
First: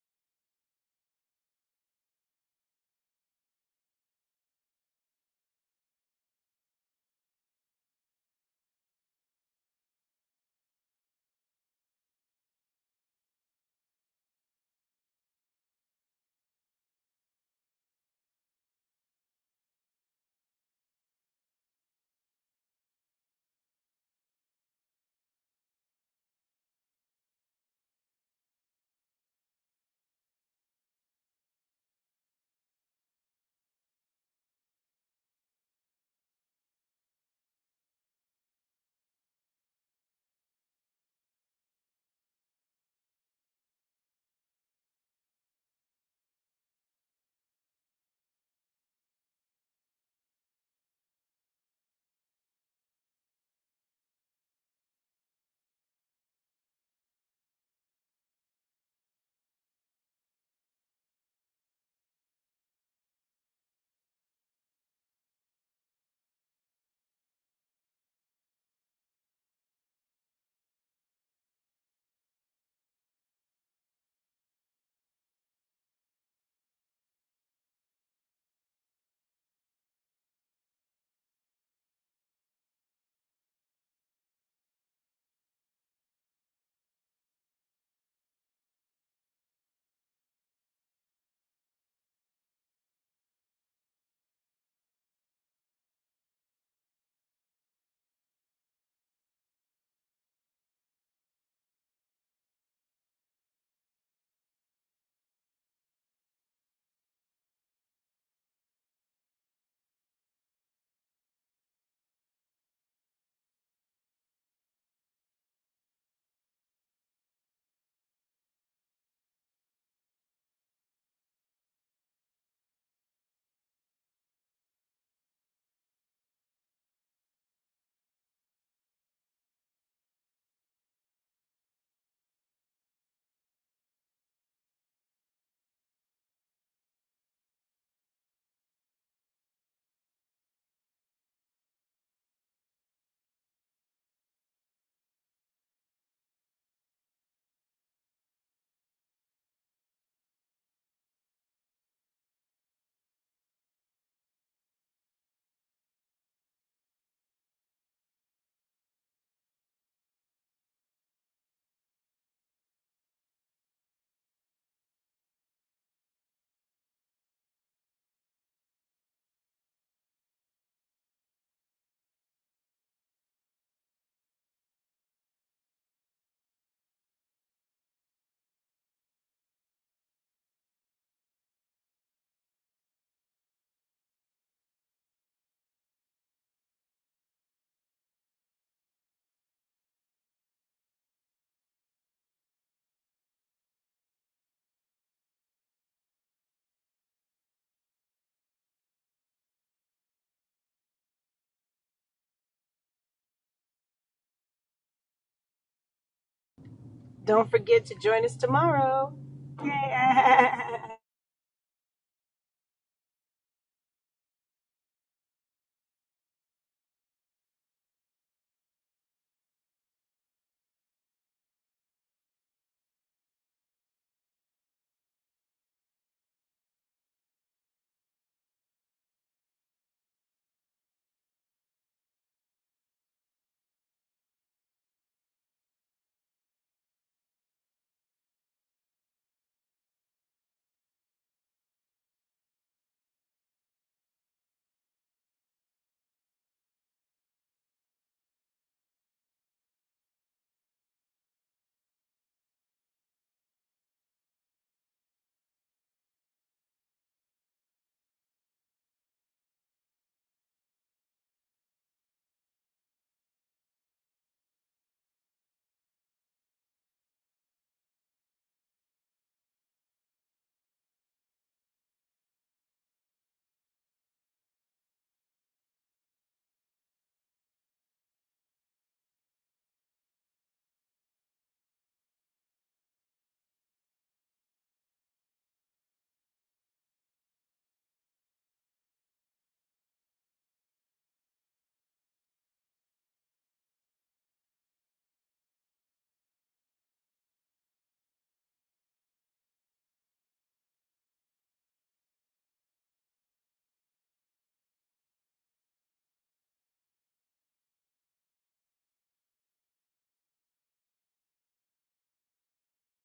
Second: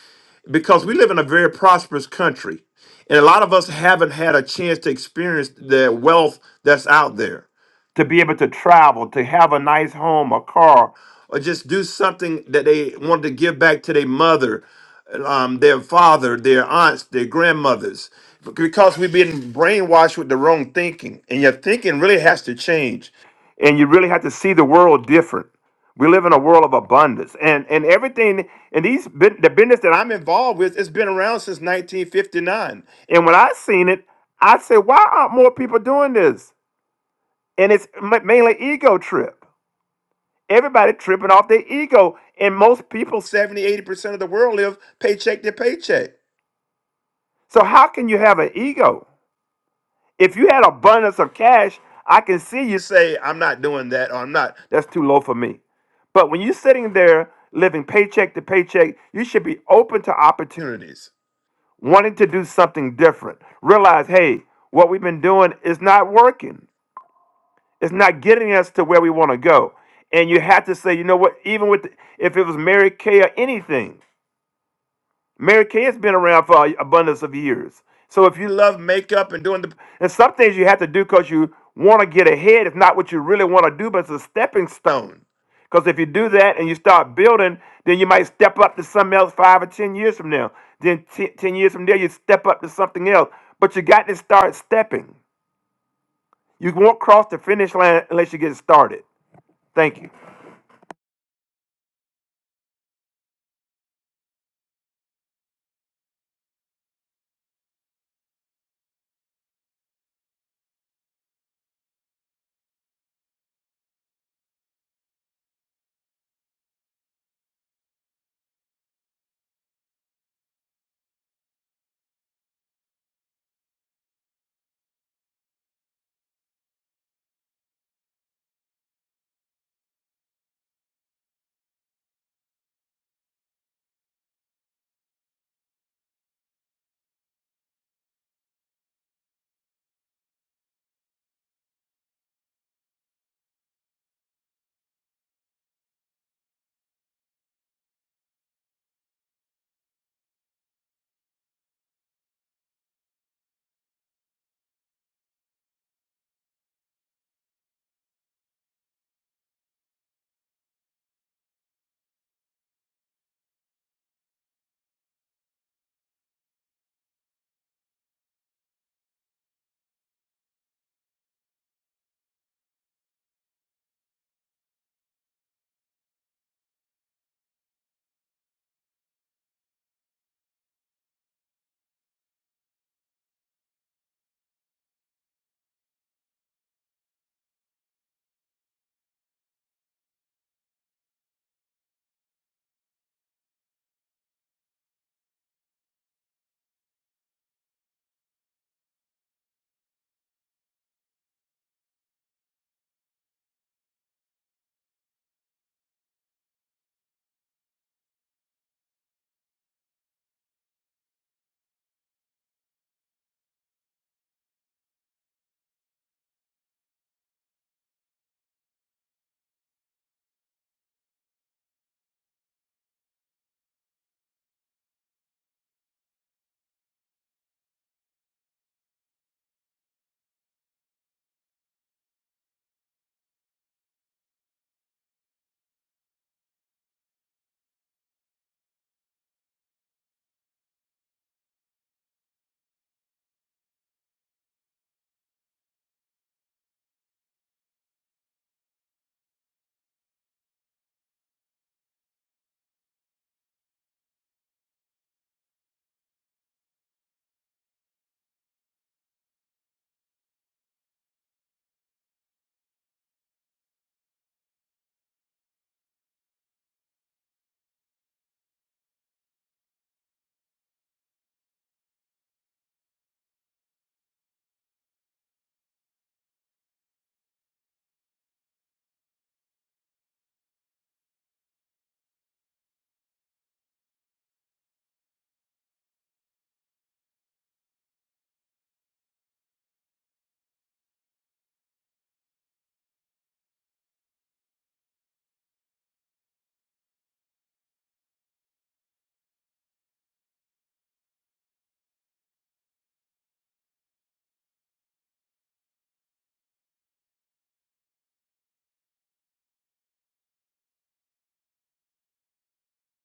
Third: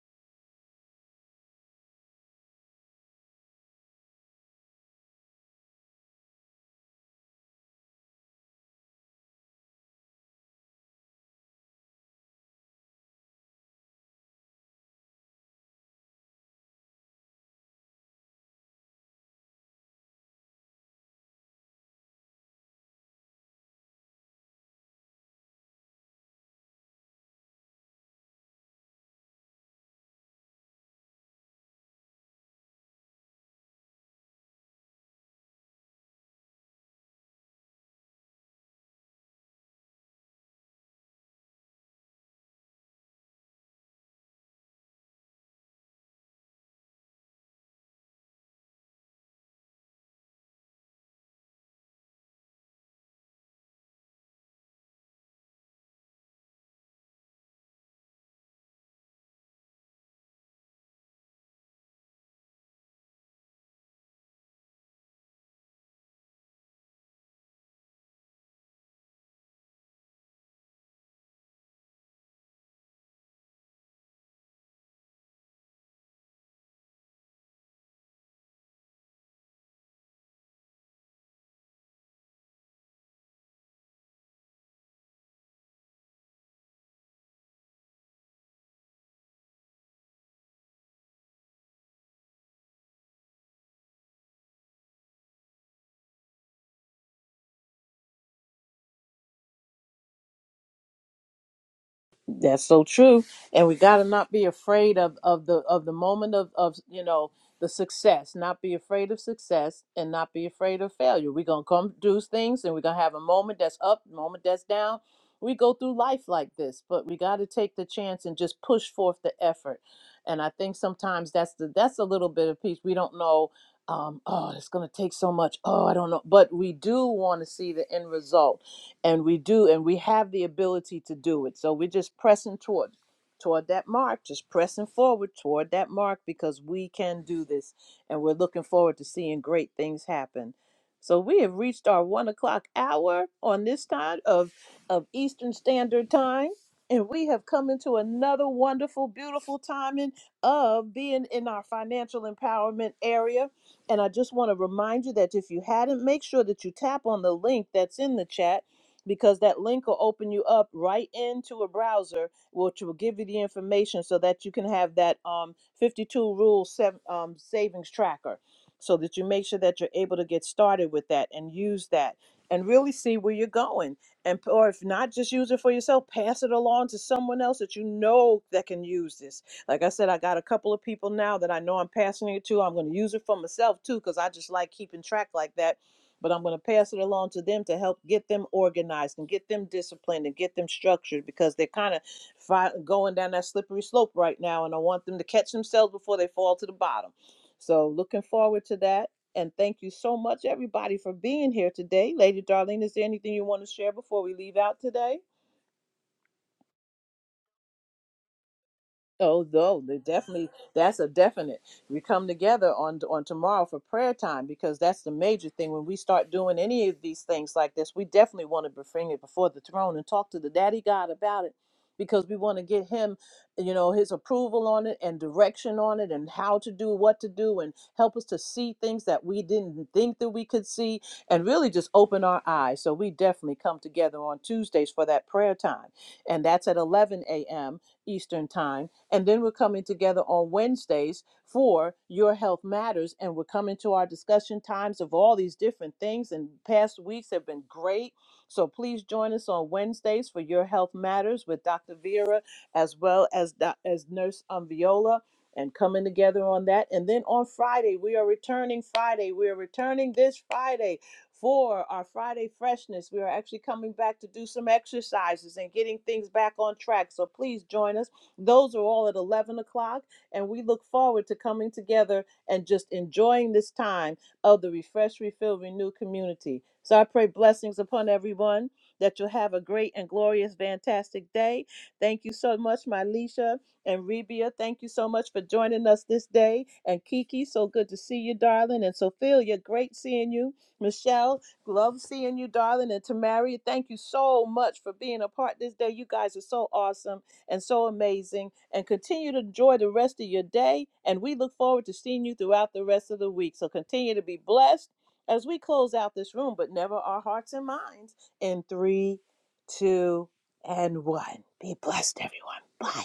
Speaker 3: because we live in a very prosperous country and a lot of us haven't had a chance to experience the wealth that's out there to be able to travel to have a nice home a car or just do something that they wanted to give back to their mother um, their father their aunts their grandmothers because we've been brainwashed with the wrong thinking and your thinking really has to change and you really have to see the world different we live in a world of abundance, and and everything and these bu- the business that I'm involved with, it's been around since 1959. And when I seen it, I said, "Why aren't more people doing this?" And it's ma- mainly ego trip. Everybody tripping off their ego, and most people, 70, 80 percent of the world live paycheck to paycheck. So how can you have an ego? If you had abundance of cash, I can see you say, I'm not doing that, or I'm not, that's too low for me. But when you're sitting there living paycheck to paycheck, you should be open to opportunities, wanting to do something different. Realize, hey, what we've been doing is not working. It's not getting us to where we want to go. And you have to say, you know what, even with if it was Mary Kay or anything, Mary Kay has been around for an abundance of years. So if you love makeup and doing the and some things you have to do because you want to get ahead, it's not what you really want to do, but it's a stepping stone. Because if you do that and you start building, then you might step up to something else five or ten years from now. Then te- ten years from there, you step up to something else. But you got to start stepping. You won't cross the finish line unless you get started. Thank you.
Speaker 2: That's so true. And we got to not be afraid of, of the of the moment of, of you know the success. Not be afraid of success and not be afraid of failure. We're gonna come do things and we're gonna have a moment that's up, moment that's down. We go through life like this, but we got to take the chance and just push forth the effort. And I think sometimes that's the that's a little bit of peace. We don't know. Um, oh, it's gonna take so much. Oh, I don't know, but we do want to see the end result and we do and we have the ability to do it so we're just pressing toward toward that mark just pressing forward toward that mark because we can do this and we're looking forward to seeing great things happen so we have reached our one o'clock hour on this time of of eastern standard time and we have come into another wonderful beautiful timing of being in our financial empowerment area and i just want to remind you that if you hadn't make sure that you tap on the link that's in the chat because that link will open you up right into a browser, which will give you the information so that you can have that um, 52 rule sev- um, savings tracker so that you make sure that you're able to get started with that and use that and really see where you're going and or if not just use it for yourself pass it along to someone else that you know that can use this like i said i got a couple of people now that i know i'm passing it to i'm going to use it for myself too because i just like keeping track like that but I'm going to pass it along to them to help get them organized and get them disciplined and get them structured because they're kind of fi- going down that slippery slope right now. And I want them to catch themselves before they fall to the bottom. So, looking forward to that. And thank you so much, everybody, for being here today. Lady Darlene, is there anything you want to share before we leave out today?
Speaker 1: Don't forget to join us tomorrow.
Speaker 2: Oh, though they definitely that's a definite. We come together on on tomorrow for prayer time because that's the major thing. When we start doing any of these things like this, we definitely want to bring it before the throne and talk to the Daddy God about it because we want to get him, you know, his approval on it and direction on it and how to do what to do and help us to see things that we didn't think that we could see and really just open our eyes. So we definitely come together on Tuesdays for that prayer time, and that's at 11 a.m. Eastern Time. And then we're coming together on Wednesdays for Your Health Matters. And we're coming to our discussion times of all these different things. And past weeks have been great. So please join us on Wednesdays for Your Health Matters with Dr. Vera as well as, doc- as Nurse um, Viola and coming together on that. And then on Friday, we are returning Friday. We are returning this Friday for our Friday freshness. We are actually coming back to do some exercises and getting things back on track. So please join us. Those are all at 11 o'clock, and we look forward to coming together and just enjoying this time of the Refresh, Refill, Renew community. So I pray blessings upon everyone that you'll have a great and glorious, fantastic day. Thank you so much, my and Rebia. Thank you so much for joining us this day. And Kiki, so good to see you, darling. And Sophia, great seeing you. Michelle, love seeing you, darling. And Tamaria, thank you so much for being a part this day. You guys are so awesome and so amazing. And continue to enjoy the rest of your day. And we look forward to seeing you throughout the rest of the week. So continue to be blessed as we close out this room, but never our hearts and minds. In three, two, and one. Be blessed, everyone. Bye.